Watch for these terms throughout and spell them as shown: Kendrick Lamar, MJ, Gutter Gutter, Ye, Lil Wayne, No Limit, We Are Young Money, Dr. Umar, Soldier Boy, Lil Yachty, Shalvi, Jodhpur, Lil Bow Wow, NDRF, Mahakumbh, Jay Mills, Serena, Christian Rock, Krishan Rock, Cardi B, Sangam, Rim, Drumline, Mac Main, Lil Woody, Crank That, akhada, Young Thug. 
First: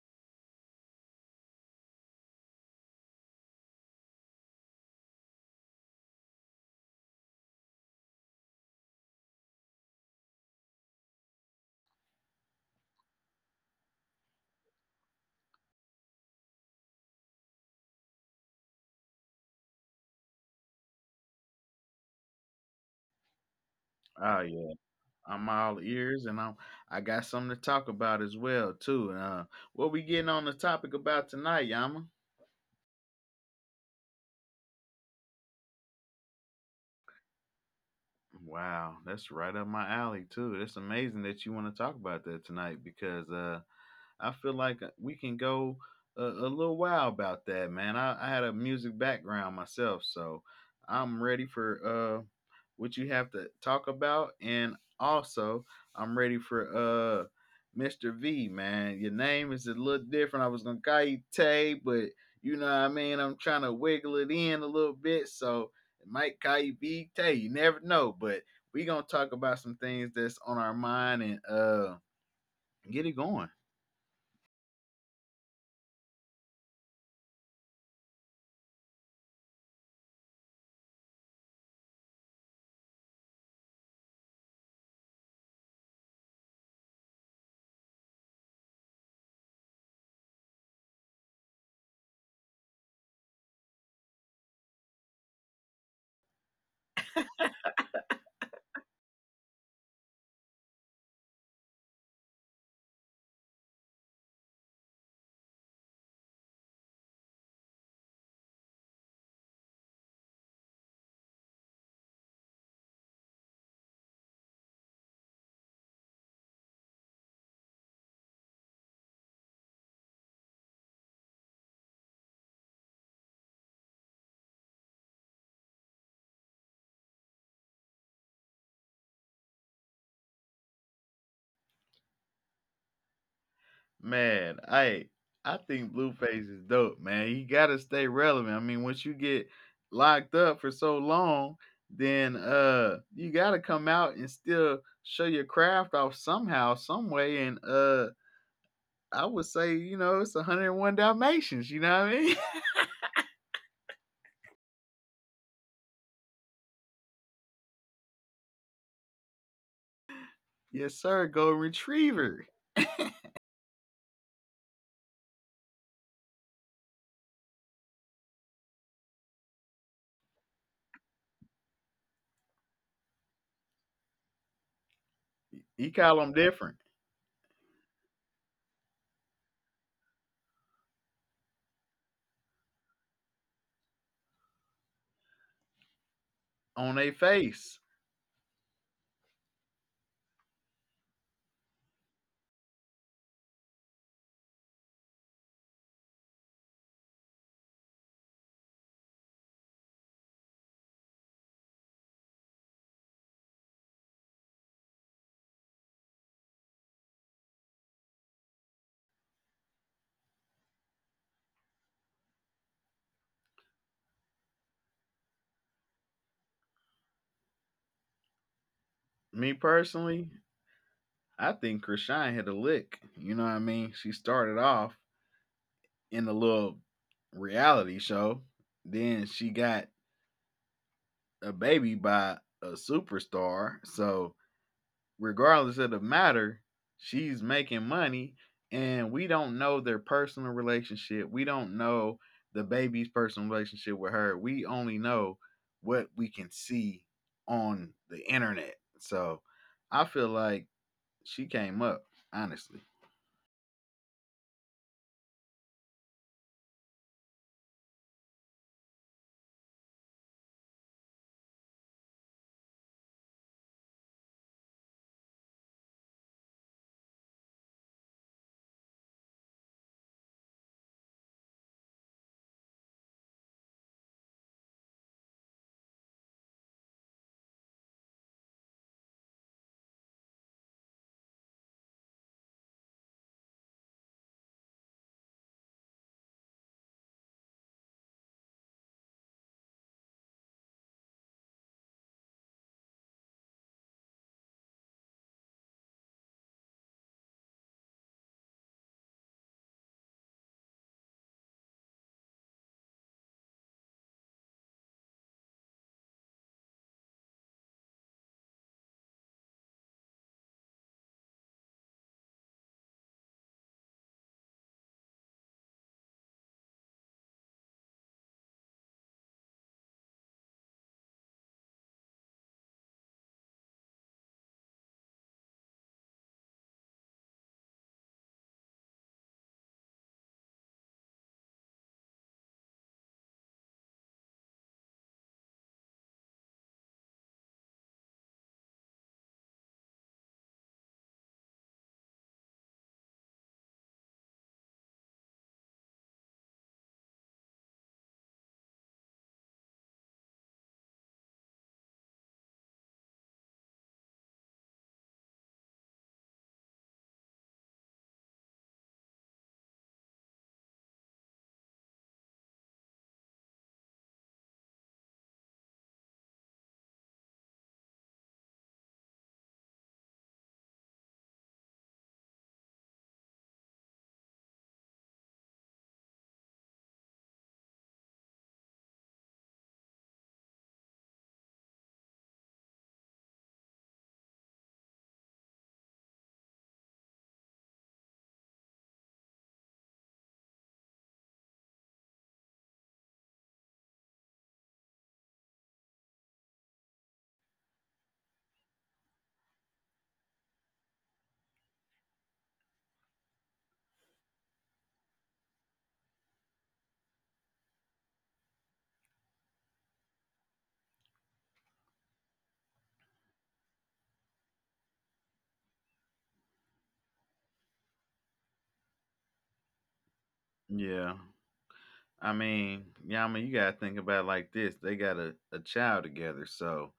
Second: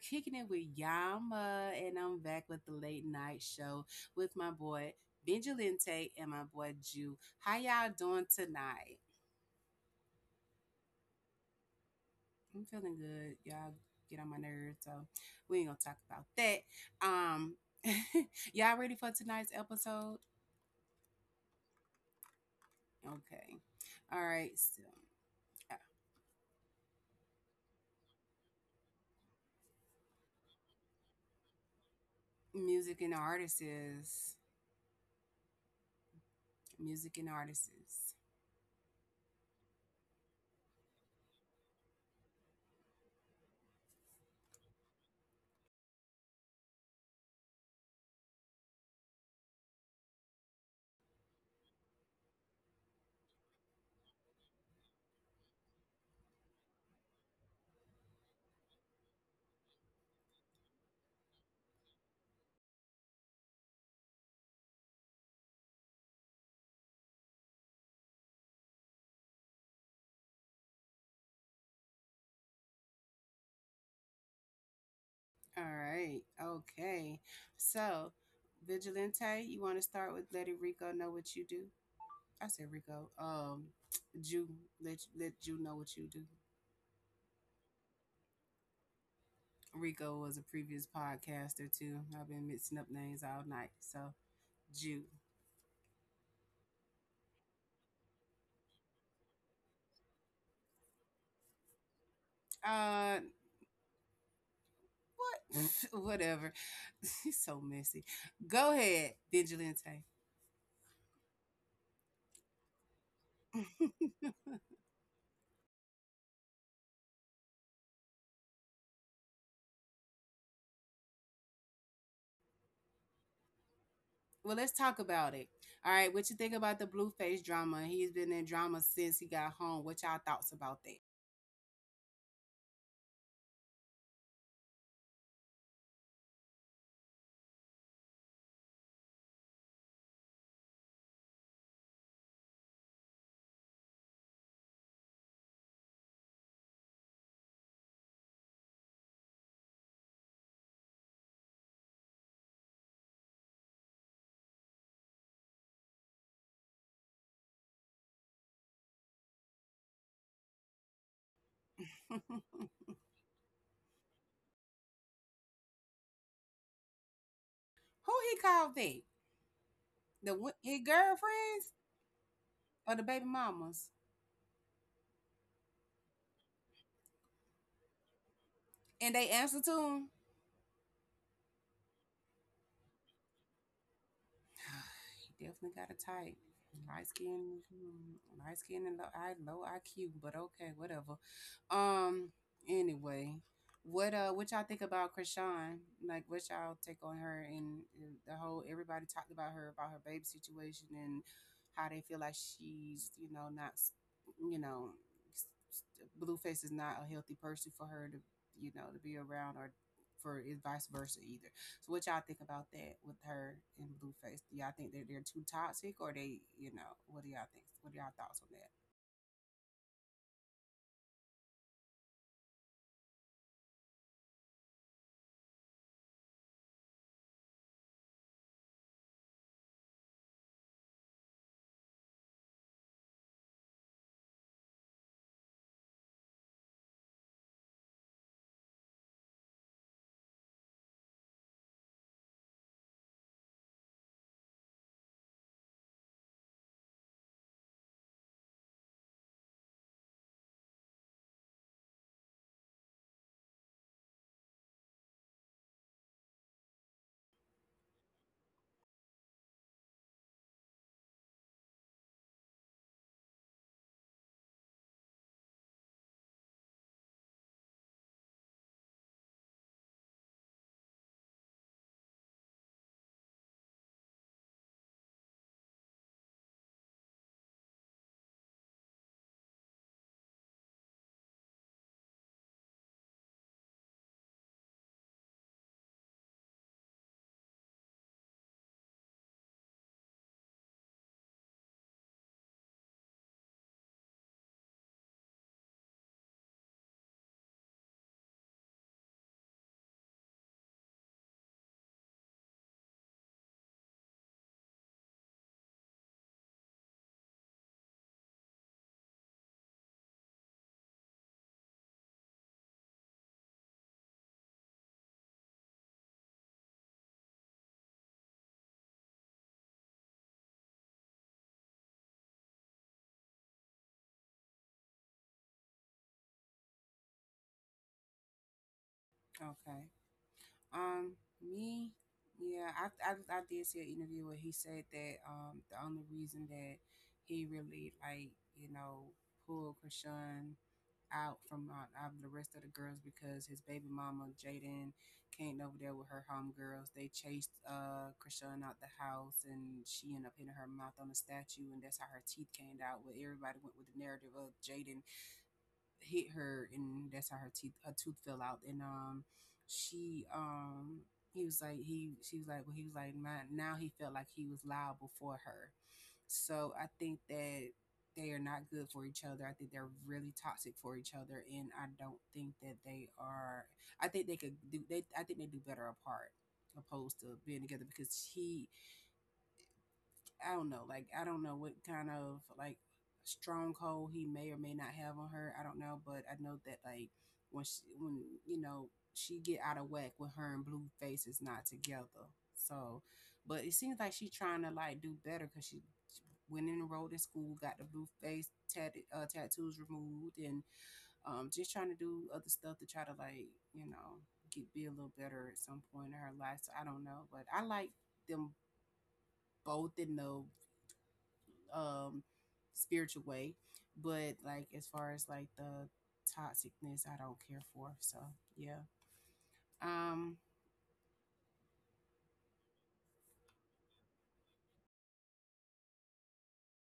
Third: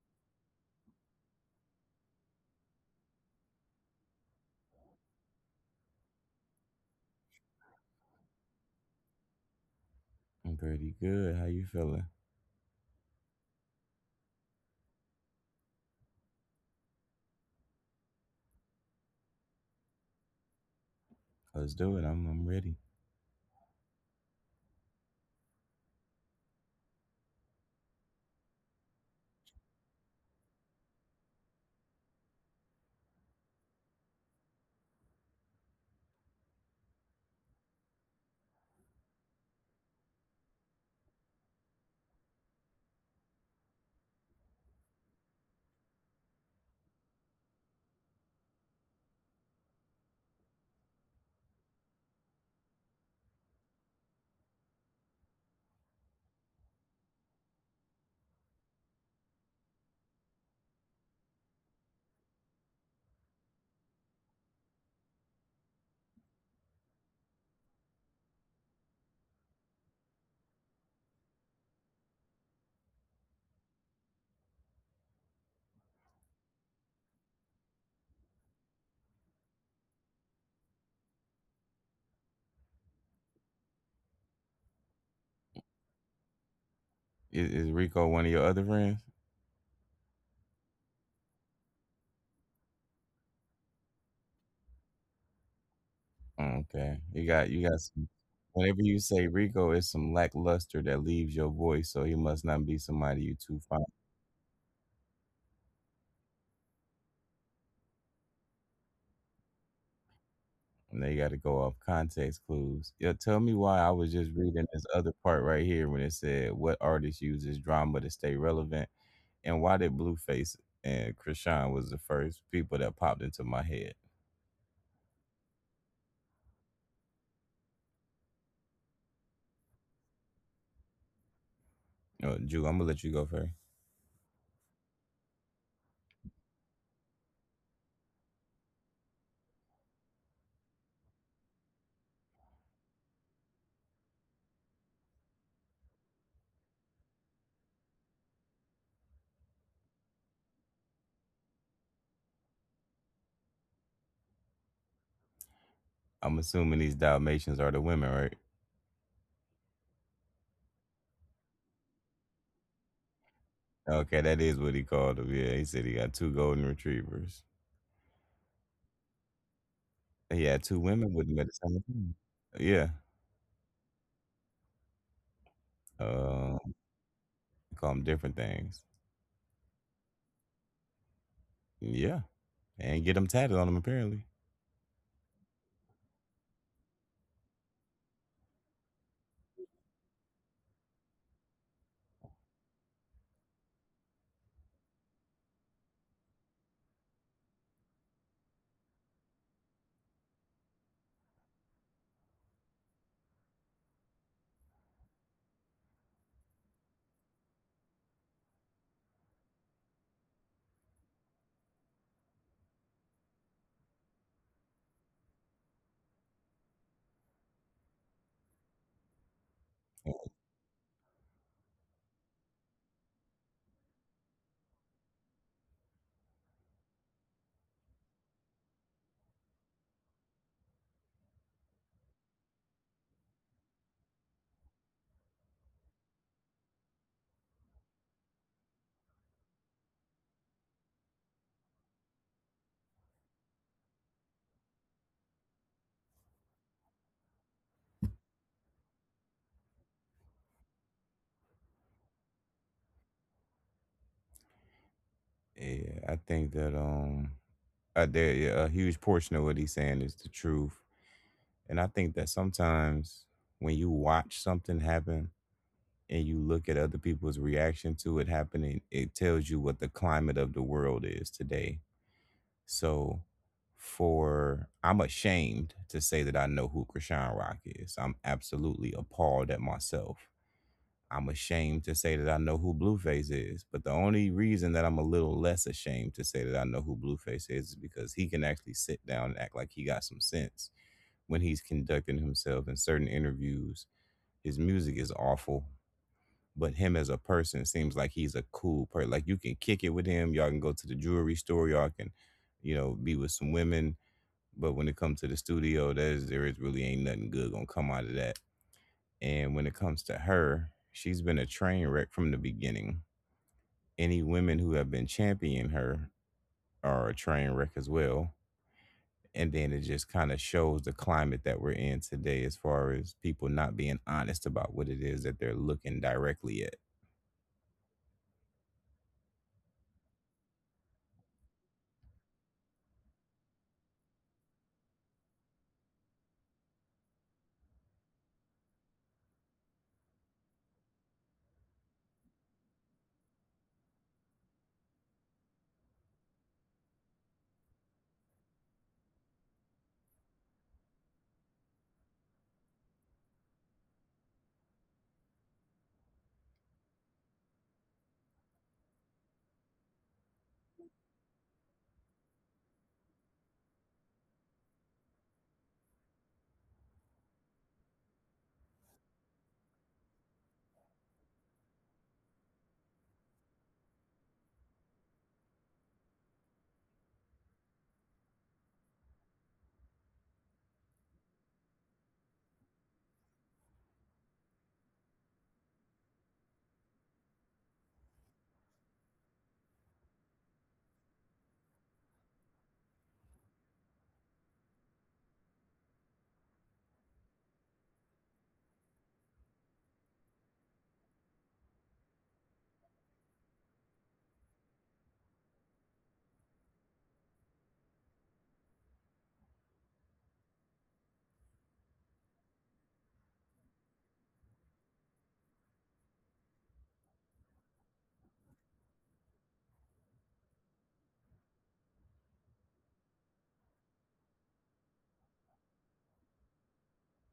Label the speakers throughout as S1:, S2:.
S1: kicking it with Yama, and I'm back with the late night show with my boy Vigilante and my boy Jew. How y'all doing tonight?
S2: I'm pretty good. How you feeling?
S1: I'm feeling good. Y'all get on my nerves, so we ain't gonna talk about that. Um, y'all ready for tonight's episode?
S2: Let's do it. I'm ready.
S1: Okay. All
S3: Oh
S1: right.
S3: yeah,
S1: So,
S3: I'm all
S1: uh,
S3: ears, and I'm I got something to talk about as well too. What we getting on the topic about tonight, Yama?
S1: music and artists. Music and artists.
S3: Wow, that's right up my alley too. That's amazing that you want to talk about that tonight because I feel like we can go a little while about that, man. I had a music background myself, so I'm ready for what you have to talk about, and also I'm ready for Mr. V, man. Your name is a little different. I was gonna call you Tay, but you know what I mean. I'm trying to wiggle it in a little bit, so it might call you V Tay. You never know, but we gonna talk about some things that's on our mind and get it going.
S1: All right. Okay. So, Vigilante, you want to start with letting Rico know what you do? I said Rico. Jew, let you know what you do.
S2: Is Rico one of your other friends?
S1: Rico was a previous podcaster too. I've been mixing up names all night. So, Jew.
S2: Okay, you got some. Whenever you say Rico, it's some lackluster that leaves your voice, so he must not be somebody you too fond.
S1: Uh, what? Whatever. He's so messy. Go ahead, Vigilante.
S2: And they got to go off context clues. Yeah, tell me why I was just reading this other part right here when it said what artist uses drama to stay relevant, and why did Blueface and Krishan was the first people that popped into my head.
S1: Well, let's talk about it. All right, what you think about the Blueface drama? He's been in drama since he got home. What y'all thoughts about
S2: Jew, I'm gonna let you go first.
S3: Man, hey, I think Blueface is dope, man. You gotta stay relevant. I mean, once you get locked up for so long, then you gotta come out and still show your craft off somehow, some way. And I would say, you know, it's 101 Dalmatians, you know what I mean?
S2: I'm assuming these Dalmatians are the women, right?
S3: Yes, sir, Golden
S1: that?
S3: Retriever.
S2: Okay, that is what he called them. Yeah, he said he got two golden retrievers.
S1: Who he called that?
S2: He had
S1: The
S2: two women
S1: his
S2: with him at the same time.
S1: girlfriends
S2: Yeah.
S1: or the baby mamas?
S3: You call
S2: Uh,
S3: them different
S2: Call them different things.
S1: And they answer to him.
S2: Yeah. And get them tatted on them, apparently.
S1: He definitely got a type.
S3: on their
S1: Light skin,
S3: face.
S1: hmm, light skin and low, low IQ, but okay, whatever. Um, anyway, what y'all think about Krishan? Like, what y'all take on her and the whole? Everybody talked about her baby situation and how they feel like she's, not, you know, Blueface is not a healthy person for her to, to be around or for it vice versa either. So what y'all think about that with her and Blueface? Do y'all think that they're too toxic or they, what do y'all think? What are y'all thoughts on that?
S3: Me personally, I think Krishan hit a lick. You know what I mean? She started off in a little reality show. Then she got a baby by a superstar. So regardless of the matter, she's making money, and we don't know their personal relationship. We don't know the baby's personal relationship with her. We only know what we can see on the internet. So I feel like she came up, honestly.
S2: Yeah, I think that yeah, a huge portion of what he's saying is the truth, and I think that sometimes when you watch something happen and you look at other people's reaction to it happening, it tells you what the climate of the world is today. So for I'm ashamed to say that I know who Krishan Rock is. I'm absolutely appalled at myself. I'm ashamed to say that I know who Blueface is. But the only reason that I'm a little less ashamed to say that I know who Blueface is because he can actually sit down and act like he got some sense when he's conducting himself in certain interviews. His music is awful, but him as a person seems like he's a cool person. Like you can kick it with him. Y'all can go to the jewelry store. Y'all can, you know, be with some women, but when it comes to the studio, there's there is really ain't nothing good gonna come out of that. And when it comes to her, she's been a train wreck from the beginning. Any women who have been championing her are a train wreck as well. And then it just kind of shows the climate that we're in today as far as people not being honest about what it is that they're looking directly at.
S1: Okay. Me, yeah, I did see an interview where he said that the only reason that he really you know pulled Krishan out from out of the rest of the girls because his baby mama Jaden came over there with her homegirls. They chased Krishan out the house, and she ended up hitting her mouth on a statue, and that's how her teeth came out. Where everybody went with the narrative of Jaden hit her and that's how her teeth her tooth fell out, and she, he was like, he she was like, well, he was like my, now he felt like he was liable for her. So I think that they are not good for each other. I think they're really toxic for each other, and I don't think that they are. I think they could do they I think they do better apart opposed to being together, because he — I don't know. Like, I don't know what kind of like stronghold he may or may not have on her. I don't know, but I know that like when you know, she get out of whack with her and Blueface is not together. So, but it seems like she's trying to like do better because she went and enrolled in school, got the Blueface tattoos removed, and just trying to do other stuff to try to like you know get be a little better at some point in her life. So I don't know, but I like them both in the um spiritual way, but like as far as like the toxicness, I don't care for. So, yeah. um
S3: Yeah. I mean, you gotta think about it like this. They got a child together, so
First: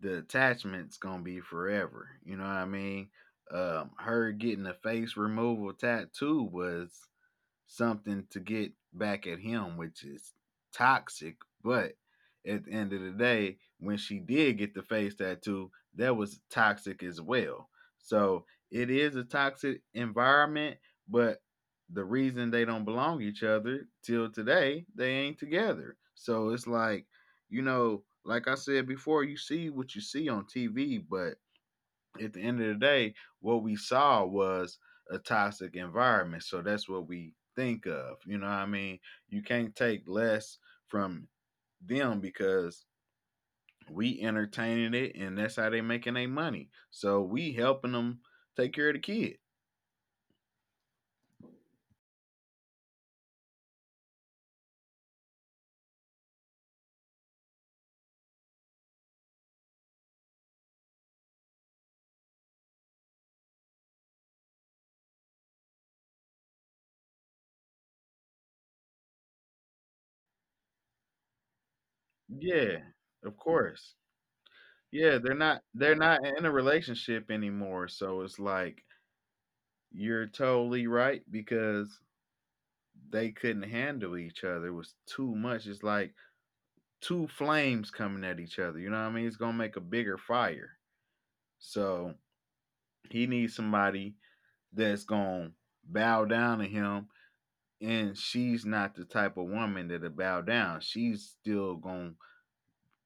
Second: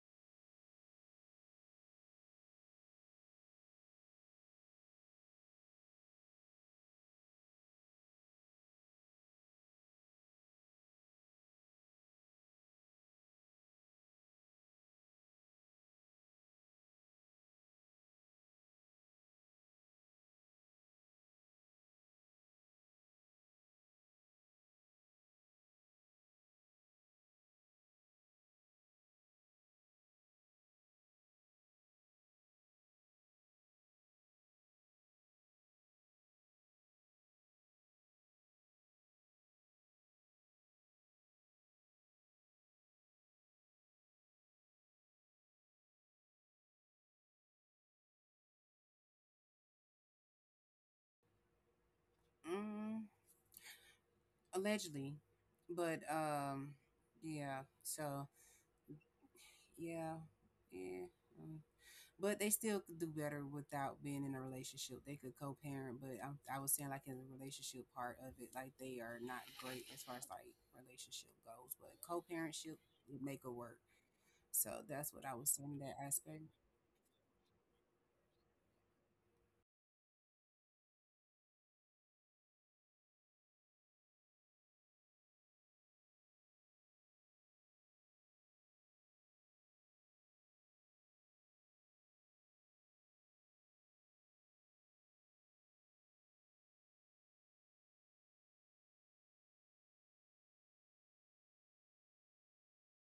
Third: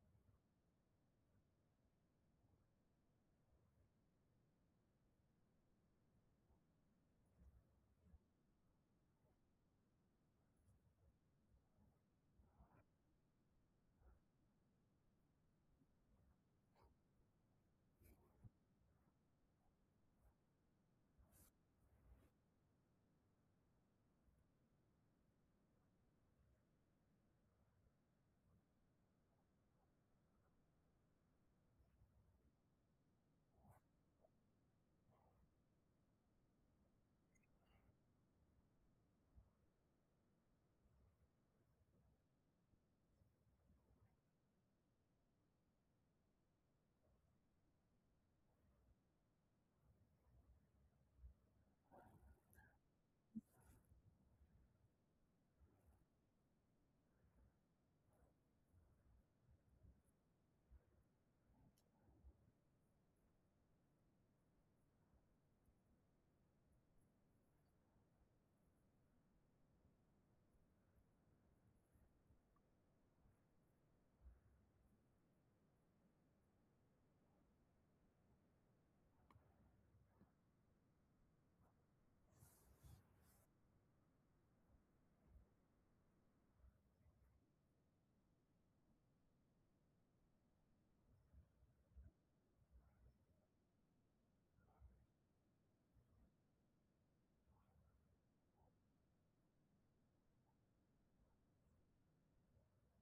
S3: the attachment's gonna be forever. You know what I mean? Her getting a face removal tattoo was something to get back at him, which is toxic. But at the end of the day, when she did get the face tattoo, that was toxic as well. So it is a toxic environment, but the reason they don't belong each other till today, they ain't together. So it's like, you know, like I said before, you see what you see on TV, but at the end of the day, what we saw was a toxic environment. So that's what we think of. You know what I mean? You can't take less from them because we entertaining it and that's how they making their money. So we helping them take care of the kid.
S1: mm, allegedly. But yeah, so yeah, yeah. Mm. But they still could do better without being in a relationship. They could co-parent. But I was saying like in the relationship part of it, like they are not great as far as like relationship goes, but co-parentship
S3: Yeah,
S1: would
S3: of
S1: make it work.
S3: course.
S1: So that's
S3: Yeah,
S1: what I was saying in
S3: they're
S1: that
S3: not in
S1: aspect.
S3: a relationship anymore. So it's like you're totally right because they couldn't handle each other. It was too much. It's like two flames coming at each other, you know what I mean? It's going to make a bigger fire. So, he needs somebody that's going to bow down to him, and she's not the type of woman that'll bow down. She's still going to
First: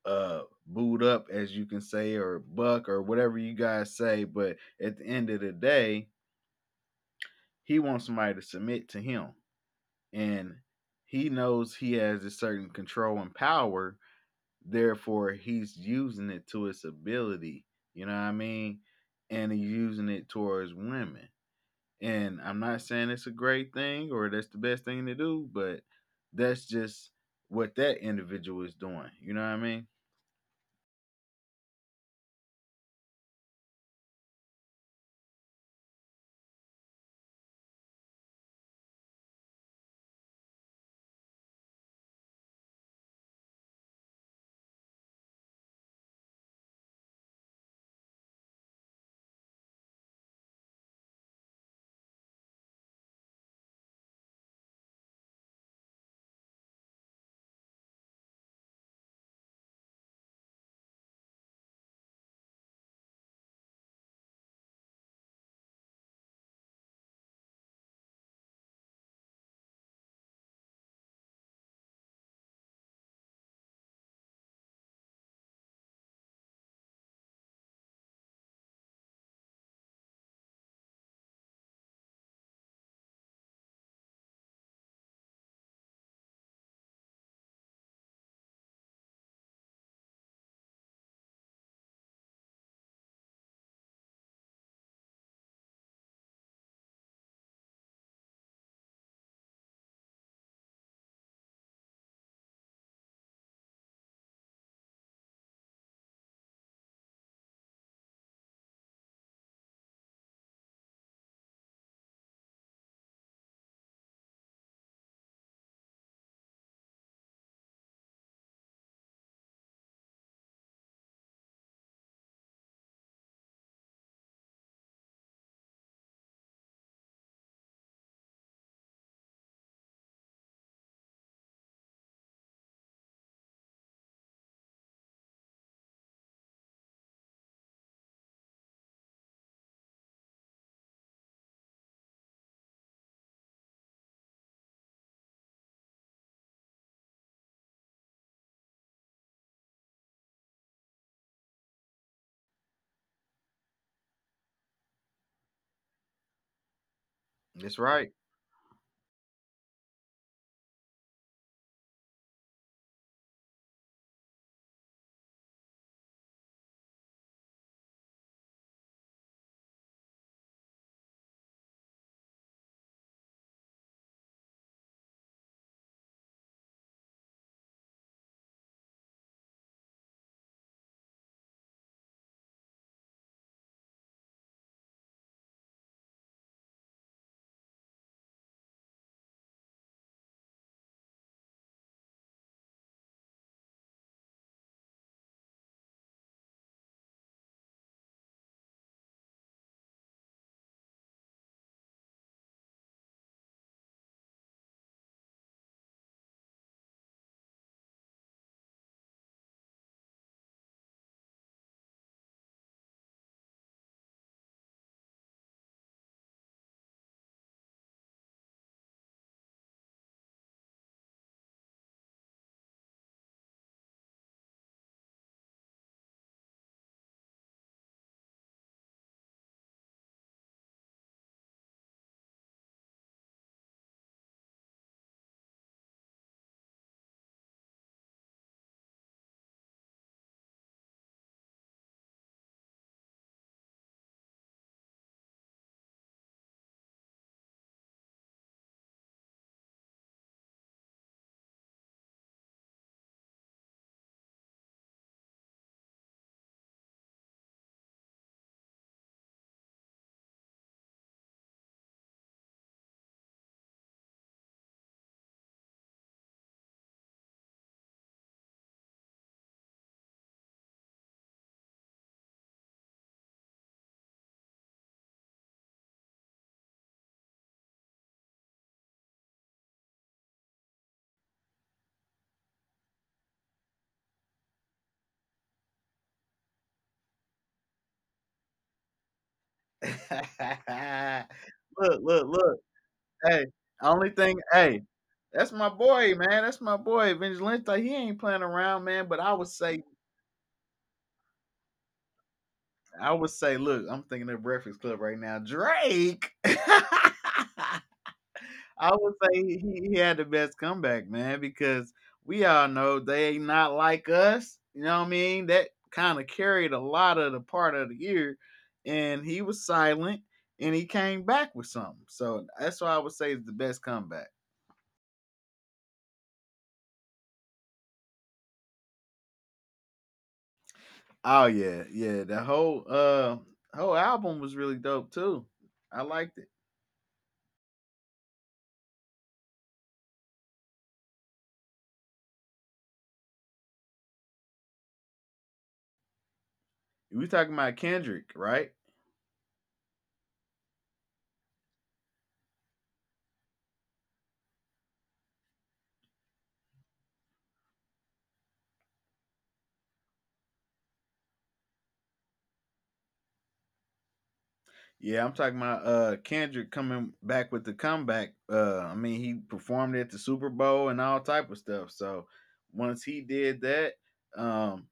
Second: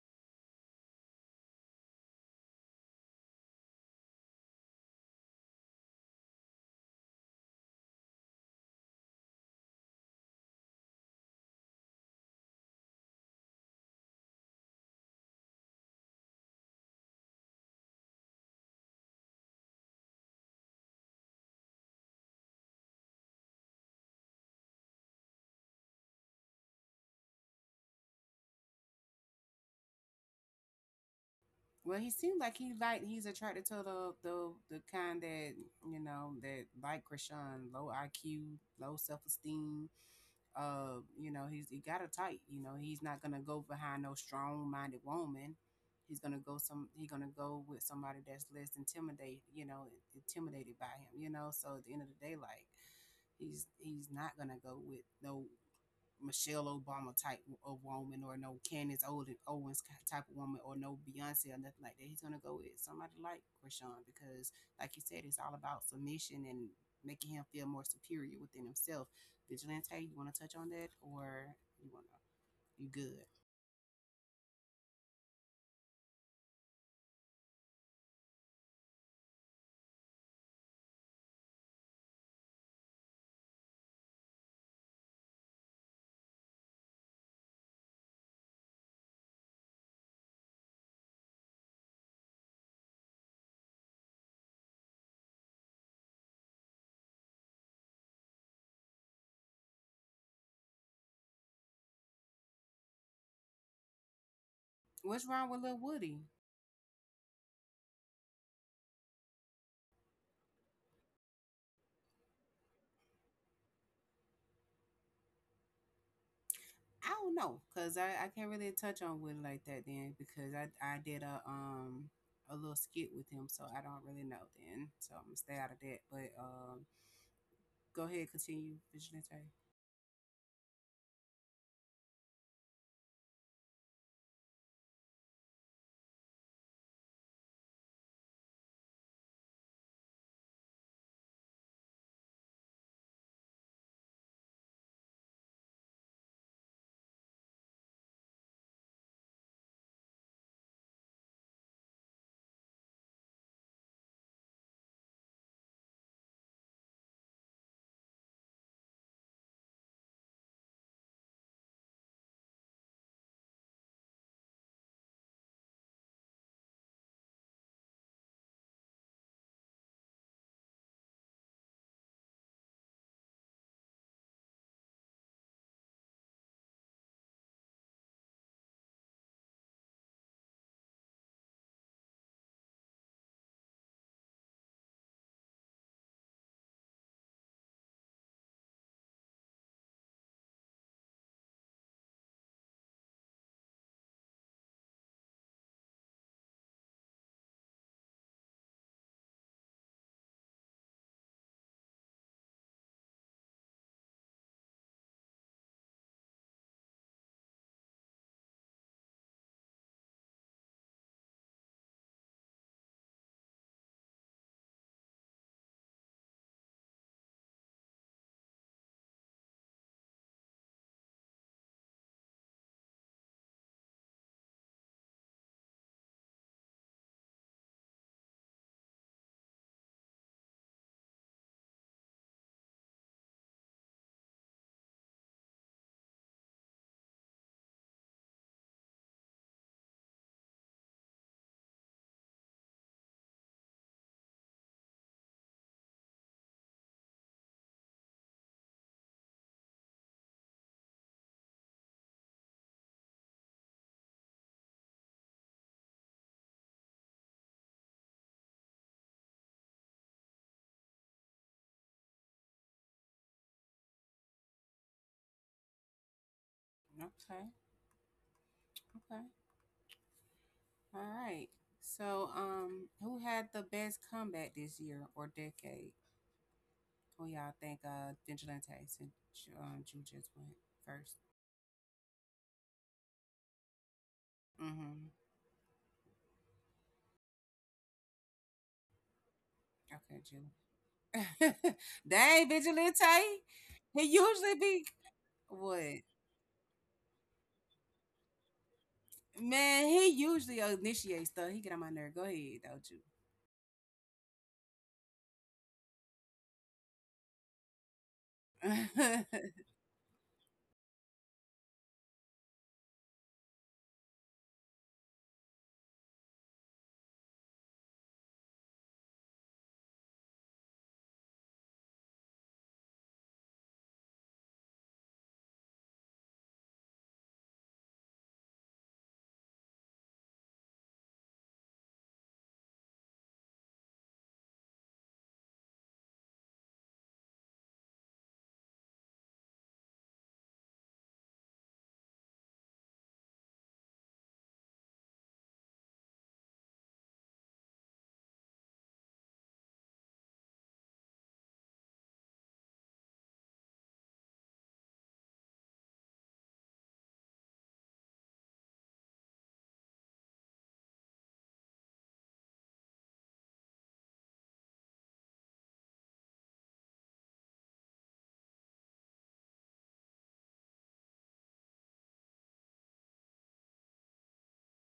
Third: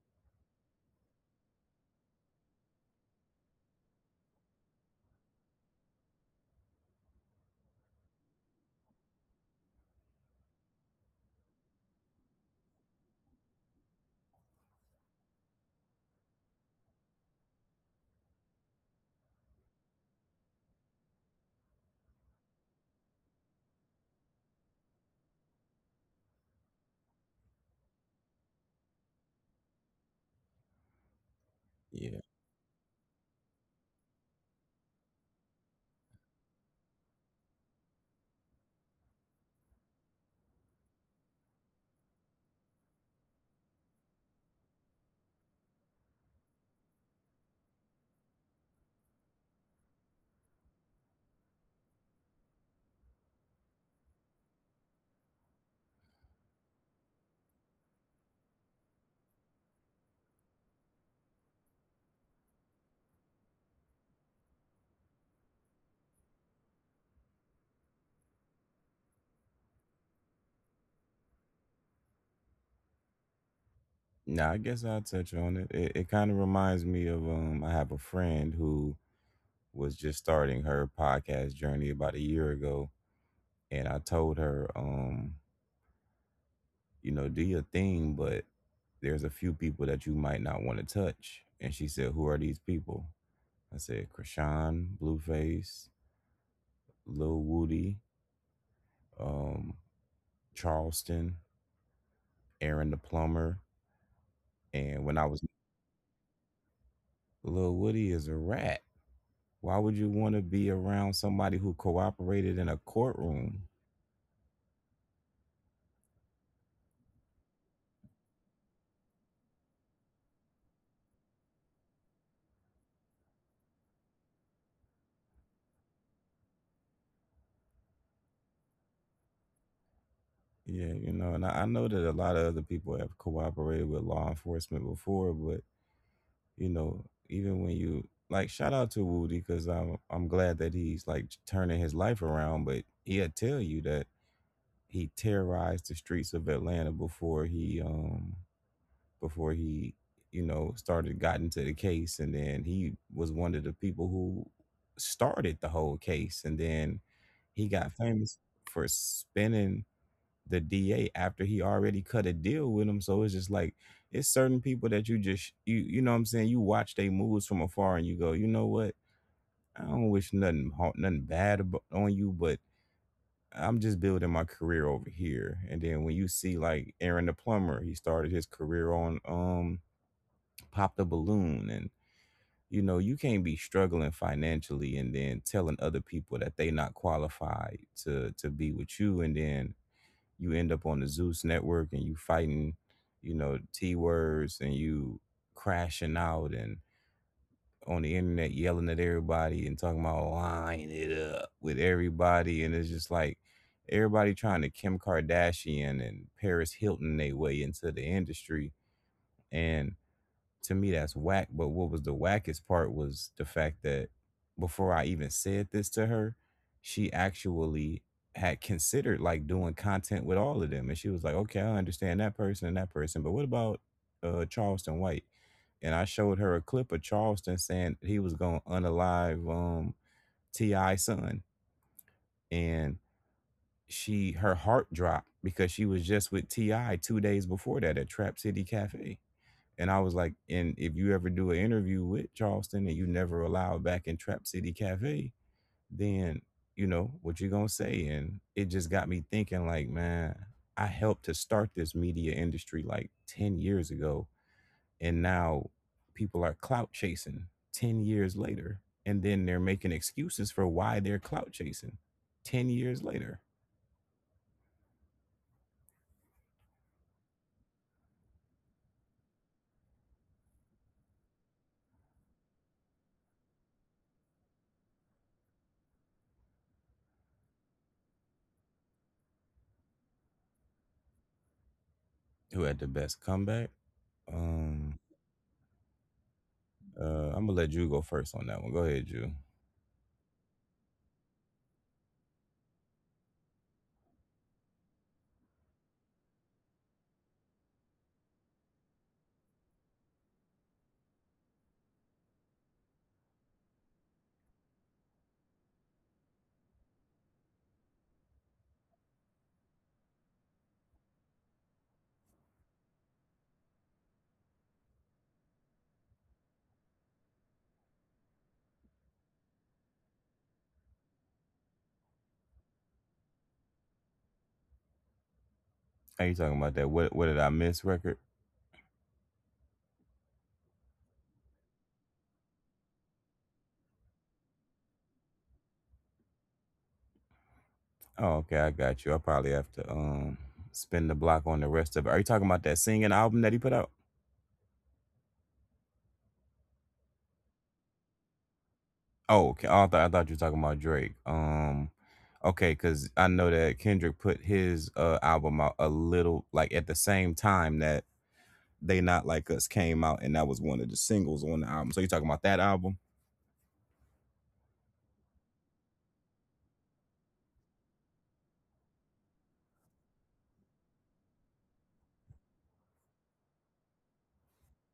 S3: boot up, as you can say, or buck or whatever you guys say, but at the end of the day, he wants somebody to submit to him, and he knows he has a certain control and power. Therefore, he's using it to its ability. You know what I mean? And he's using it towards women. And I'm not saying it's a great thing or that's the best thing to do, but that's just what that individual is doing. You know what I mean?
S1: Well, he
S2: Yeah.
S1: seemed like he like he's attracted to the kind that that like Krishan, low IQ, low self esteem, he's he got it tight. You know, he's not gonna go behind no strong-minded woman. He's gonna go some. He's gonna go with somebody that's less intimidated. You know, intimidated by him. You know, so at the end of the day, like he's not gonna go with no Michelle Obama type of woman or no Candace Owens type of woman or no Beyonce or nothing like that. He's gonna go with somebody like Krishan because, like you said, it's all about submission and making him feel more superior within himself. Vigilante, you want to touch on that or you want to? You good?
S2: Now I guess I'll touch on it. It kind of reminds me of I have a friend who was just starting her podcast journey about a year ago, and I told her, you know, do your thing, but there's a few people that you might not want to touch. And she said, who are these people? I said Krishan, Blueface, Lil Woody, um Charleston, Aaron the plumber. And when
S1: What's
S2: I was…
S1: wrong with Lil Woody?
S2: Lil Woody is a rat. Why would you want to be around somebody who cooperated in a courtroom?
S1: I don't know, because I can't really touch on Woody like that then, because I did a little skit with him, so I don't really know then, so I'm gonna stay out of that. But go ahead, continue, Vigilante.
S2: Yeah, you know, and I know that a lot of other people have cooperated with law enforcement before, but you know, even when you like, shout out to Woody because I'm glad that he's like turning his life around, but he'll tell you that he terrorized the streets of Atlanta before he before he you know, started got into the case, and then he was one of the people who started the whole case, and then he
S3: That's
S2: got
S3: right.
S2: famous for spinning the DA after he already cut a deal with him. So it's just like it's certain people that you just you know what I'm saying, you watch they moves from afar and you go, you know what, I don't wish nothing bad about on you, but I'm just building my career over here. And then when you see like Aaron the plumber, he started his career on pop the balloon and. You know, you can't be struggling financially and then telling other people that they not qualified to be with you, and then you end up on the Zeus network and you fighting, you know, T words, and you crashing out and on the internet yelling at everybody and talking about line it up with everybody. And it's just like everybody trying to Kim Kardashian and Paris Hilton their way into the industry. And to me that's whack, but what was the wackest part was the fact that before I even said this to her, she actually had considered like doing content with all of them. And she was like, okay, I understand that person and that person, but what about Charleston White? And I showed her a clip of Charleston saying he was going to unalive ti son, and she her heart dropped because she was just with TI 2 days before that at Trap City Cafe. And I was like, and if you ever do an interview with Charleston, and you never allowed back in Trap City Cafe, then you know what you're gonna say. And it just got me thinking, like, man, I helped to start this media industry like 10 years ago, and now people are clout chasing 10 years later, and then they're making excuses for why they're clout chasing 10 years later.
S1: Okay, okay, all right. So, who had the best comeback this year or decade? Who y'all think? Vigilante, since Jew just went first.
S2: Who had the best comeback? Um,
S1: Mm-hmm.
S2: I'm gonna let you go first on that one. Go ahead, you.
S3: look,
S1: Okay, Jew.
S3: look,
S1: Dang,
S3: look.
S1: Vigilante.
S3: Hey,
S1: He
S3: only thing,
S1: usually be
S3: hey, that's my
S1: what?
S3: boy, man. That's my boy, Vince Lynch. Like, he ain't playing around, man. But
S1: Man, he usually initiates stuff. He get on my nerve. Go ahead, though, Jew.
S3: I would say, look, I'm thinking of Breakfast Club right now. Drake. I would
S1: Okay,
S3: say he had the best comeback, man, because we all know they not like us. You know what I mean? That kind of carried a lot of the part of the year, and he was silent, and he came back with something. So that's why I would say it's the best comeback.
S2: Are you talking about that? What did I miss record?
S3: Oh yeah. The whole whole album was really dope too. I liked it.
S2: Oh, okay, I got you. I probably have to spin the block on the rest of it. Are you talking about that singing album that he put out?
S3: We talking about Kendrick, right?
S2: Oh, okay. I thought you were talking about Drake. Okay, cuz I know that Kendrick put his album out a little like at the same time that They Not Like Us came out, and that was one of the singles on the album. So you talking about that album?
S3: Yeah, I'm talking about Kendrick coming back with the comeback. Uh, I mean he performed at the Super Bowl and all type of stuff. So once he did that, um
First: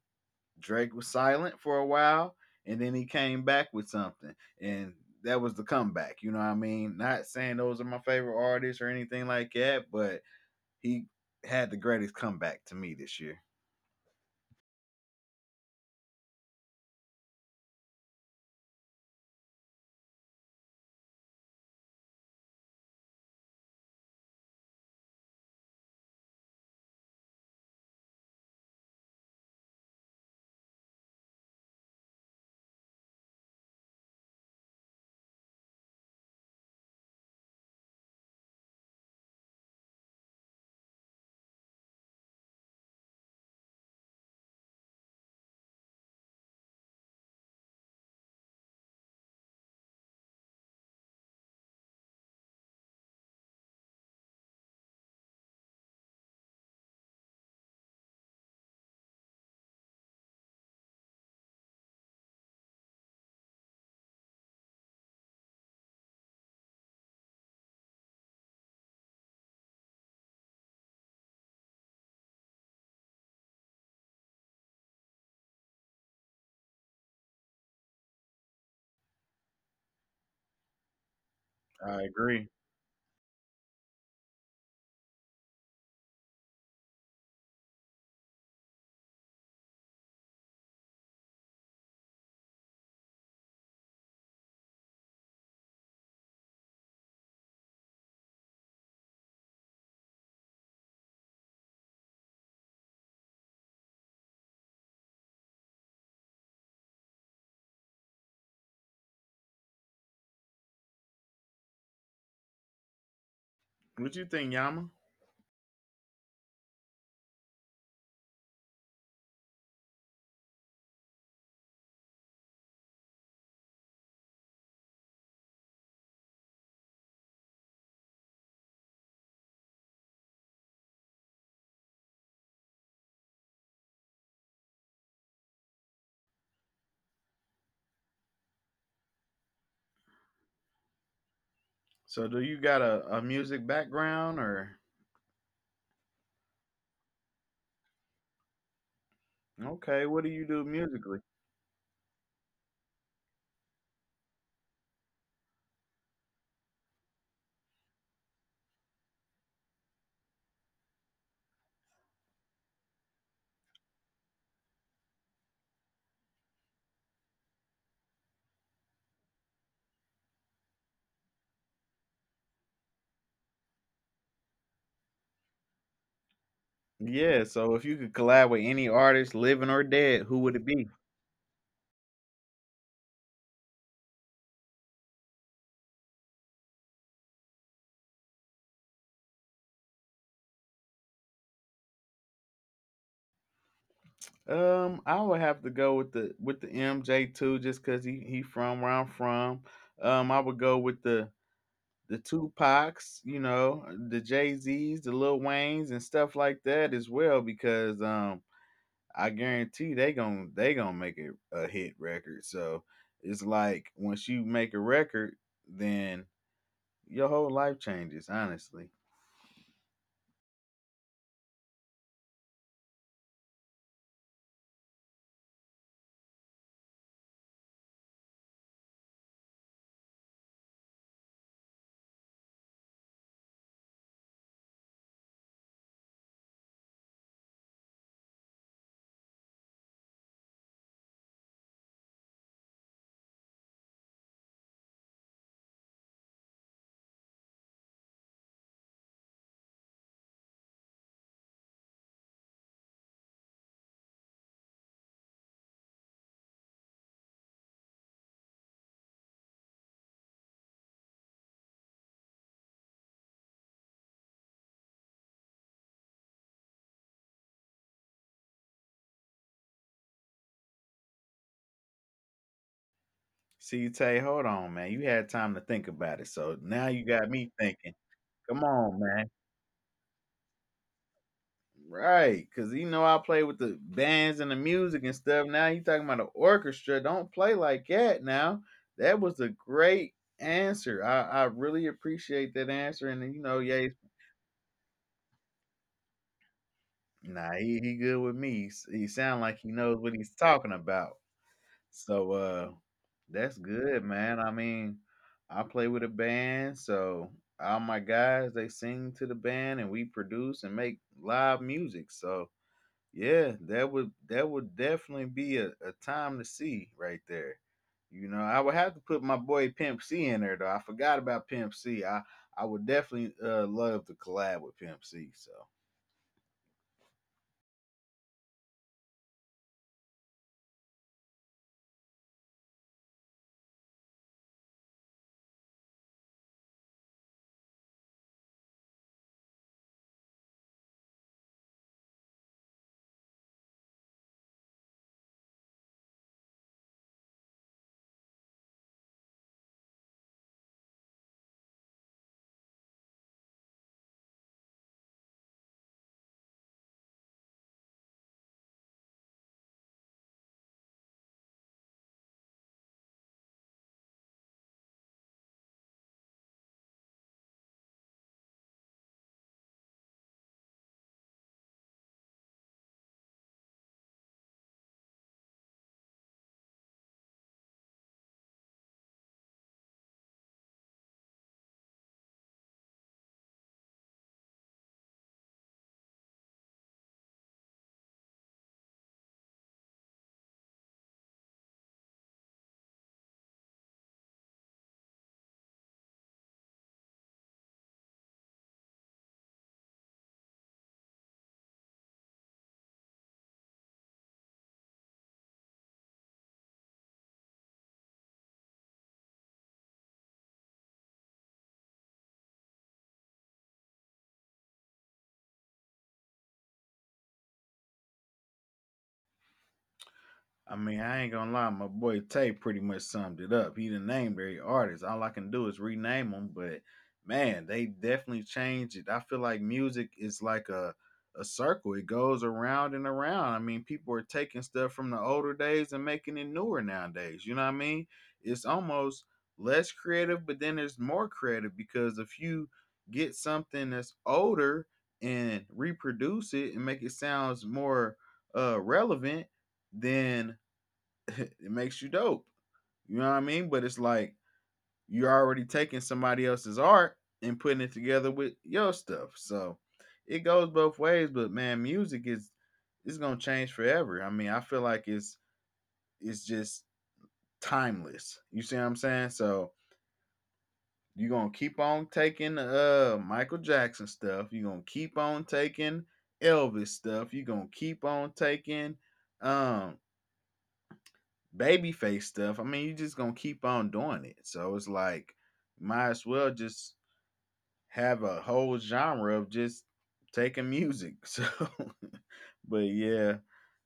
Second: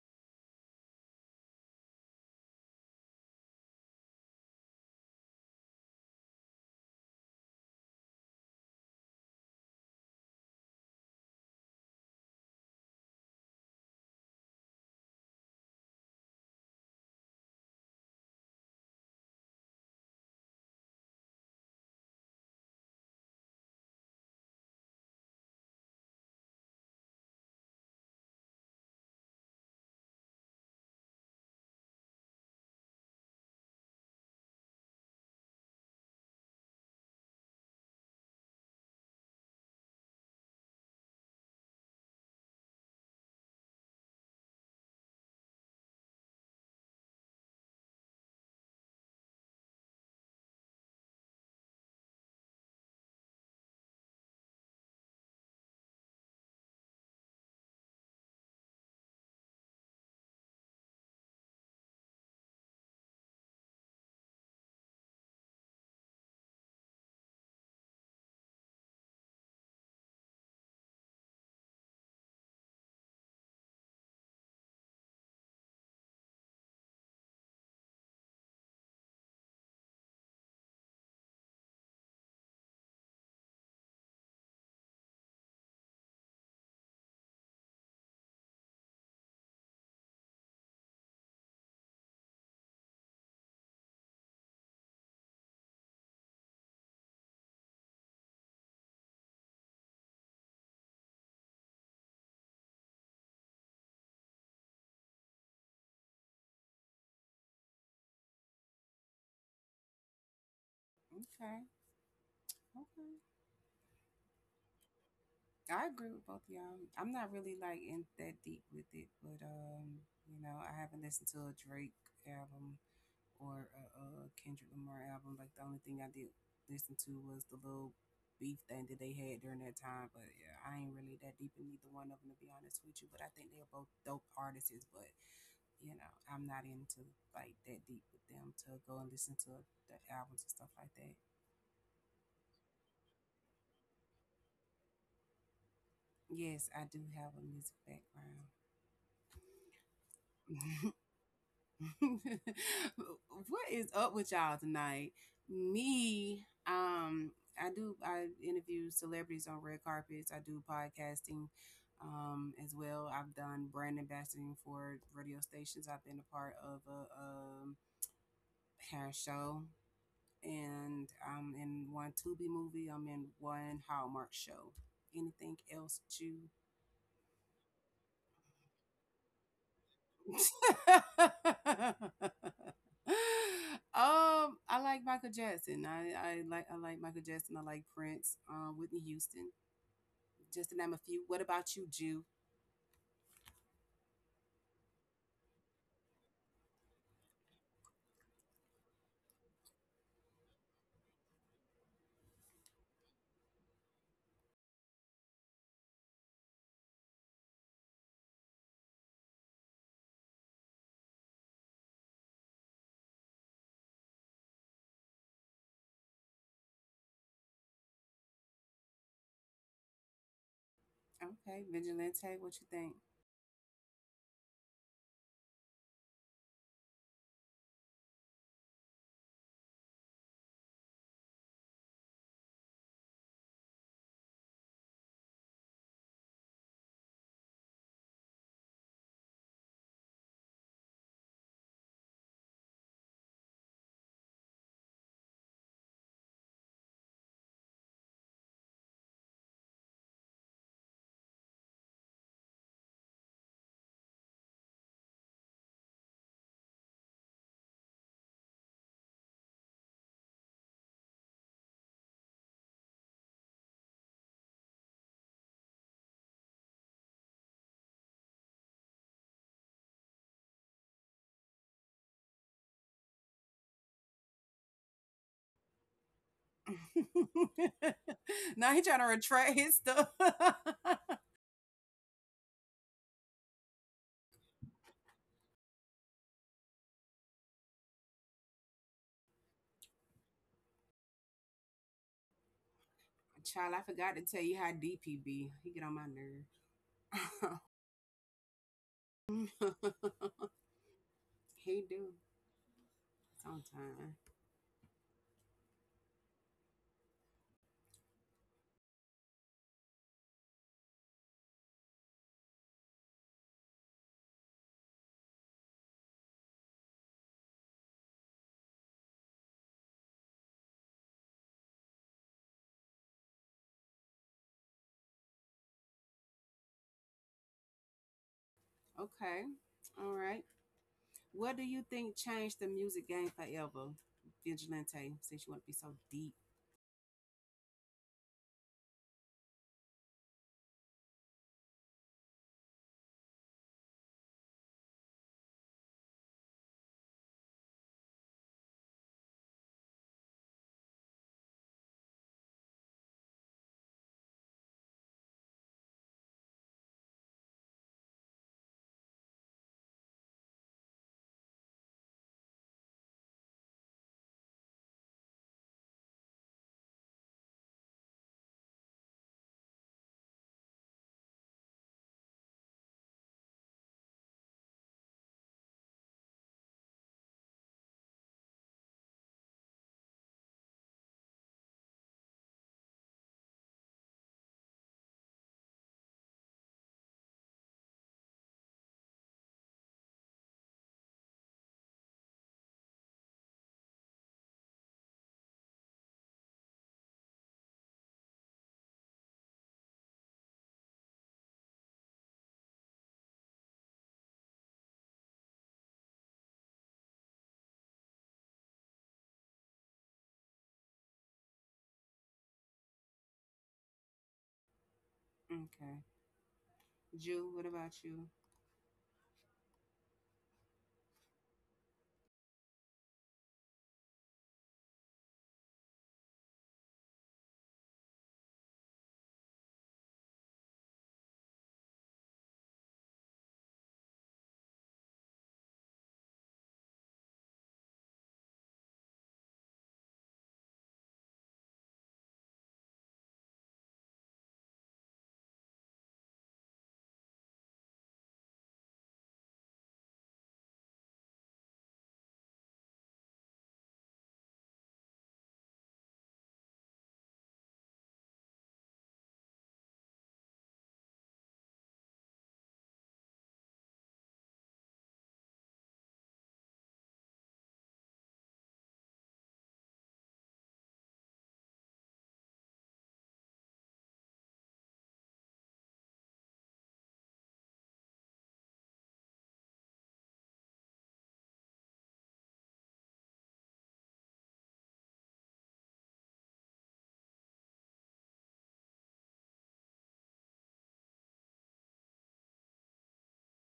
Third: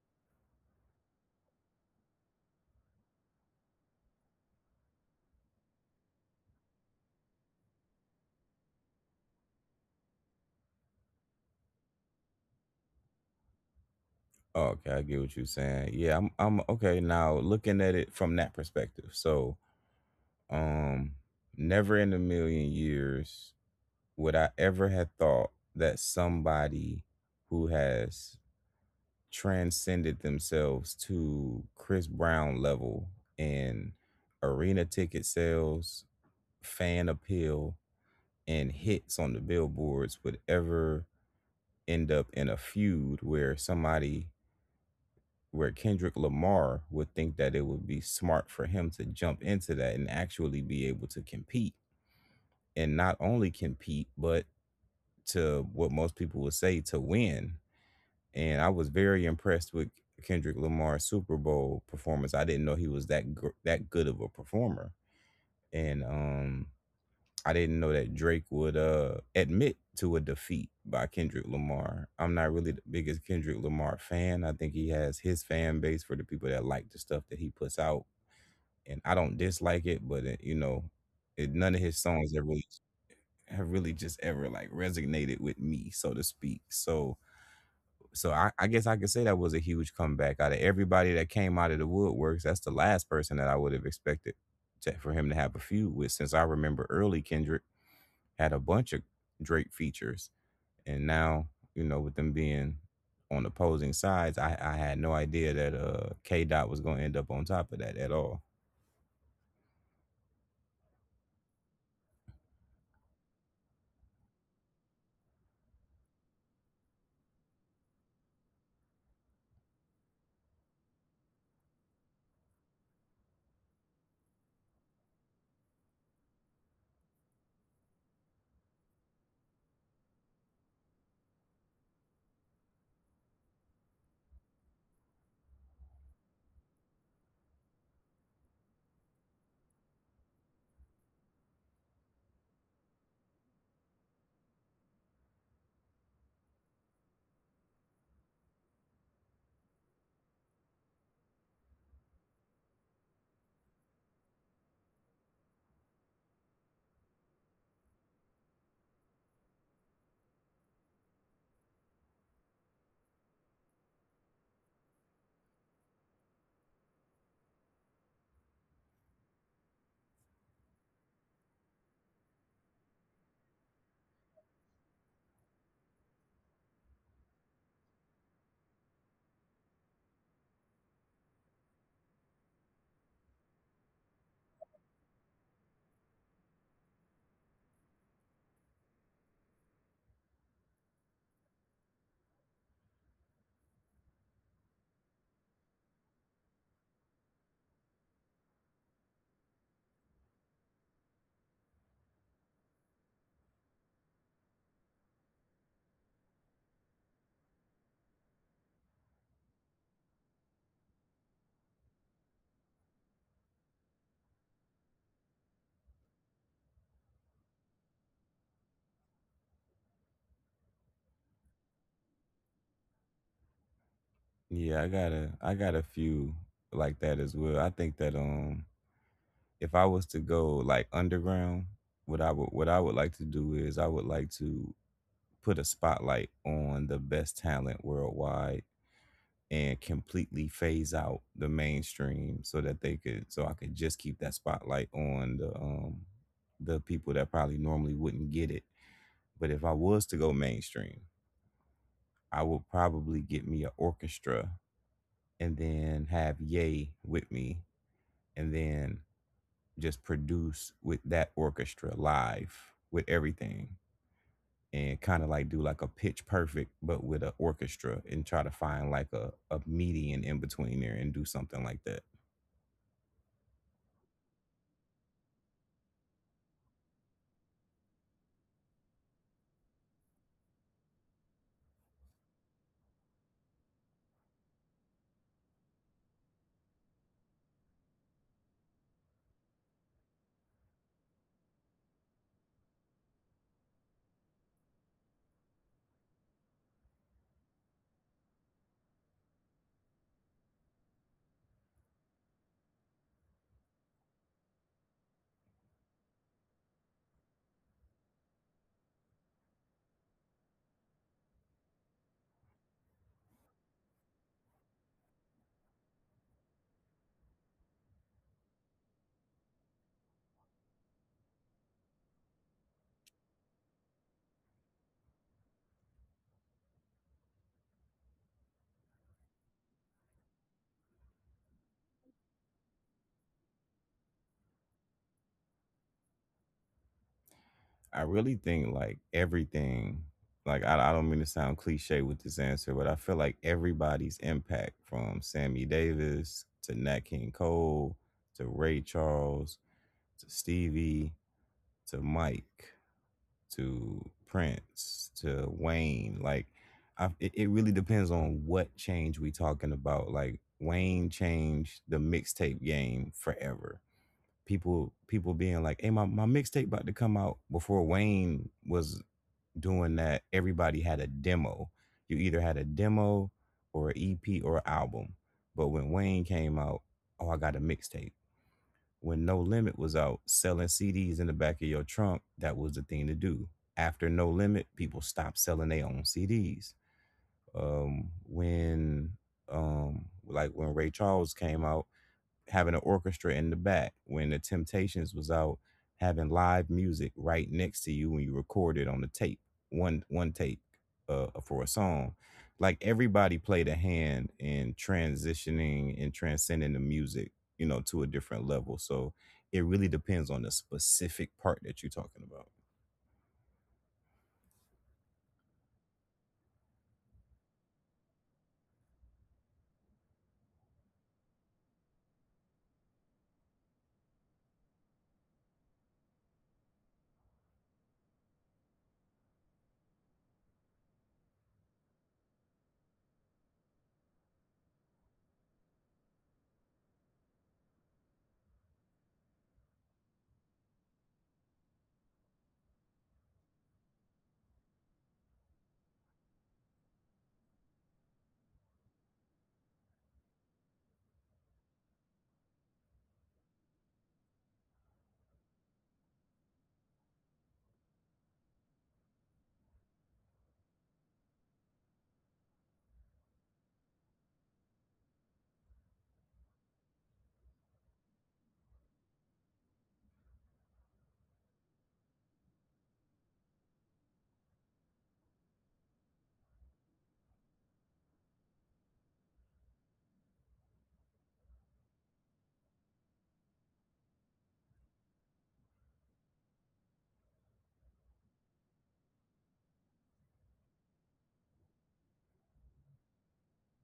S3: Drake was silent for a while, and then he came back with something, and that was the comeback, you know what I mean? Not saying those are my favorite artists or anything like that, but he had the greatest comeback to me this year.
S2: Oh, okay, I get what you're saying. Yeah, I'm okay now looking at it from that perspective. So Um, never in a million years would I ever have thought that somebody who has transcended themselves to Chris Brown level in arena ticket sales, fan appeal, and hits on the billboards would ever end up in a feud where somebody, where Kendrick Lamar would think that it would be smart for him to jump into that and actually be able to compete, and not only compete, but to what most people would say to win. And I was very impressed with Kendrick Lamar's Super Bowl performance. I didn't know he was that good of a performer, and I didn't know that Drake would admit to a defeat by Kendrick Lamar. I'm not really the biggest Kendrick Lamar fan. I think he has his fan base for the people that like the stuff that he puts out, and I don't dislike it, but you know, none of
S3: I
S2: his songs
S3: agree.
S2: are really, have really just ever like resonated with me, so to speak. So so I guess I could say that was a huge comeback. Out of everybody that came out of the woodworks, that's the last person that I would have expected for him to have a feud with. Since I remember early Kendrick had a bunch of Drake features, and now, you know, with them being on opposing sides, I had no idea that K Dot was going to end up on top of that at all.
S1: okay.
S3: What you think, Yama?
S1: I agree with both of y'all. I'm not really like in that deep with it, but I haven't listened to a Drake album or a Kendrick Lamar album. Like, the only thing I did listen to was the little beef thing that they had during that time. But yeah, I ain't really that deep in either one of them, to be honest with you. But I think they're both dope artists. But I'm not into like that deep with them to go and listen to the albums and stuff like that.
S3: So do you got a music background or
S1: Yes, I do have a music background.
S3: okay, what do you do musically?
S1: What is up with y'all tonight? Me, I do. I interview celebrities on red carpets. I do podcasting, as well. I've done brand ambassadoring for radio stations. I've been a part of hair show, and I'm in one Tubi movie. I'm in one Hallmark show. Anything else that you
S3: Yeah, so if you could collab with any artist, living or dead, who would it be?
S1: um, I like Michael Jackson. I like Michael Jackson. I like Prince, Whitney Houston, just to name a few. What about you, Jew?
S3: I would have to go with the MJ too, just cause he from where I'm from. I would go with the Tupacs, you know, the Jay Z's, the Lil Waynes, and stuff like that as well, because I guarantee they gonna make it a hit record. So it's like once you make a record, then your whole life changes. Honestly.
S1: Okay, Vigilante, what you think?
S2: Yeah, I got a few like that as well. I think that if I was to go like underground, what I would like to do is I would like to put a spotlight on the best talent worldwide and completely phase out the mainstream so I could just keep that spotlight on the people that probably normally wouldn't get it. But if I was to go mainstream, I would probably get me an orchestra and then have Ye with me and then just produce with that orchestra live with everything, and kind of like do like a pitch perfect but with an orchestra, and try to find like a median in between there and do something like that.
S3: See, Tay, hold on, man. You had time to think about it, so now you got me thinking. Come
S1: Now he
S3: on,
S1: trying to
S3: man.
S1: retract his stuff. Child,
S3: Right, cause you know I play with the bands and the music and stuff. Now you talking about the orchestra? Don't play like that. Now that was a great answer. I really appreciate that answer. And you know,
S1: I
S3: yeah,
S1: forgot to tell you how deep he be. He get on my nerve.
S3: nah, he good with me. He sound like he knows what he's talking about.
S1: He do
S3: So that's good,
S1: sometimes.
S3: man. I mean, I play with a band, so all my guys they sing to the band and we produce and make live music. So yeah, that would definitely be a time to see right there. You know, I would have to put my boy Pimp C in there though. I forgot about Pimp C. I would definitely love to collab with Pimp C. So
S1: Okay, all right. What do you think changed the music game forever, Vigilante? Since you want to be so deep.
S2: I really think like everything. Like I don't mean to sound cliche with this answer, but I feel like everybody's impact, from Sammy Davis to Nat King Cole to Ray Charles to Stevie to Mike to Prince to Wayne. Like, it, it really depends on what change we talking about. Like, Wayne changed the mixtape game forever. People being like, "Hey, my mixtape about to come out." Before Wayne was doing that, everybody had a demo. You either had a demo or an EP or an album. But when Wayne came out, oh, I got a mixtape. When No Limit was out, selling CDs in the back of your trunk, that was the thing to do. After No Limit, people stopped selling their own CDs. When like when Ray Charles came out, having an orchestra in the back. When the Temptations was out, having live music right next to you when you recorded on the tape, one tape for a song. Like everybody played a hand in transitioning and transcending the music, you know, to a different level. So it really depends on the specific part that you're talking about.
S1: Okay. Jew, what about you?
S3: I mean, I ain't gonna lie, my boy Tay pretty much summed it up. He done named every artist. All I can do is rename them, but man, they definitely changed it. I feel like music is like a circle. It goes around and around. I mean, people are taking stuff from the older days and making it newer nowadays. You know what I mean? It's almost less creative, but then there's more creative because if you get something that's older and reproduce it and make it sounds more relevant, then it makes you dope. You know what I mean? But it's like you're already taking somebody else's art and putting it together with your stuff. So it goes both ways, but man, music is it's gonna change forever. I mean, I feel like it's just timeless. You see what I'm saying? So you're gonna keep on taking Michael Jackson stuff, you're gonna keep on taking Elvis stuff, you're gonna keep on taking um babyface stuff, I mean, you're just gonna keep on doing it. So it's like, might as well just have a whole genre of just taking music. So, but yeah,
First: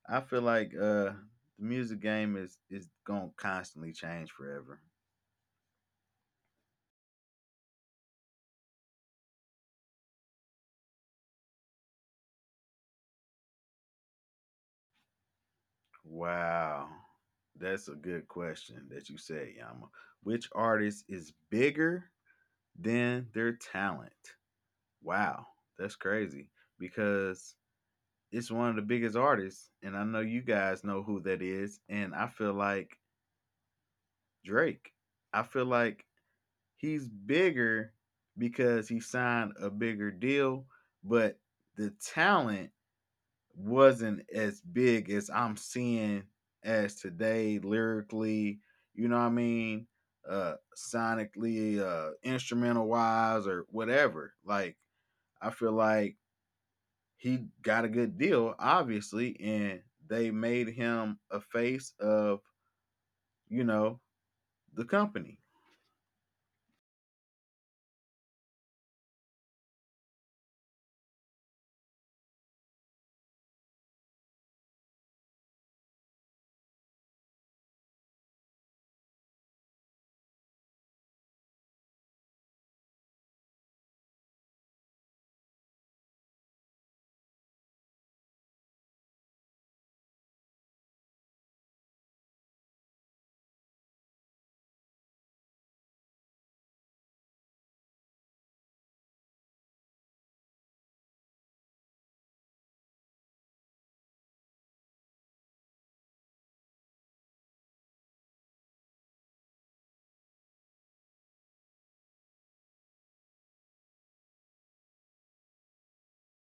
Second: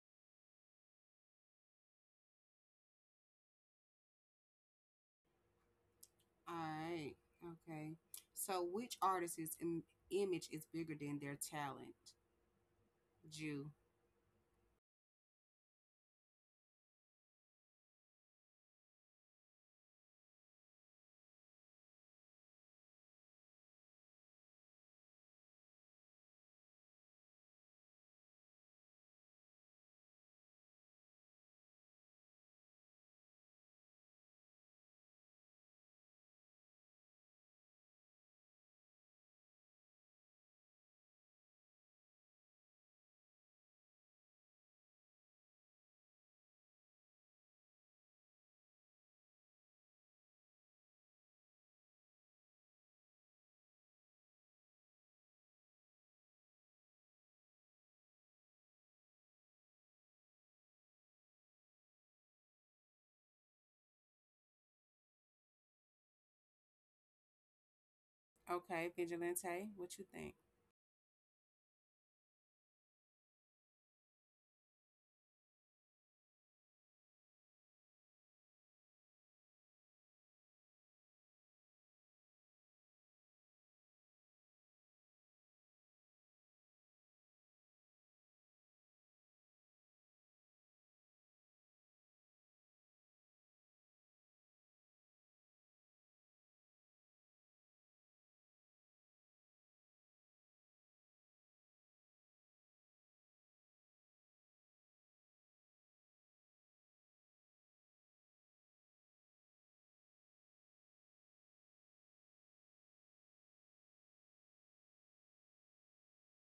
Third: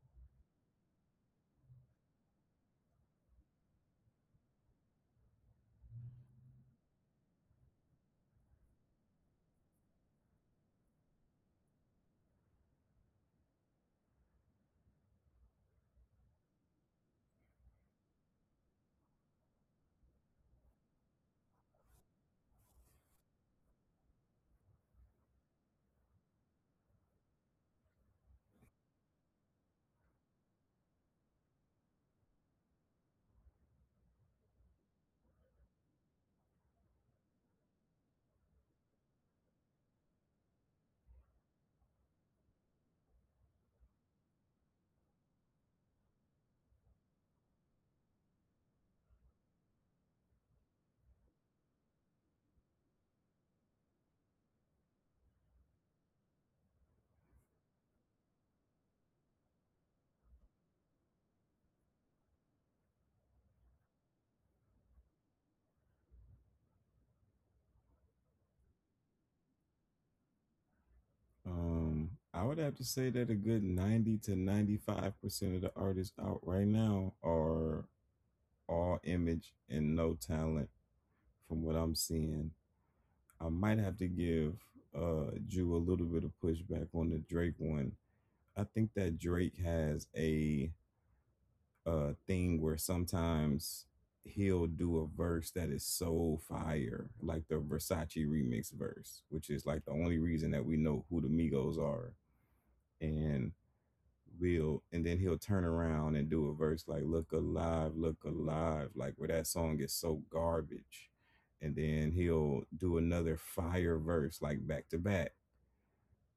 S3: I feel like the music game is gonna constantly change forever.
S1: All right. Okay. So, which artist's image is bigger than their talent? Jew.
S3: Wow, that's a good question that you said, Yama. Which artist is bigger than their talent? Wow, that's crazy because it's one of the biggest artists, and I know you guys know who that is. And I feel like Drake. I feel like he's bigger because he signed a bigger deal, but the talent wasn't as big as I'm seeing as today lyrically. You know what I mean? Sonically, instrumental wise, or whatever. Like I feel like he got a good deal, obviously, and they made him a face of, you know, the company.
S1: Okay, Vigilante, what you think?
S2: I would have to say that a good 90 to 95% of the artists out right now are all image and no talent, from what I'm seeing. I might have to give Jew a little bit of pushback on the Drake one. I think that Drake has a thing where sometimes he'll do a verse that is so fire, like the Versace remix verse, which is like the only reason that we know who the Migos are. And we'll and then he'll turn around and do a verse like Look Alive, Look Alive, like where that song is so garbage. And then he'll do another fire verse like back to back.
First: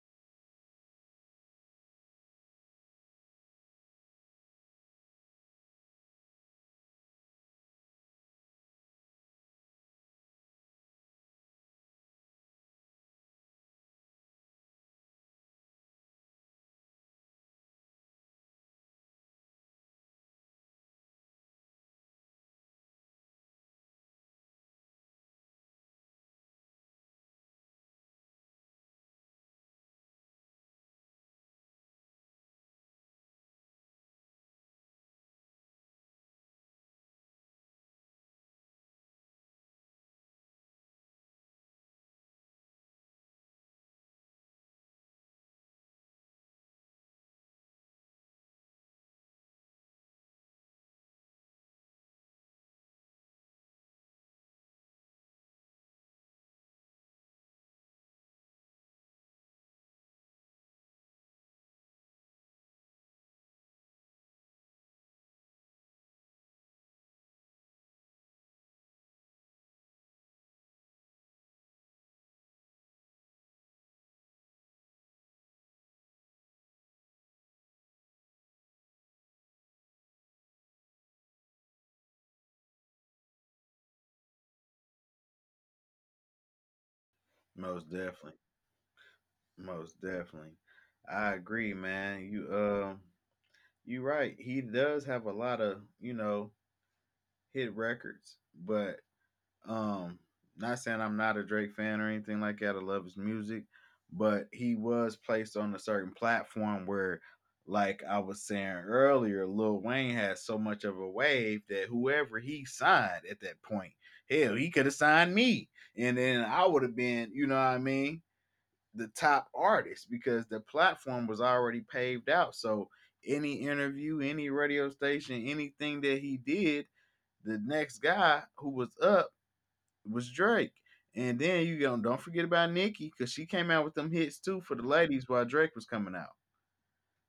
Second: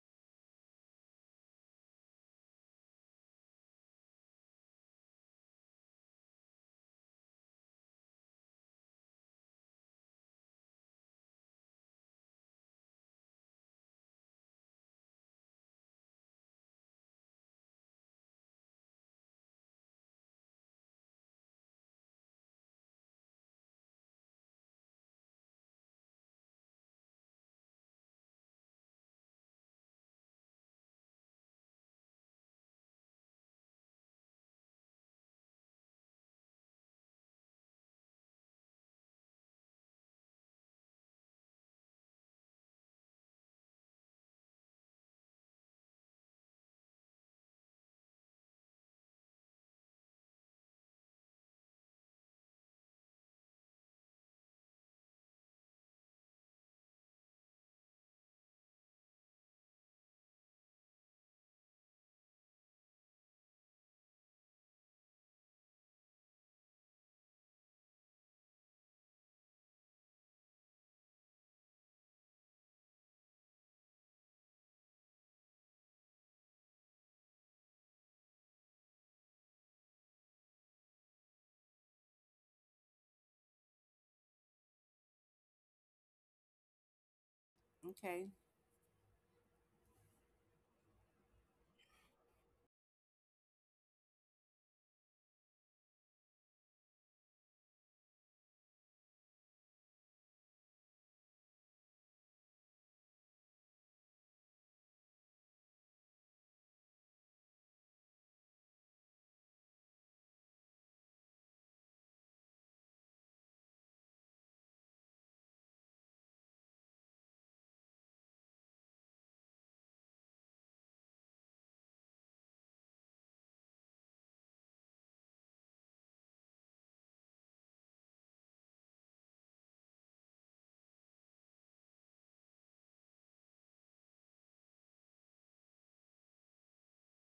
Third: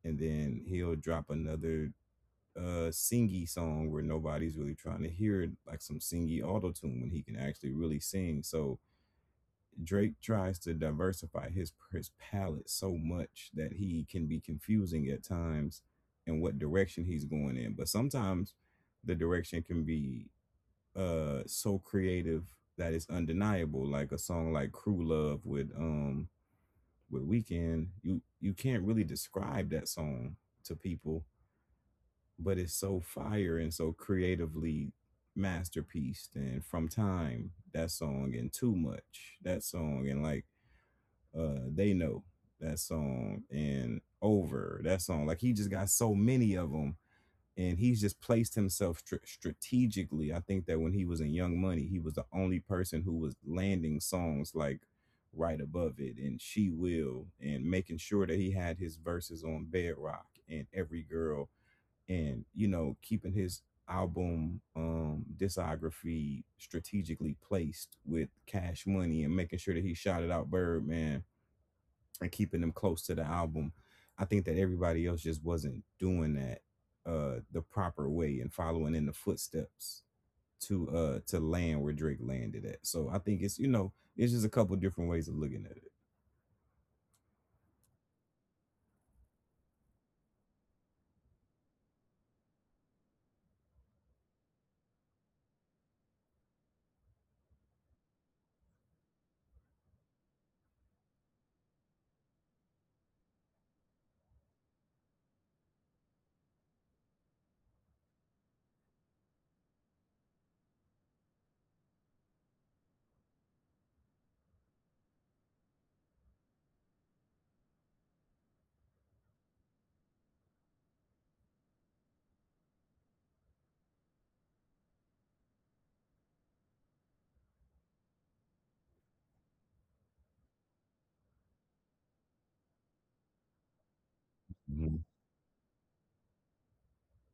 S2: And then he'll drop another singy song where nobody's really trying to hear it, like some singy auto tune when he can actually really sing. So Drake tries to diversify his palette so much that he can be confusing at times in what direction he's going in. But sometimes the direction can be so creative that it's undeniable. Like a song like Crew Love with Weekend, you can't really describe that song to people, but it's so fire and so creatively masterpiece, and from time that song and too much that song and like they know that song and over that song, like he just got so many of them. And he's just placed himself strategically. I think that when he was in Young Money, he was the only person who was landing songs like Right Above It and She Will, and making sure that he had his verses on Bedrock and Every Girl, and you know, keeping his album, discography strategically placed with Cash Money, and making sure that he shouted out Birdman and keeping them close to the album. I think that everybody else just wasn't doing that the proper way and following in the footsteps to land where Drake landed at. So I think it's, you know, it's just a couple different ways of looking at
S3: Most
S1: Okay.
S3: definitely. Most definitely. I agree, man. You right. He does have a lot of, you know, hit records, but Um, not saying I'm not a Drake fan or anything like that. I love his music, but he was placed on a certain platform where, like I was saying earlier, Lil Wayne had so much of a wave that whoever he signed at that point, hell, he could have signed me, and then I would have been, you know what I mean, the top artist because the platform was already paved out. So any interview, any radio station, anything that he did the next guy who was up was Drake. And then you don't forget about Nicki because she came out with them hits too for the
S2: it.
S3: ladies while Drake was coming out.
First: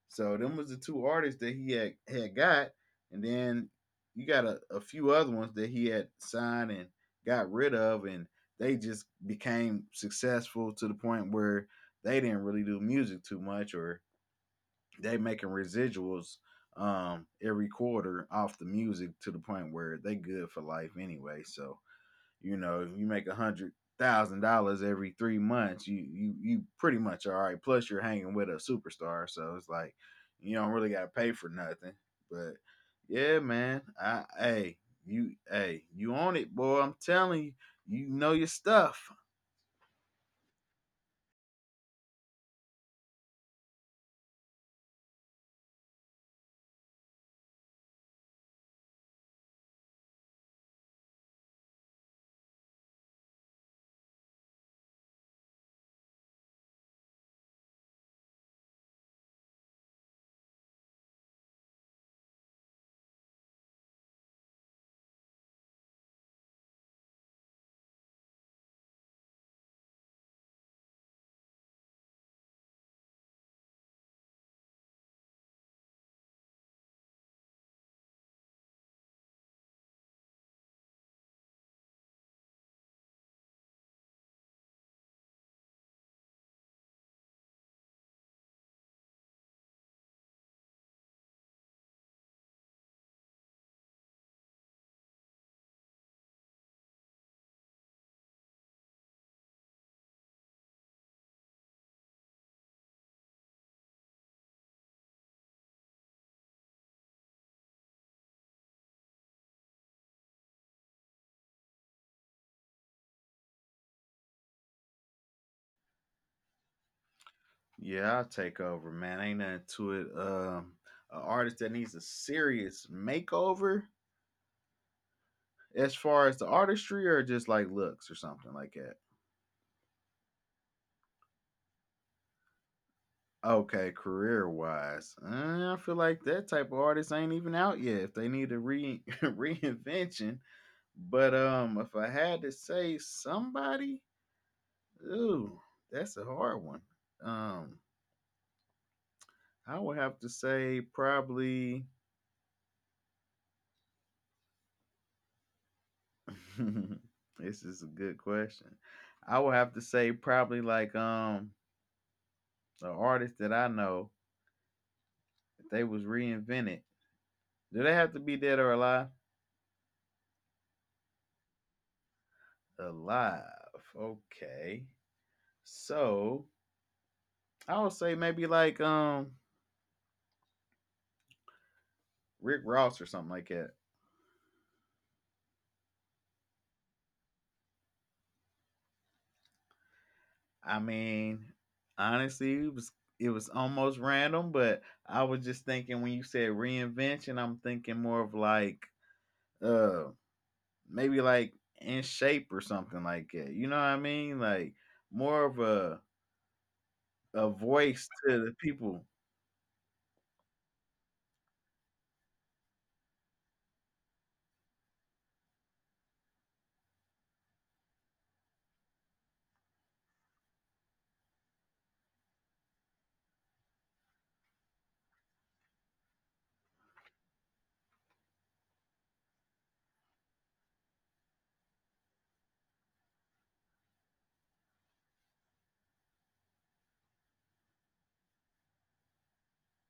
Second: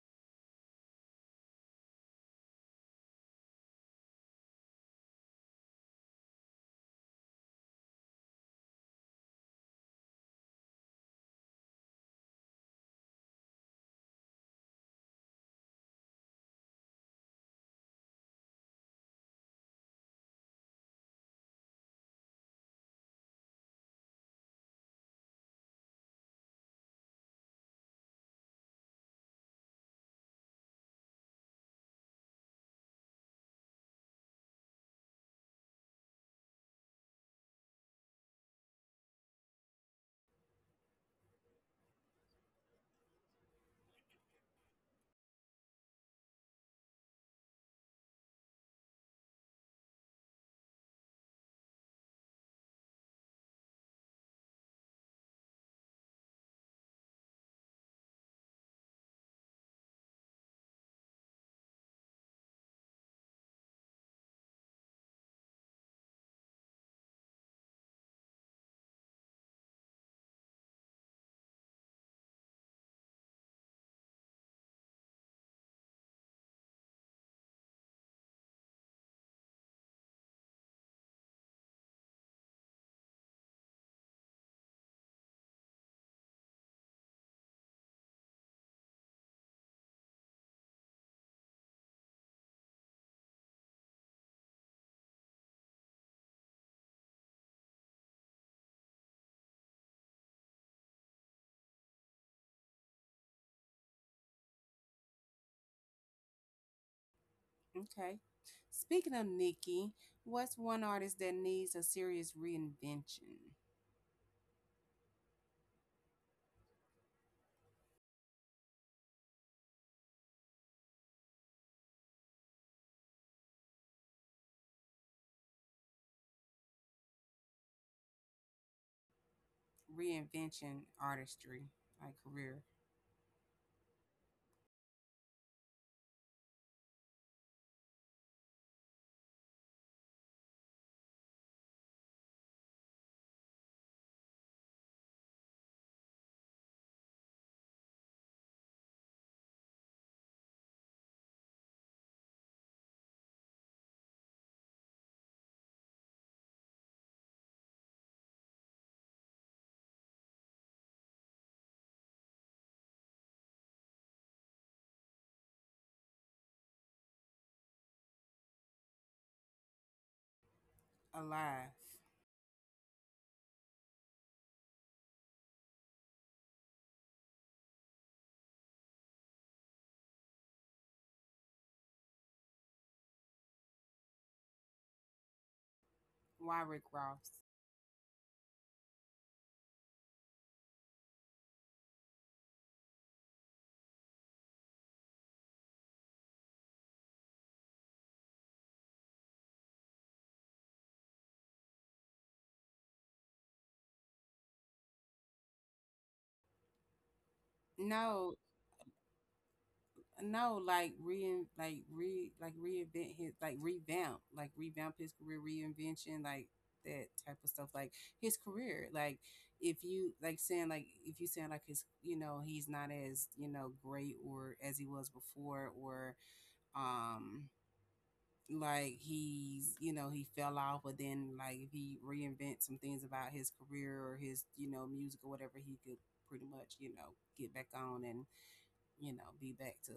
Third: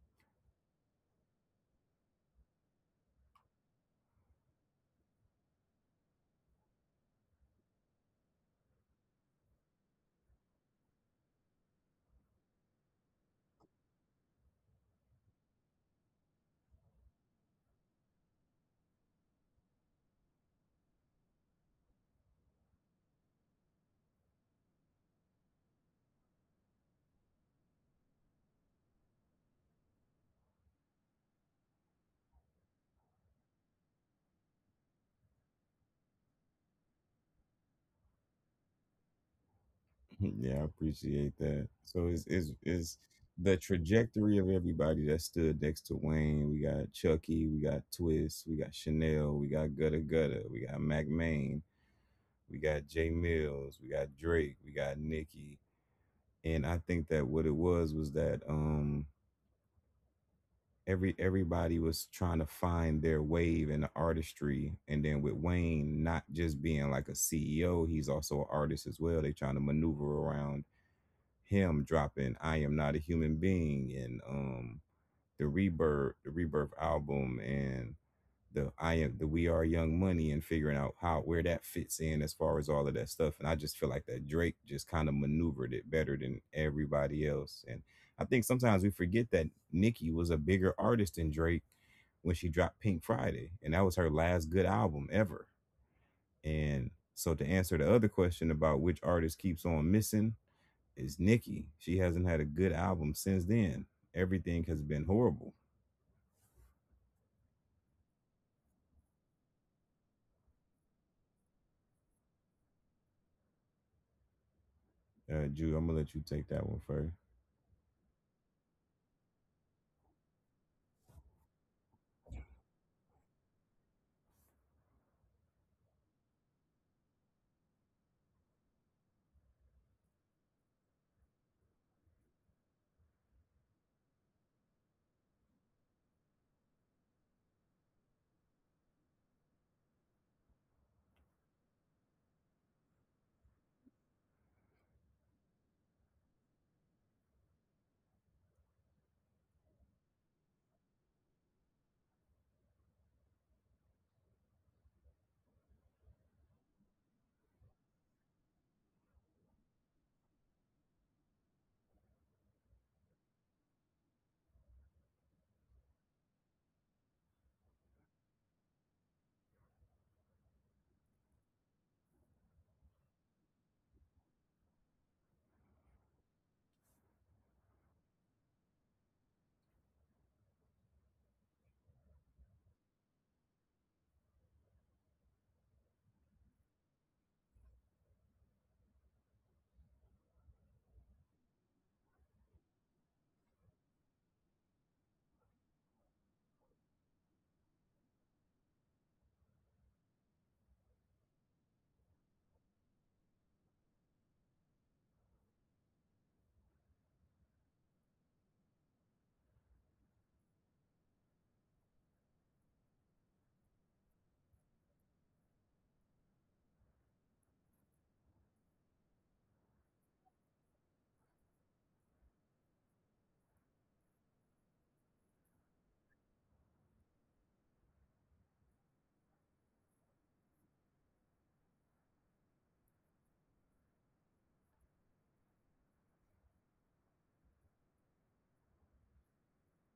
S3: So them was the two artists that he had had got, and then you got a few other ones that he had signed and got rid of, and they just became successful to the point where they didn't really do music too much, or they making residuals every quarter off the music to the point where they good for life anyway. So you know, if you make $100,000 every 3 months, you pretty much are all right. Plus, you're hanging with a superstar, so it's like you don't really got to pay for nothing. But yeah, man, I hey you on it, boy. I'm telling you, you know your stuff.
S2: Yeah, I appreciate that. So it's the trajectory of everybody that stood next to Wayne. We got Chucky, we got Twist, we got Chanel, we got Gutter Gutter, we got Mac Main, we got Jay Mills, we got Drake, we got Nicki. And I think that what it was that everybody was trying to find their wave in the artistry. And then with Wayne not just being like a CEO, he's also an artist as well. They trying to maneuver around him dropping I Am Not a Human Being, and the Rebirth album, and the I Am the We Are Young Money, and figuring out how, where that fits in as far as all of that stuff. And I just feel like that Drake just kind of maneuvered it better than everybody else. And I think sometimes we forget that Nicki was a bigger artist than Drake when she dropped Pink Friday, and that was her last good album ever. And so to answer the other question about which artist keeps on missing, is Nicki? She hasn't had a good album since then. Everything has been horrible.
S1: Okay. Speaking of Nikki, what's one artist that needs a serious reinvention?
S2: Jude, I'm gonna let you take that one first.
S3: Yeah, I'll take over, man. Ain't nothing to it. An artist that needs a serious makeover as far as the artistry or just like looks or something like that.
S1: Reinvention artistry, like career.
S3: Okay, career wise, I feel like that type of artist ain't even out yet. If they need a re reinvention, but if I had to say somebody, ooh, that's a hard one. Um, I would have to say probably. This is a good question. I would have to say probably like an artist that I know if they was reinvented. Do they have to be dead or alive?
S1: Alive.
S3: Alive. Okay. So I would say maybe like Rick Ross or something like that.
S1: Why Rick Ross?
S3: I mean, honestly, it was almost random, but I was just thinking when you said reinvention, I'm thinking more of like uh maybe like in shape or something like that. You know what I mean? Like more of a voice
S1: No,
S3: to the people.
S1: no, like reinvent his, like revamp his career, reinvention, like that type of stuff, like his career. Like, if you like saying, like if you saying like his, he's not as great or as he was before, or um like he's he fell off, but then like if he reinvents some things about his career or his music or whatever, he could pretty much get back on and be back to,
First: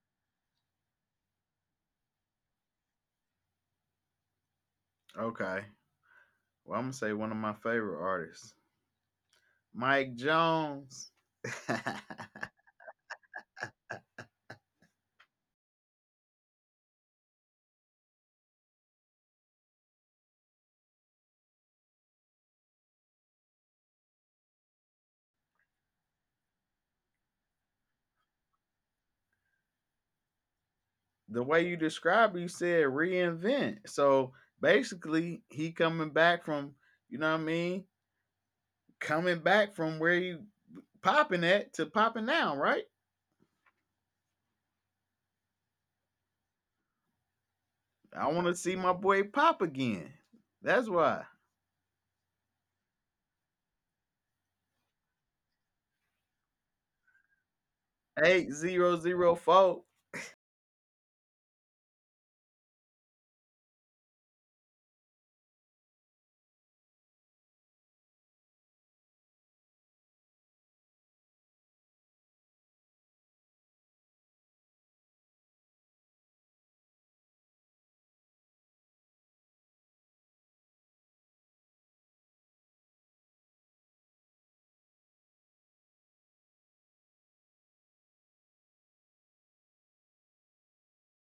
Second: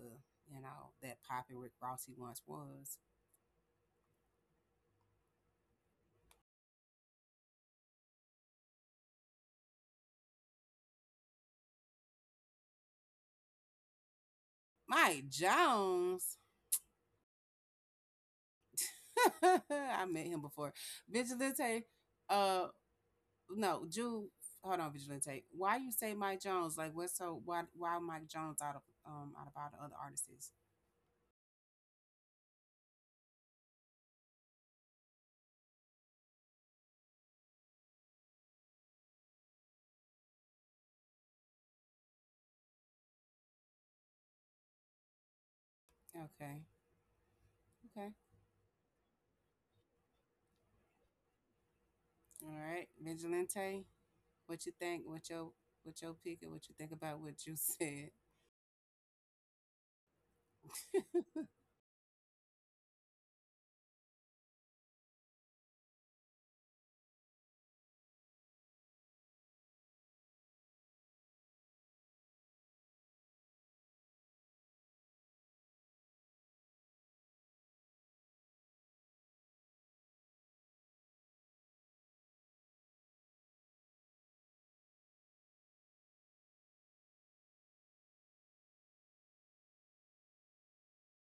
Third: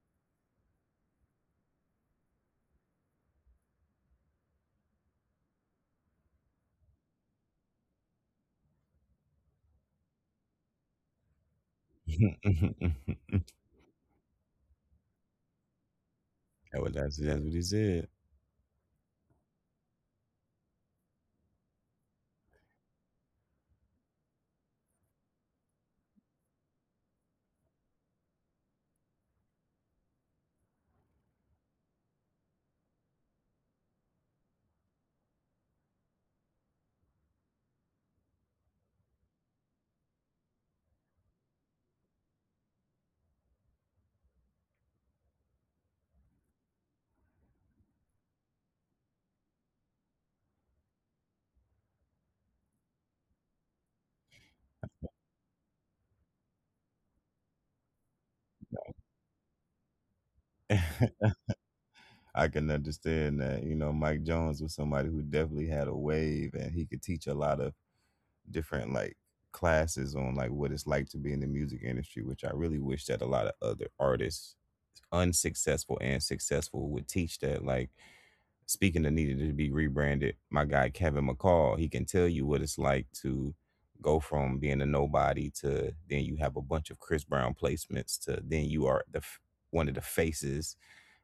S1: that Poppy Rick Ross he once was.
S3: Okay. Well, I'm gonna say one of my favorite artists, Mike Jones.
S1: Mike Jones.
S2: Well, that's what he said.
S1: I met him before. Vigilante, uh no, Jude, hold on, Vigilante. Why you say Mike Jones? Like, what's so why Mike Jones out of all the other artists?
S3: The way you described it, you said reinvent. So basically, he coming back from, you know what I mean? Coming back from where you popping at to popping now, right?
S1: Okay. Okay.
S3: I want to see my boy pop again. That's why.
S1: All right. Vigilante, what you think? What your pick and what you think about what you said?
S3: 8004.
S2: I can understand that. You know, Mike Jones was somebody who definitely had a wave, and he could teach a lot of different like classes on like what it's like to be in the music industry, which I really wish that a lot of other artists, unsuccessful and successful, would teach that. Like speaking of needed to be rebranded, my guy Kevin McCall, he can tell you what it's like to go from being a nobody to then you have a bunch of Chris Brown placements to then you are the one of the faces,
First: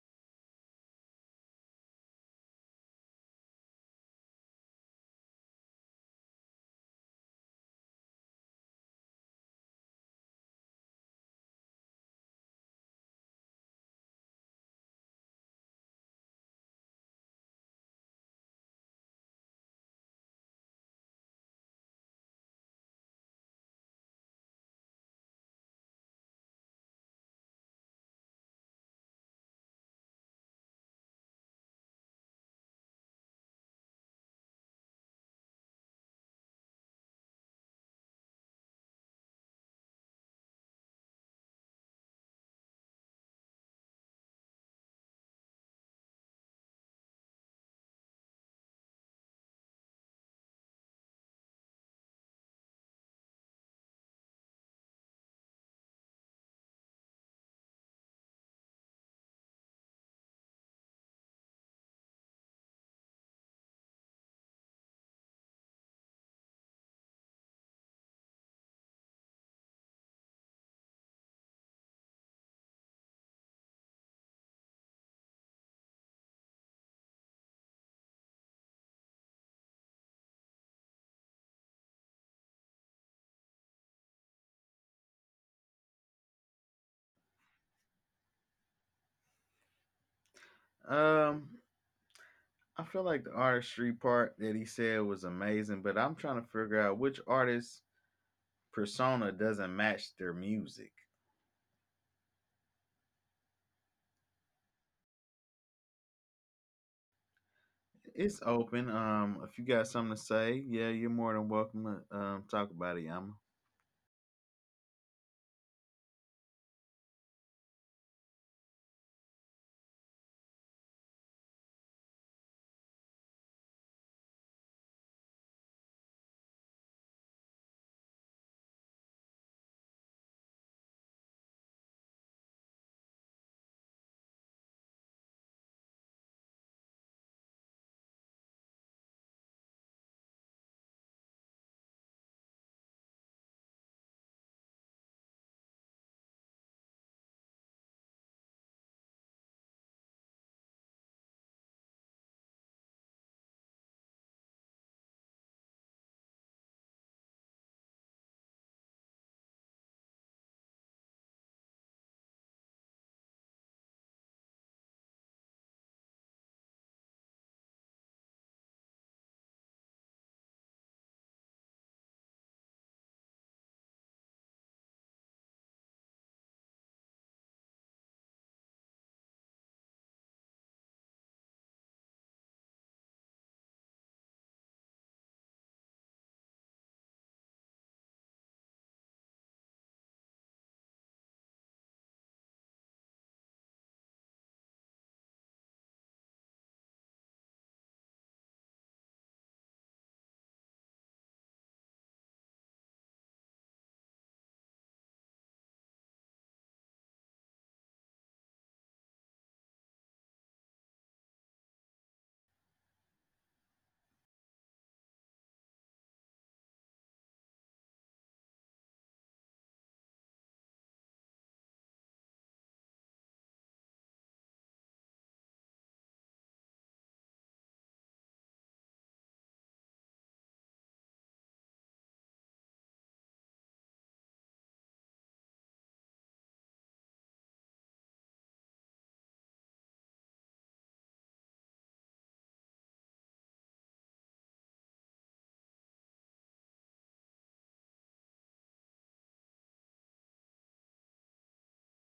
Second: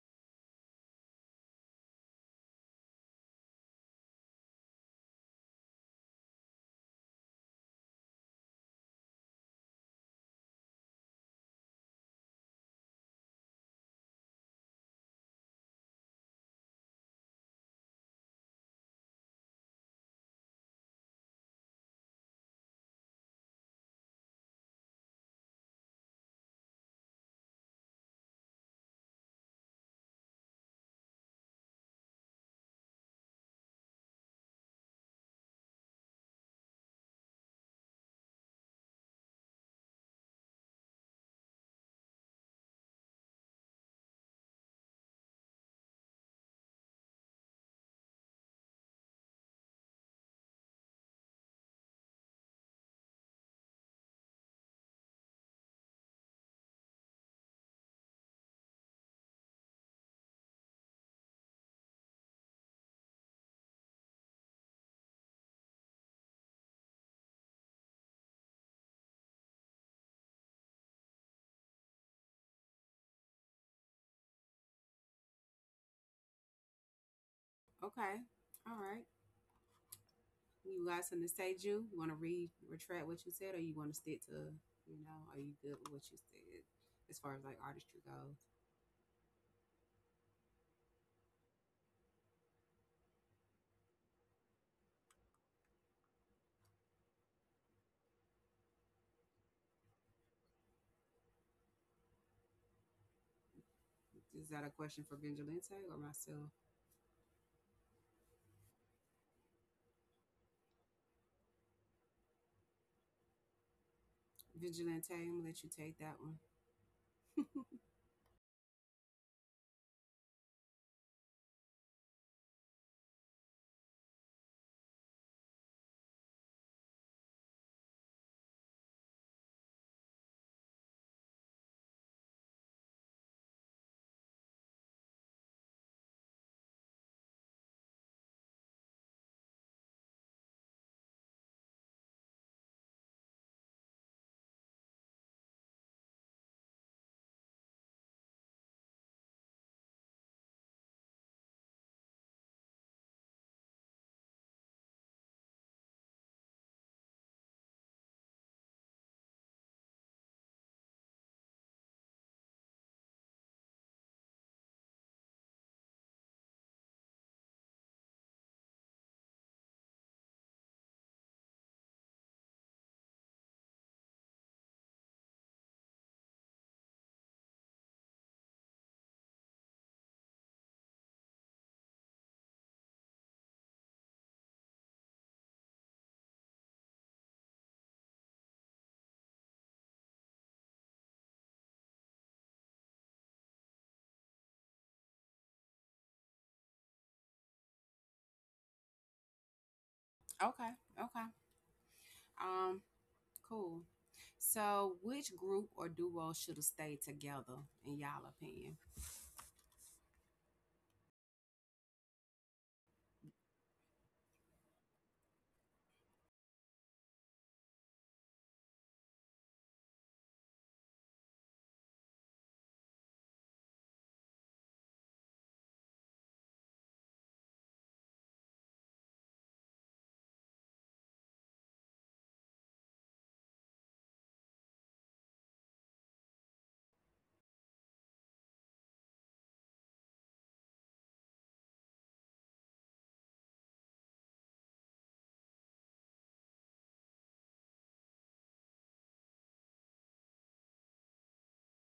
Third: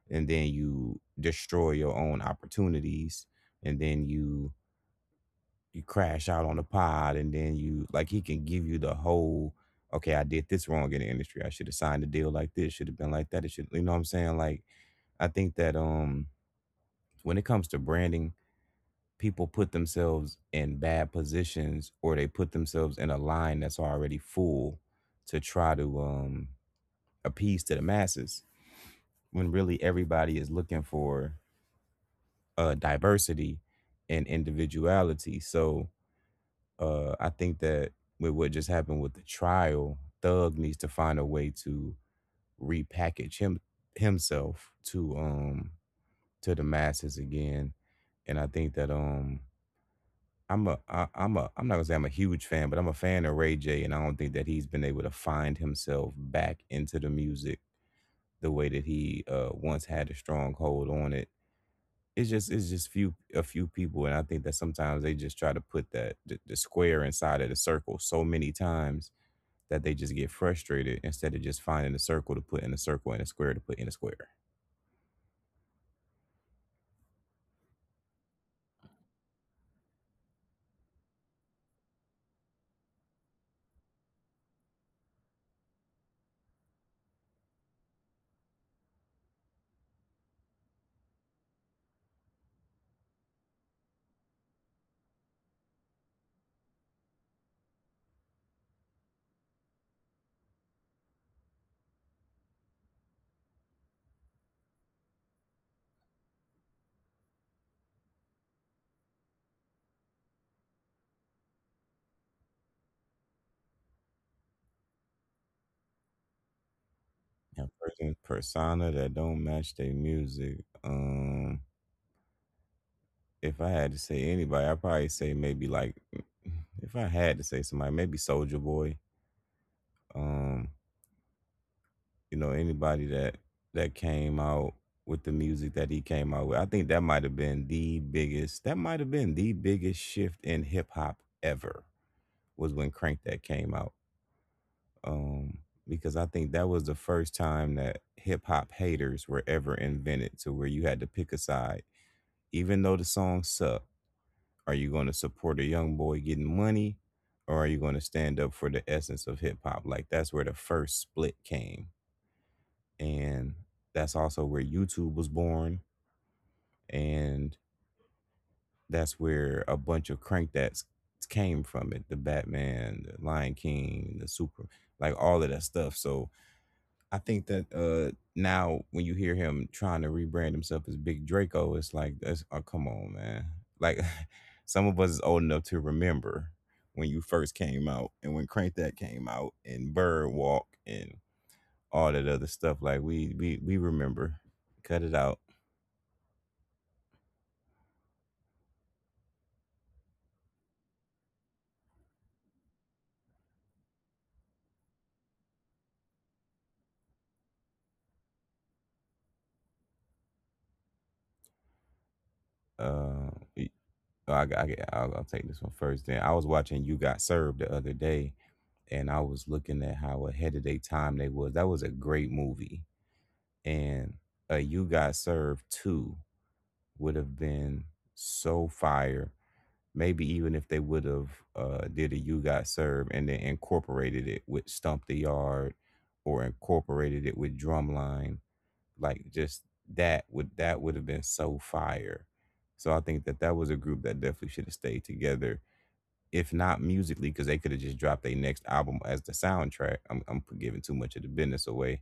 S2: and then you destroy your own opportunities, and then you crash out on the pod, and then you like he can give you the whole, okay, I did this wrong in the industry, I should have signed a deal like this, should have been like that, it should, you know what I'm saying? Like I think that when it comes to branding, people put themselves in bad positions, or they put themselves in a line that's already full to try to appease to the masses, when really everybody is looking for diversity and individuality. So I think that with what just happened with the trial, Thug needs to find a way to repackage himself to the masses again. And I think that I'm a I, I'm a I'm not gonna say I'm a huge fan, but I'm a fan of Ray J, and I don't think that he's been able to find himself back into the music the way that he once had a strong hold on it. It's just few a few people, and I think that sometimes they just try to put that the square inside of the circle so many times that they just get frustrated instead of just finding a circle to put in a circle and a square to put in a square.
S1: Okay. All right. You got something to say, Jew? You want to re retract what you said, or you want to stick to, are you good with what you said as far as like artistry goes?
S3: Um, I feel like the artistry part that he said was amazing, but I'm trying to figure out which artist persona doesn't match their music.
S1: Is that a question for Vigilante or myself?
S3: It's open. If you got something to say, yeah, you're more than welcome to talk about it, Yama.
S1: Vigilante, I'm gonna let you take that one.
S2: Now, persona that don't match their music. Um. If I had to say anybody, I'd probably say maybe like mm, if I had to say somebody, maybe Soldier Boy. Um, you know, anybody that came out with the music that he came out with. I think that might have been the biggest that might have been the biggest shift in hip hop ever was when Crank That came out. Um, because I think that was the first time that hip hop haters were ever invented to where you had to pick a side. Even though the song sucked, are you going to support a young boy getting money? Or are you going to stand up for the essence of hip hop? Like that's where the first split came. And that's also where YouTube was born. And that's where a bunch of Crank That's came from it. The Batman, the Lion King, the Super, like all of that stuff. So I think that now when you hear him trying to rebrand himself as Big Draco, it's like that's, oh, come on, man. Like some of us is old enough to remember when you first came out and when Crank That came out and Bird Walk and all that other stuff. Like we remember. Cut it out.
S1: Okay, okay. Um, cool. So, which group or duo should have stayed together, in y'all opinion?
S2: Uh y- I'll take this one first. Then I was watching You Got Served the other day, and I was looking at how ahead of their time they was. That was a great movie, and a You Got Served Two would have been so fire. Maybe even if they would have did a You Got Served and then incorporated it with Stump the Yard or incorporated it with Drumline, like just that would have been so fire. So I think that that was a group that definitely should have stayed together, if not musically, because they could have just dropped their next album as the soundtrack. I'm giving too much of the business away,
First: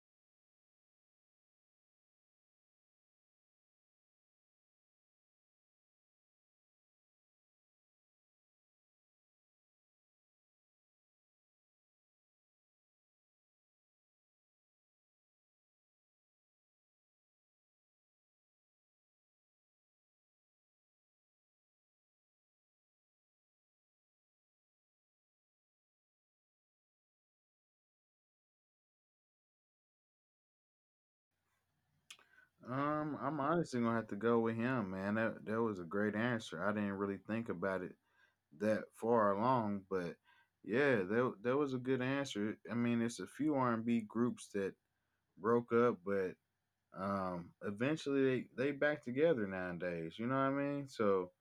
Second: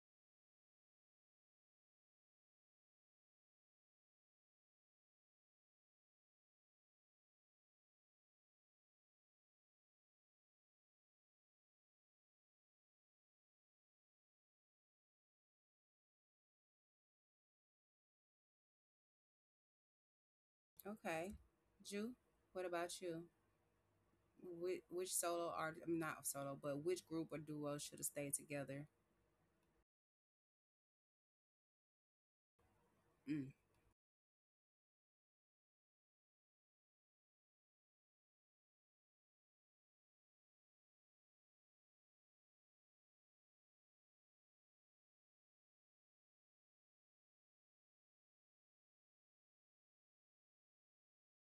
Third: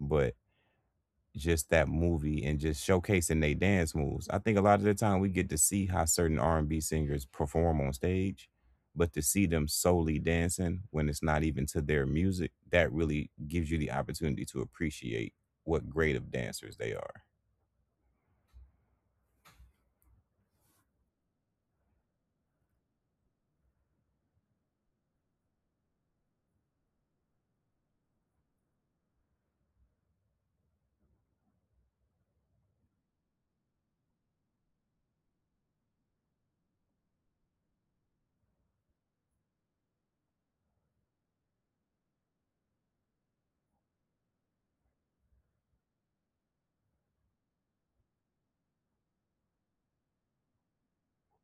S2: but just that movie and just showcasing their dance moves. I think a lot of the time we get to see how certain R&B singers perform on stage, but to see them solely dancing when it's not even to their music, that really gives you the opportunity to appreciate what great of dancers they are.
S1: Okay, Jew, what about you? Which solo art I'm not solo, but which group or duo should have stayed together?
S3: I'm
S1: Mm.
S3: honestly gonna have to go with him, man. That was a great answer. I didn't really think about it that far along, but yeah, that was a good answer. I mean, it's a few R&B groups that broke up, but eventually they back together nowadays. You know what I mean? So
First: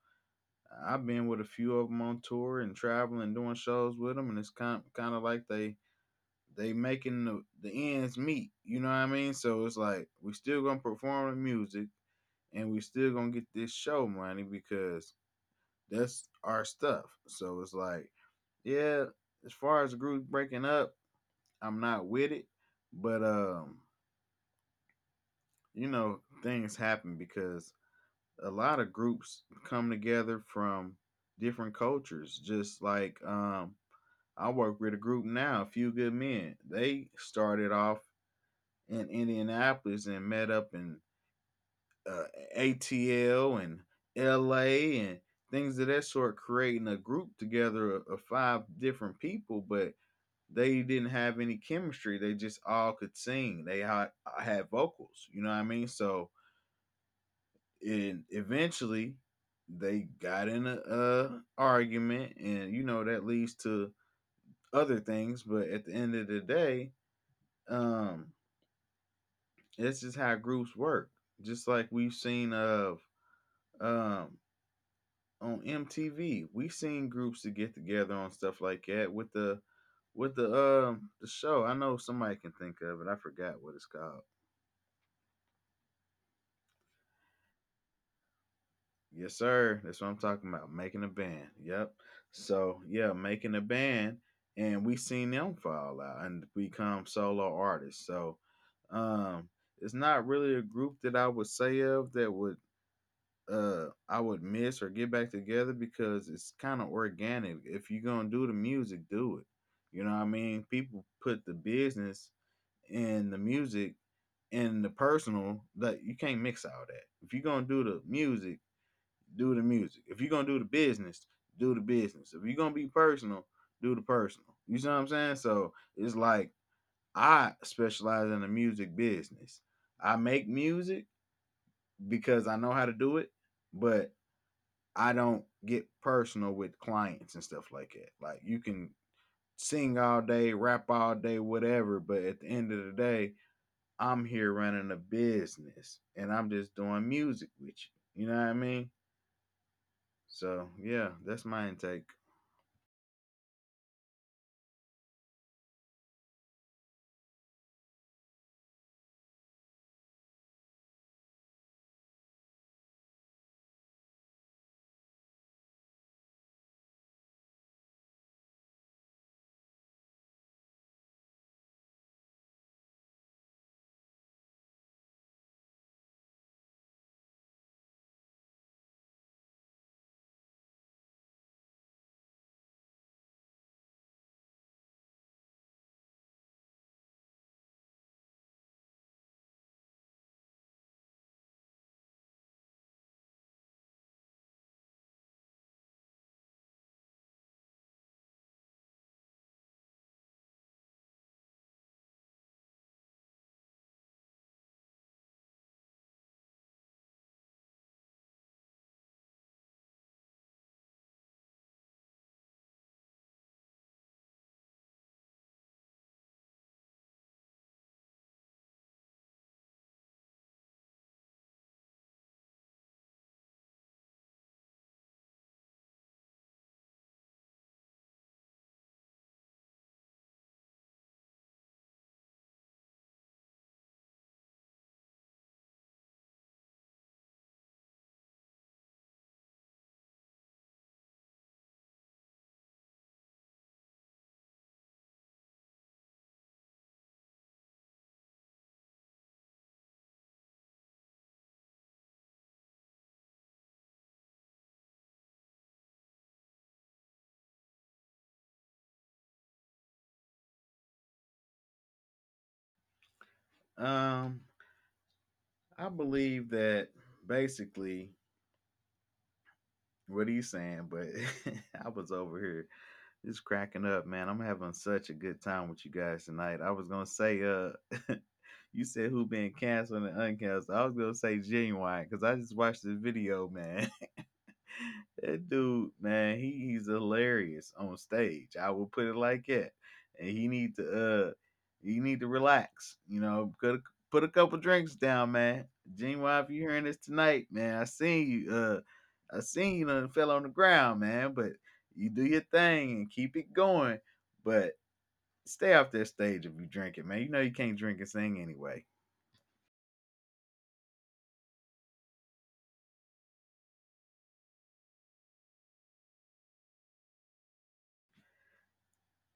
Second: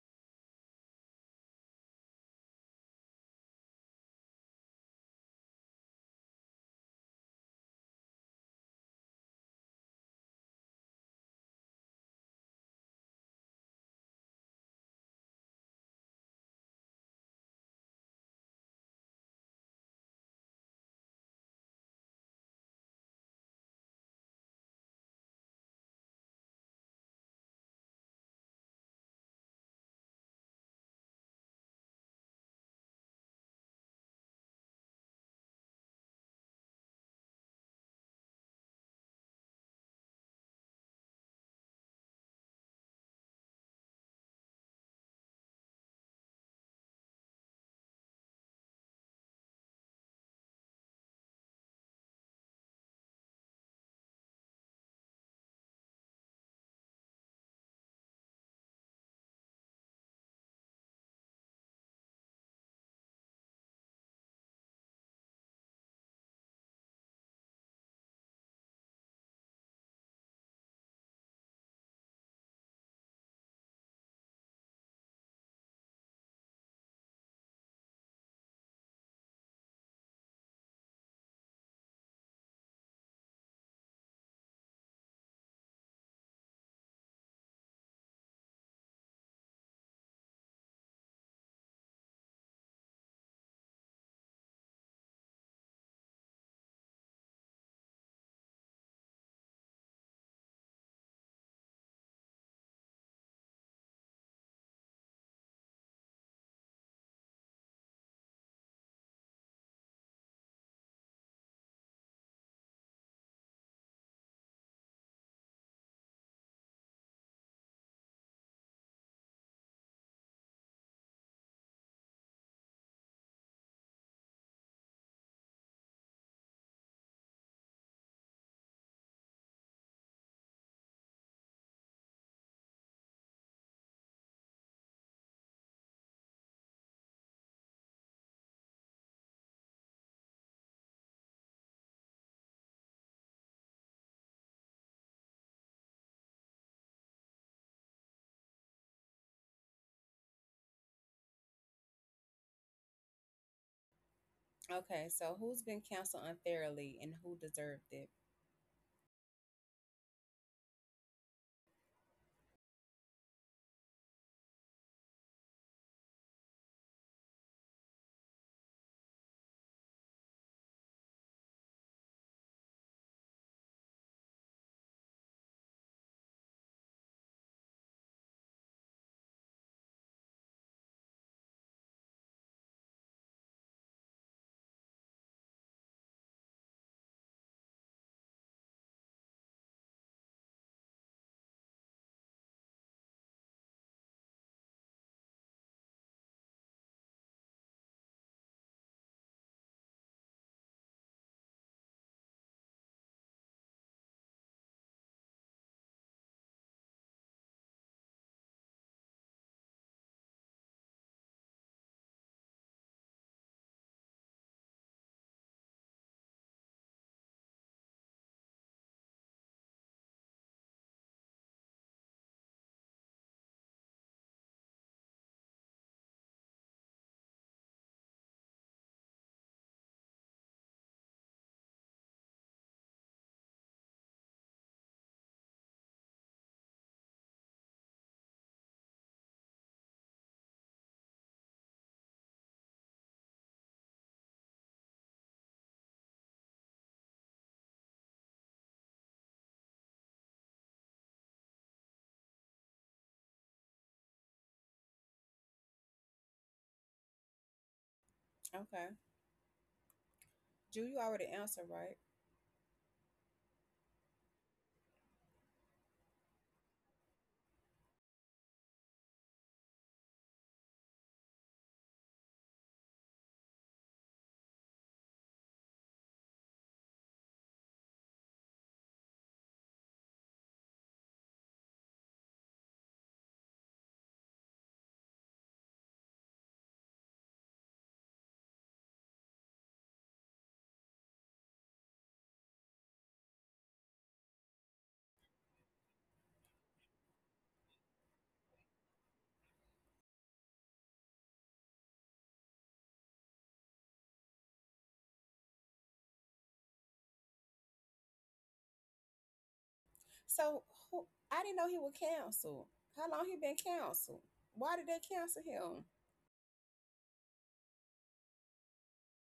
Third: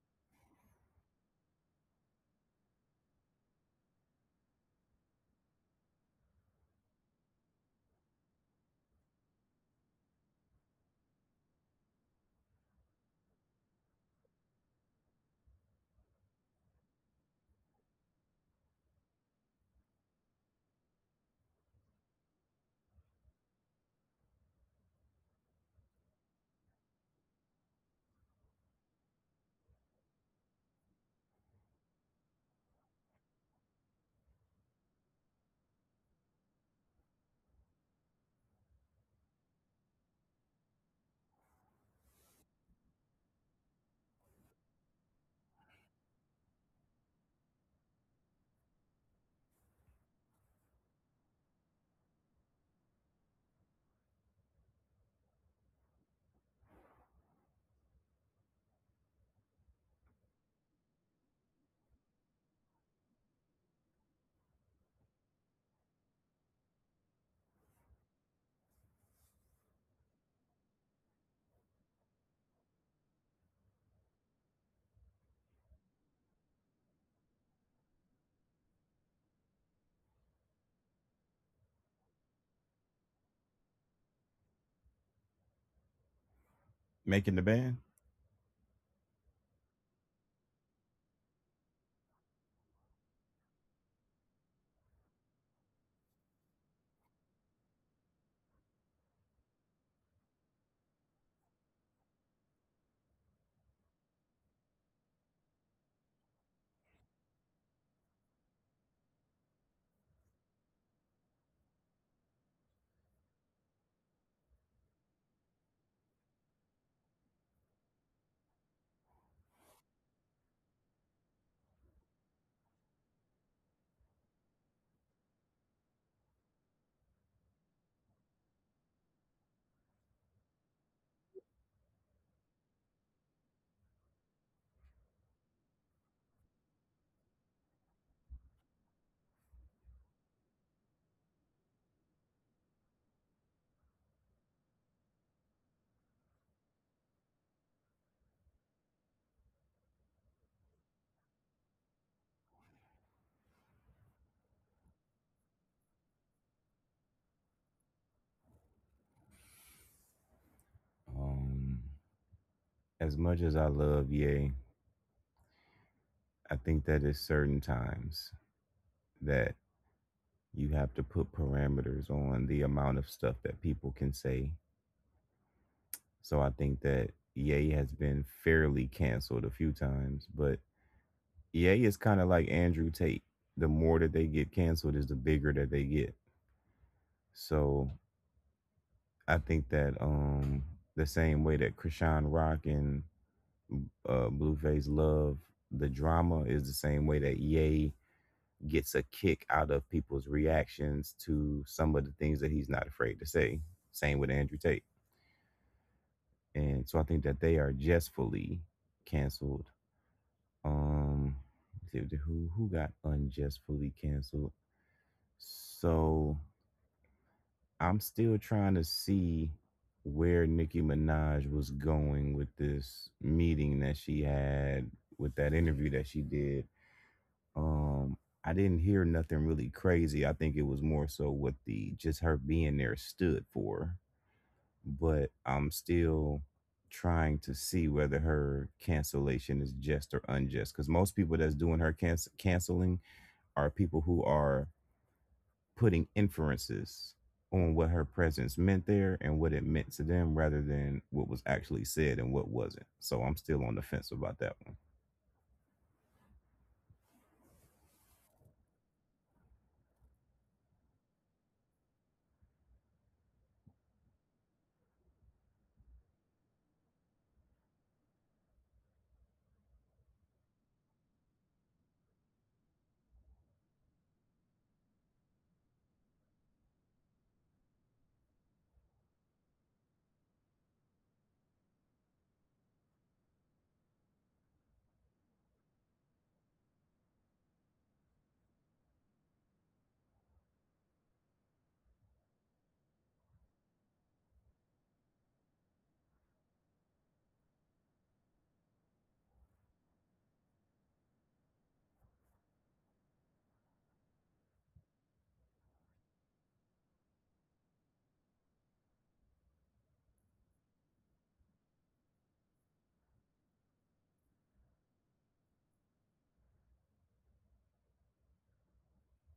S3: I've been with a few of them on tour and traveling, doing shows with them, and it's kind of like they making the ends meet. You know what I mean? So it's like we still gonna perform the music and we still gonna get this show money because that's our stuff. So it's like, yeah, as far as the group breaking up, I'm not with it. But you know, things happen because a lot of groups come together from different cultures. Just like I work with a group now, A Few Good Men. They started off in Indianapolis and met up in uh, ATL and LA and things of that sort, creating a group together of five different people, but they didn't have any chemistry. They just all could sing. They had vocals, you know what I mean? So and eventually they got in a argument, and you know that leads to other things, but at the end of the day, um it's just how groups work, just like we've seen of um on MTV. We seen groups to get together on stuff like that with the show. I know somebody can think of it. I forgot what it's called.
S2: Making the band?
S3: Yes, sir. That's what I'm talking about. Making a band. Yep. So yeah, making a band, and we seen them fall out and become solo artists. So um, it's not really a group that I would say of that would I would miss or get back together, because it's kind of organic. If you're gonna do the music, do it. You know what I mean? People put the business and the music and the personal, that you can't mix all that. If you're gonna do the music, do the music. If you're gonna do the business, do the business. If you're gonna be personal, do the personal. You see what I'm saying? So it's like I specialize in the music business. I make music because I know how to do it, but I don't get personal with clients and stuff like that. Like you can sing all day, rap all day, whatever, but at the end of the day, I'm here running a business and I'm just doing music with you. You know what I mean? So yeah, that's my intake.
S1: Okay, so who's been canceled unfairly and who deserved it?
S2: Um, as much as I love Ye, I think that there's certain times that you have to put parameters on the amount of stuff that people can say. So I think that EA has been fairly canceled a few times, but EA is kind of like Andrew Tate. The more that they get canceled is the bigger that they get. So I think that the same way that Krishan Rock and Blueface love the drama is the same way that EA gets a kick out of people's reactions to some of the things that he's not afraid to say. Same with Andrew Tate. And so I think that they are justfully canceled. Um, let's who got unjustly canceled? So I'm still trying to see where Nicki Minaj was going with this meeting that she had with that interview that she did. Um, I didn't hear nothing really crazy. I think it was more so what the just her being there stood for. But I'm still trying to see whether her cancellation is just or unjust because most people that's doing her canceling are people who are putting inferences on what her presence meant there and what it meant to them rather than what was actually said and what wasn't. So I'm still on the fence about that one.
S1: Okay, Jew, you already answered right.
S3: Um, I believe that basically what he's saying, but I was over here just cracking up, man. I'm having such a good time with you guys tonight. I was gonna say, you said who been canceled and uncanceled. I was gonna say Genuine, because I just watched this video, man, that dude, man, he's hilarious on stage. I will put it like that. And he need to uh relax, you know, put a couple drinks down, man. Gene, if you hearing this tonight, man, I seen you done fell on the ground, man, but you do your thing and keep it going. But stay off that stage if you drink it, man. You know you can't drink and sing anyway.
S1: So who? I didn't know he was canceled. How long he been canceled? Why did they cancel him?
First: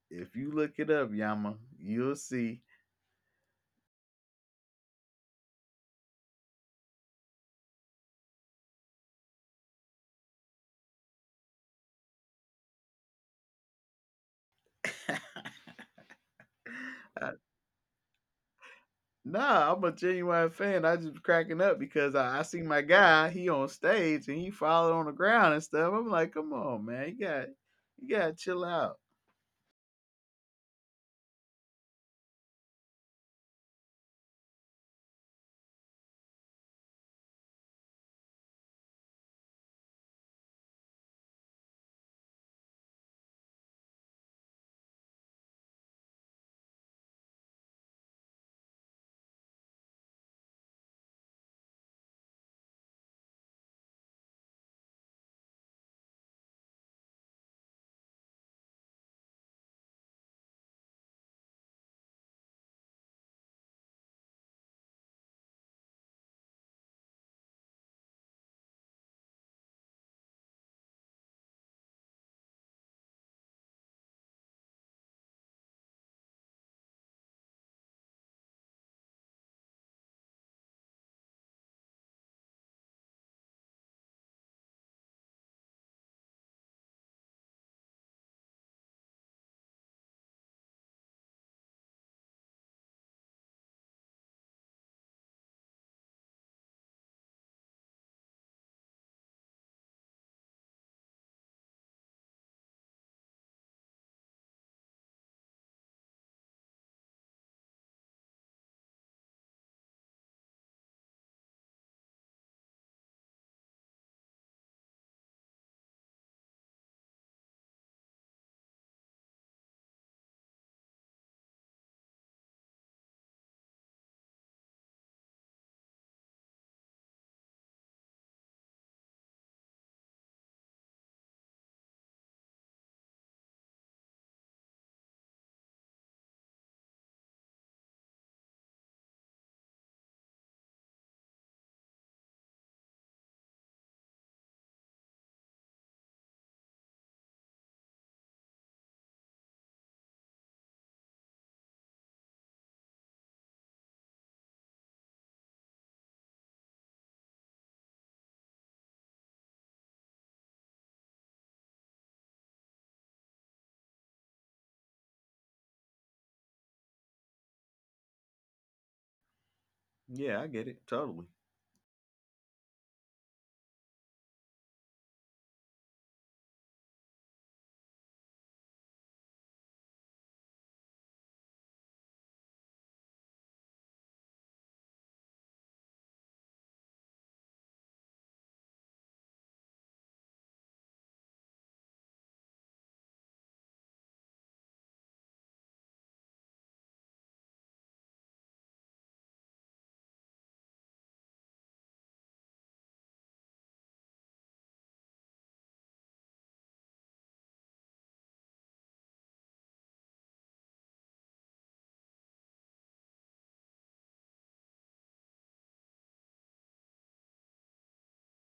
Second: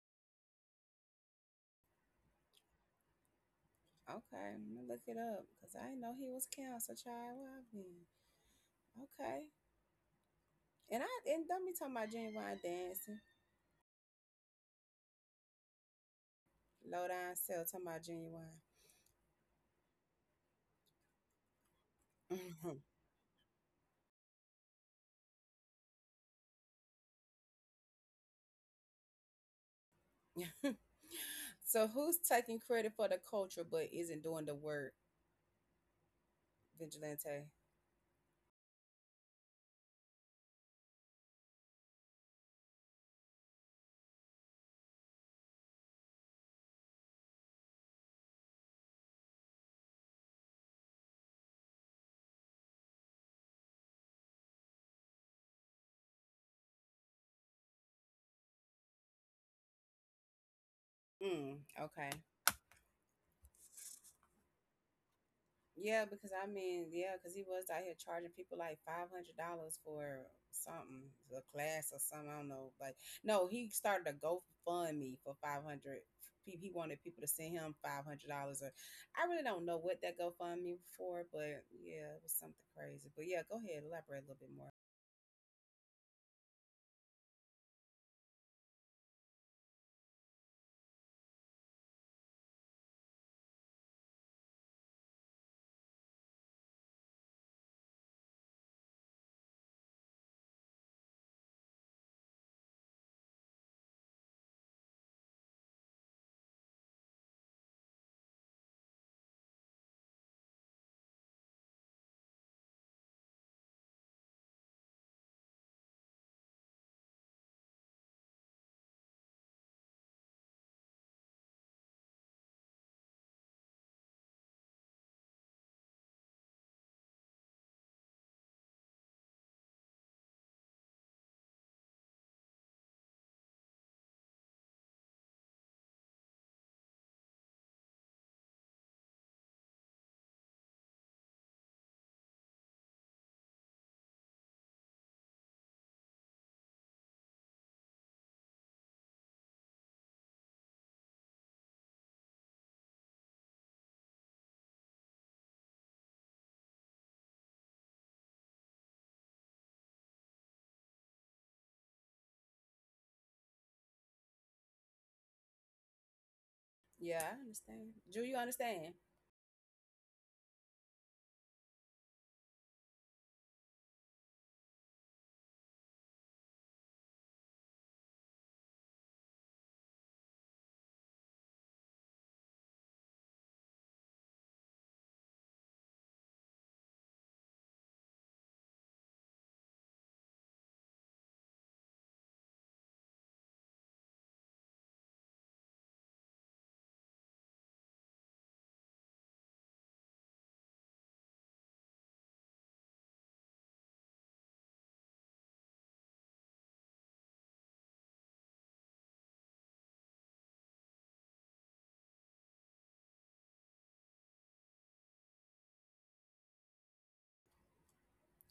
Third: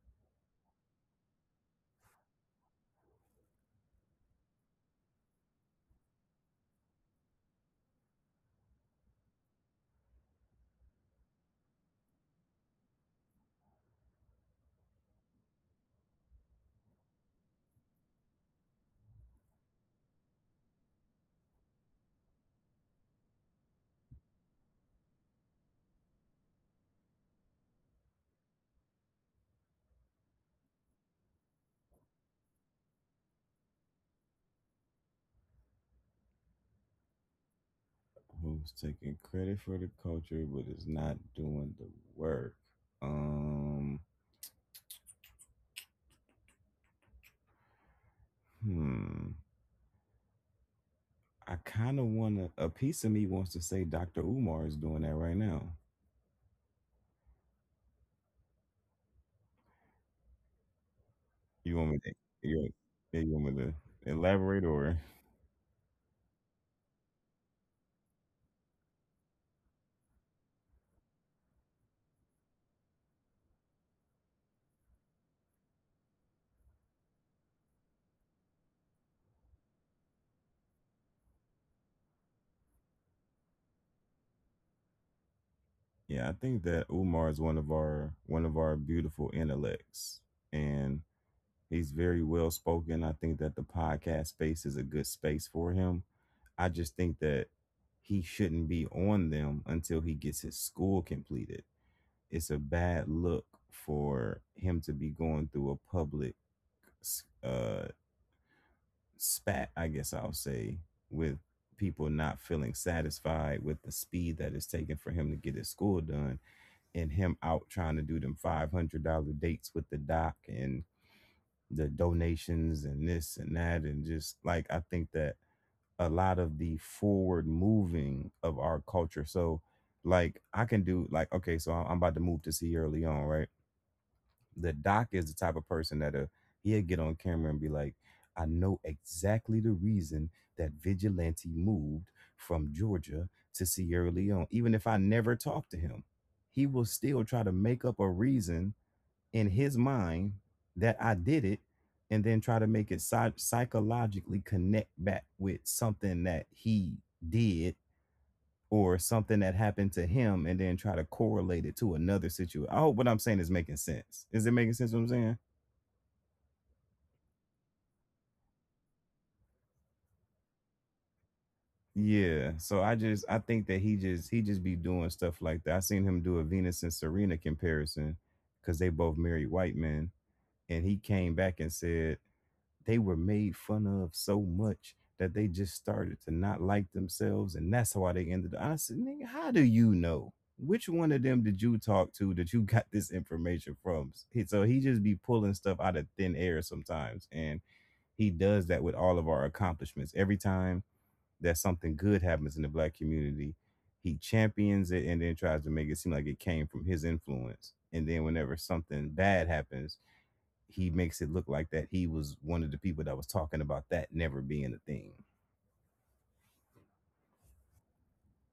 S3: If you look it up, Yama, you'll see.
S1: Okay, I'm gonna look it up because I didn't know he was canceled, child. Well, I mean, okay, and I and don't be talking about genuine dancing. Low down cell talking about genuine.
S3: Nah, I'm a Genuine fan. I just cracking up because I see my guy, he on stage and he falling on the ground and stuff. I'm like, come on, man, you gotta chill out.
S1: So who's taking credit for the culture but isn't doing the work? Vigilante.
S2: Who's taking credit for the culture but is not doing the work? Um, hmm. I kind of want to, a piece of me wants to say Dr. Umar is doing that right now.
S1: Mm,
S2: You want me to,
S1: okay.
S2: you, yeah, you want me to elaborate or?
S1: Yeah, because I mean, yeah, because he was out here charging people like $500 for something, a class or something. I don't know. Like, no, he started a GoFundMe for 500. He wanted people to send him $500. Or I really don't know what that GoFundMe for, but yeah, it was something crazy. But yeah, go ahead, elaborate a little bit more.
S2: Yeah, I think that Umar is one of our beautiful intellects, and he's very well spoken. I think that the podcast space is a good space for him. I just think that he shouldn't be on them until he gets his school completed. It's a bad look for him to be going through a public uh, spat, I guess I'll say, with people not feeling satisfied with the speed that it's taking for him to get his school done and him out trying to do them 500 dollar dates with the doc and the donations and this and that and just like I think that a lot of the forward moving of our culture. So like I can do like okay, so I'm about to move to Sierra Leone, right? The doc is the type of person that he'll get on camera and be like, I know exactly the reason that Vigilante moved from Georgia to Sierra Leone. Even if I never talk to him, he will still try to make up a reason in his mind that I did it and then try to make it psychologically connect back with something that he did or something that happened to him and then try to correlate it to another situation. I hope what I'm saying is making sense. Is it making sense what I'm saying?
S1: Yeah, I understand. Do you understand?
S3: Yeah, I get it. Totally.
S2: Yeah. So I think that he just be doing stuff like that. I seen him do a Venus and Serena comparison because they both married white men, and he came back and said they were made fun of so much that they just started to not like themselves, and that's why they ended up. I said, nigga, how do you know? Which one of them did you talk to that you got this information from? So he just be pulling stuff out of thin air sometimes, and he does that with all of our accomplishments every time that something good happens in the black community, he champions it and then tries to make it seem like it came from his influence. And then whenever something bad happens, he makes it look like that he was one of the people that was talking about that never being a thing.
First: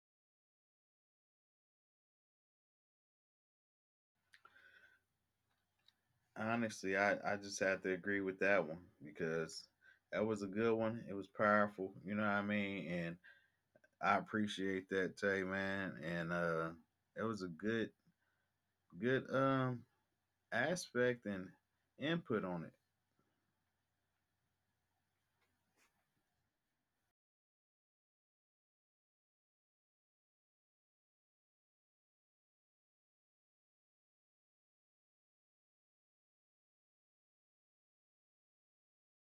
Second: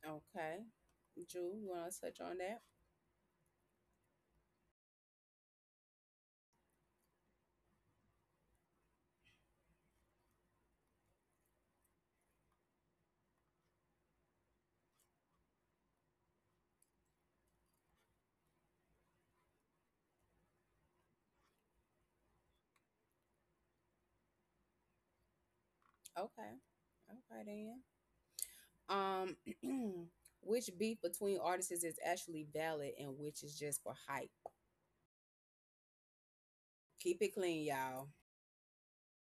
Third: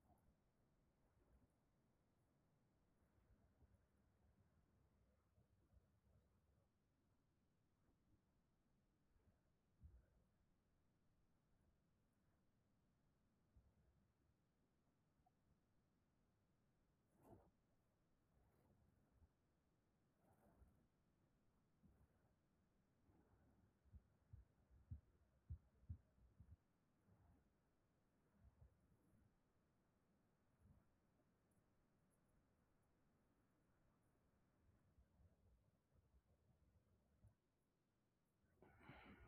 S1: Okay. Jew, you want to touch on that?
S3: Honestly, I just have to agree with that one, because that was a good one. It was powerful, you know what I mean? And I appreciate that, Tay, man. And it was a good good um aspect and input on it.
S1: Okay, okay then. Um, which beef between artists is actually valid and which is just for hype? Keep it clean, y'all.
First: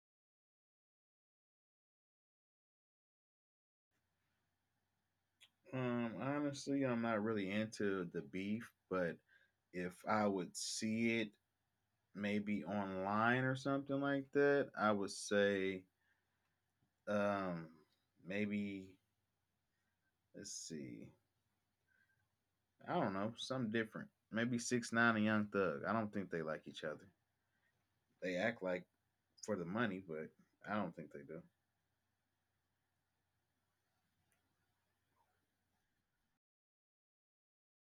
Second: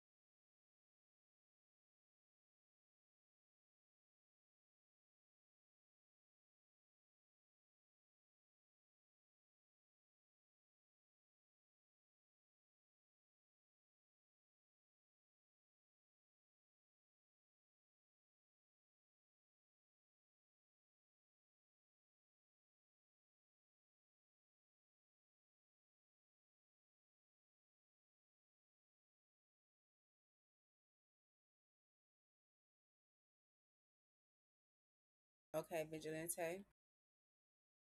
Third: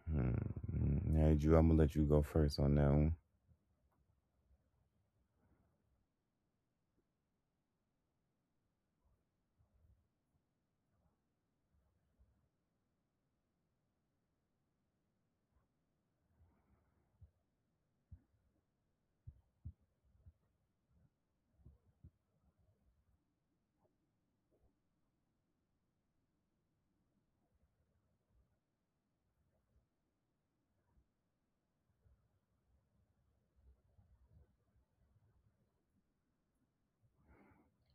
S2: Hmm. Hey, Drew, I'm gonna let you go first on that one.
S3: Honestly, I'm not really into the beef, but if I would see it maybe online or something like that, I would say um maybe, let's see. I don't know, something different. Maybe 6ix9ine and Young Thug. I don't think they like each other. They act like for the money, but I don't think they do.
S1: Okay, Vigilante,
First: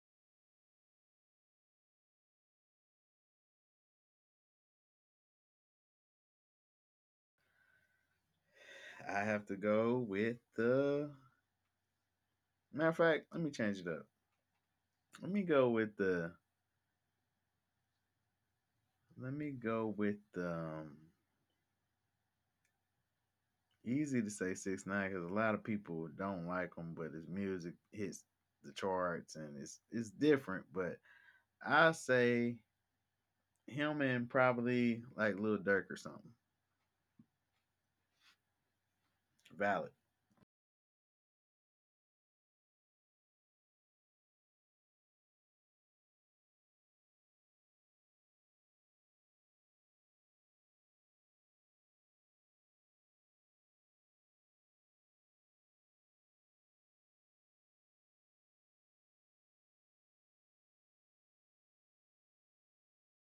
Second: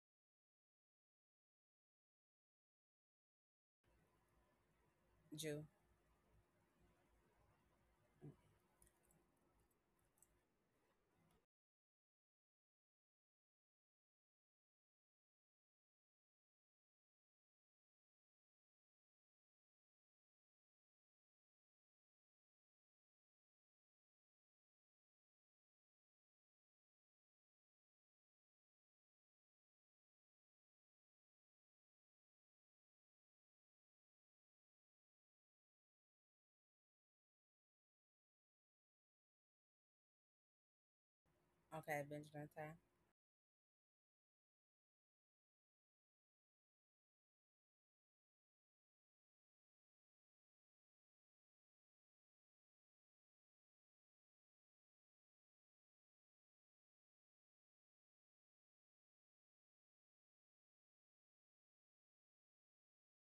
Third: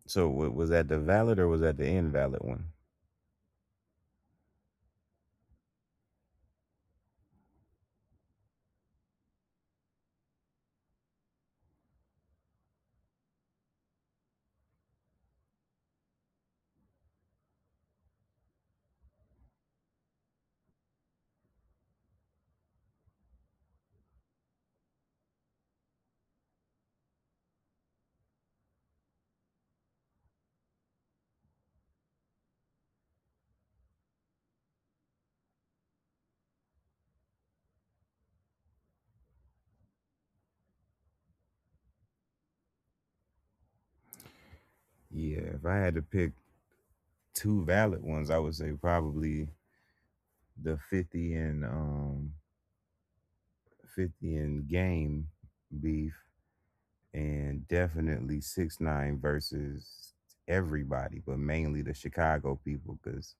S2: So, was that the valid or was that the invalid one?
S1: Jew.
S3: I have to go with the Matter of fact, let me change it up. Let me go with the let me go with the Easy to say 6ix9ine, because a lot of people don't like him, but his music hits the charts, and it's different. But I say him and probably like Lil Durk or something. Valid.
S1: Okay, Vigilante.
S2: Yeah, if I had to pick two valid ones, I would say probably the 50 and 50 and game beef, and definitely 6ix9ine versus everybody, but mainly the Chicago people because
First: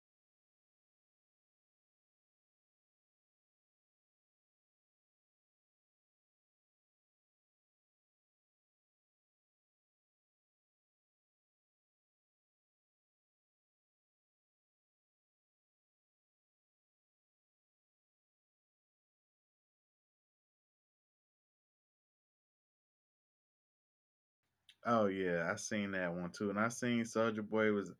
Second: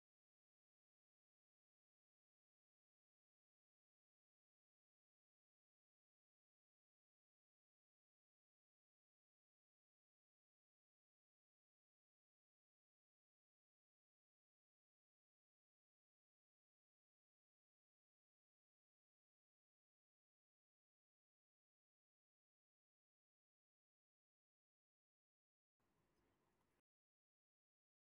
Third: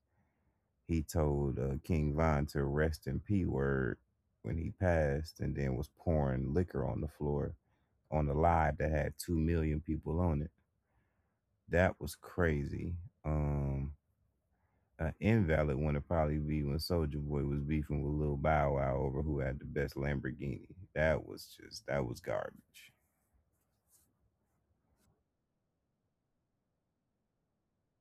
S2: he told king von to rest in p word when he passed and then was pouring liquor on the floor on the live that had 2 million people on it. That was crazy. um an invalid one would probably be when Soldier Boy was beefing with Lil Bow Wow over who had the best Lamborghini. That was just that was garbage.
S3: Oh yeah, I seen that one too, and I seen Soldier Boy was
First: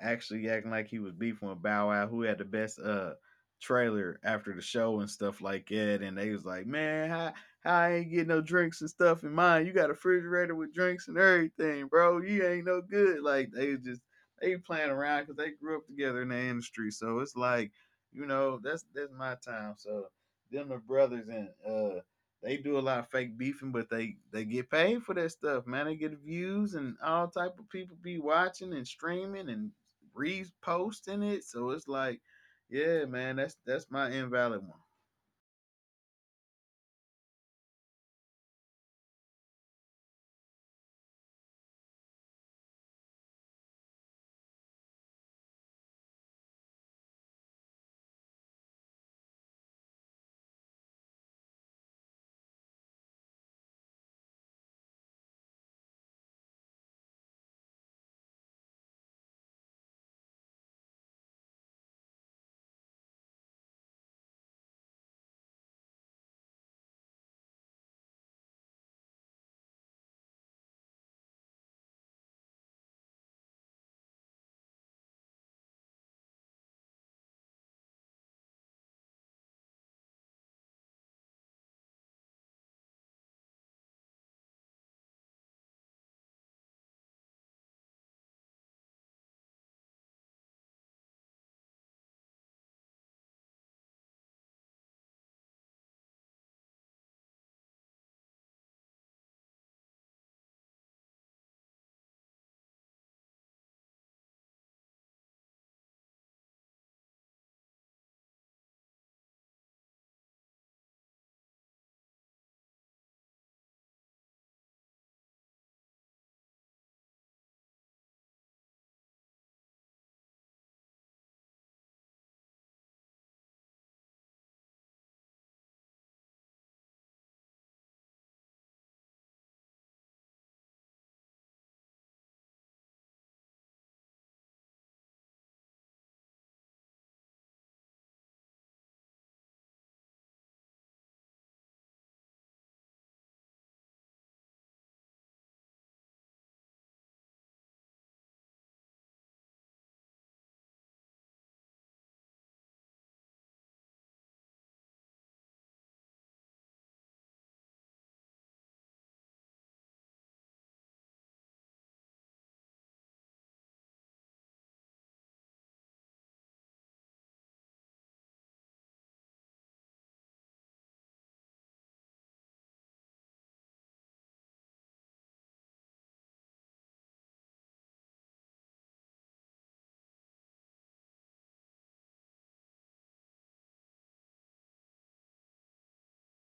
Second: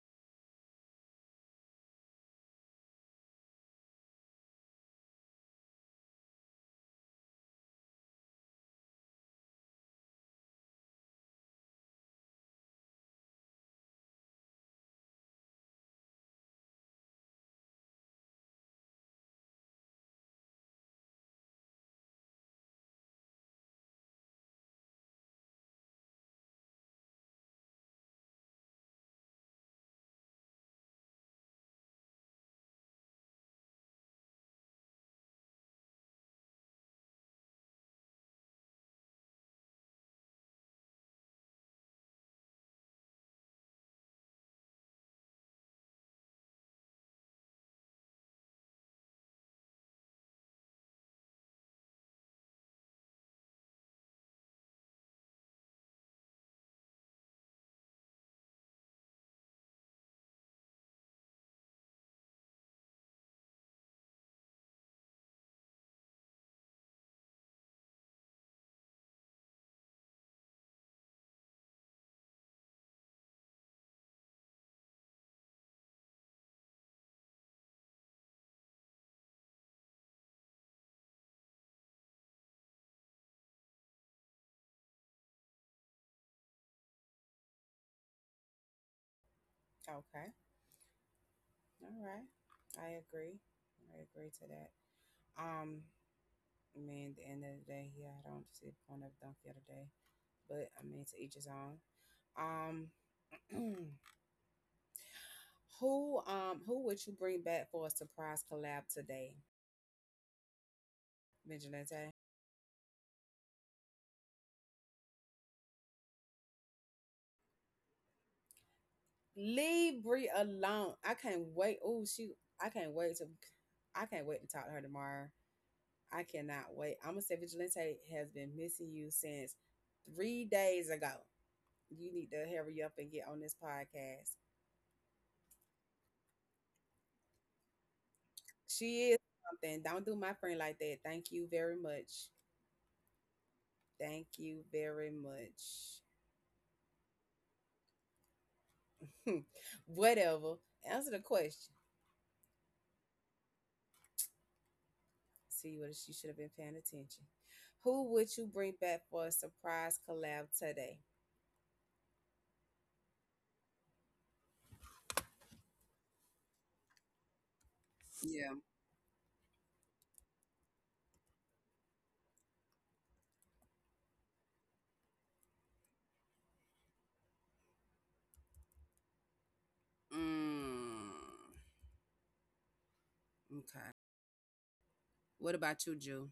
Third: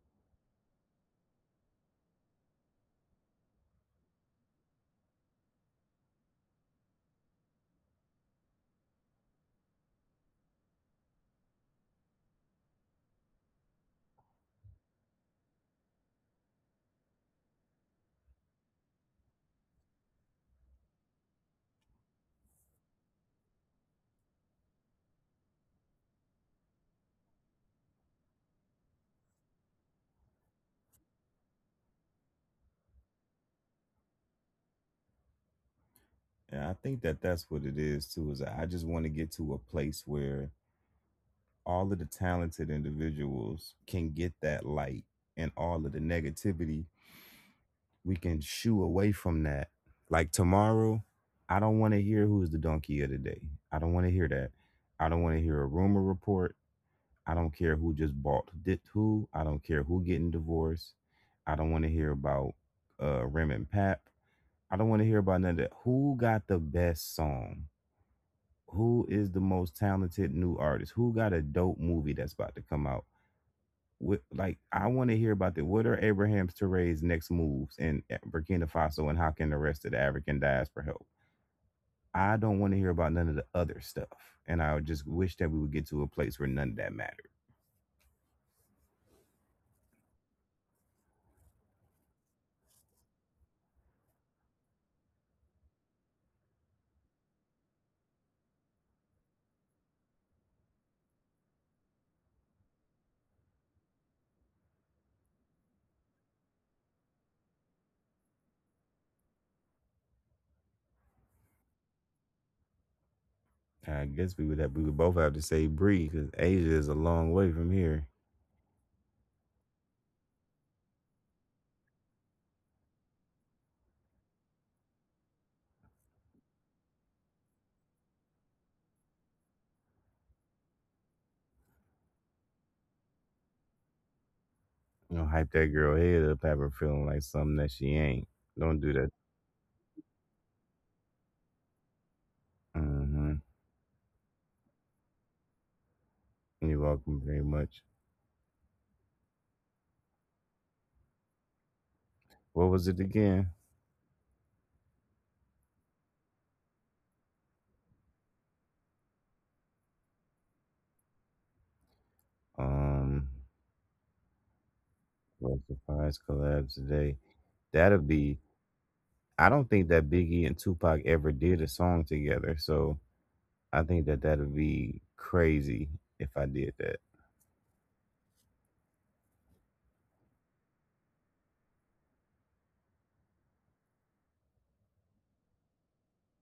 S3: actually acting like he was beefing with Bow Wow, who had the best trailer after the show and stuff like that. And they was like, "Man, how I ain't get no drinks and stuff in mine? You got a refrigerator with drinks and everything, bro. You ain't no good." Like they was just they playing around because they grew up together in the industry, so it's like, you know, that's my time. So them the brothers, and they do a lot of fake beefing, but they get paid for that stuff, man. They get views and all type of people be watching and streaming and reposting it. So it's like, yeah, man, that's my invalid one.
S2: Yeah, I think that that's what it is too. Is I just want to get to a place where all of the talented individuals can get that light, and all of the negativity we can shoo away from that. Like tomorrow, I don't want to hear who's the donkey of the day. I don't want to hear that. I don't want to hear a rumor report. I don't care who just bought did who. I don't care who getting divorced. I don't want to hear about Rim and Pap. I don't want to hear about none of that. Who got the best song? Who is the most talented new artist? Who got a dope movie that's about to come out? What, like, I want to hear about the what are Abraham's Touré's next moves in Burkina Faso, and how can the rest of the African diaspora help? I don't want to hear about none of the other stuff, and I would just wish that we would get to a place where none of that mattered.
S1: Okay, all right. I agree. I agree to that. Um, I mean, at the end of the day, yeah, I don't see the point of dunk the other day, but I mean, to each his own. Um. Who would you bring back for a surprise collab today, Vigilante?
S2: I guess we would have we would both have to say Bree because Asia is a long way from here.
S1: Leave Brie alone. I can't wait. Oh shoot, I can't wait to I can't wait to talk to her tomorrow. I cannot wait. I'm gonna say Vigilante has been missing you since 3 days ago. You need to hurry up and get on this podcast.
S2: You know, hype that girl head up, have her feeling like something that she ain't. Don't do
S1: She
S2: that.
S1: is something. Don't do my friend like that. Thank you very much.
S2: Mm-hmm.
S1: Thank you very much.
S2: You're welcome very much.
S1: Whatever. Answer the question.
S2: What was it again?
S1: See what she should have been paying attention. Who would you bring back for a surprise collab today?
S2: Um, what surprise collabs today? That'll be.
S1: Yeah.
S2: I don't think that Biggie and Tupac ever did a song together, so I think that that'll be crazy if I did that.
S1: Mm. Okay. What about you, Jew?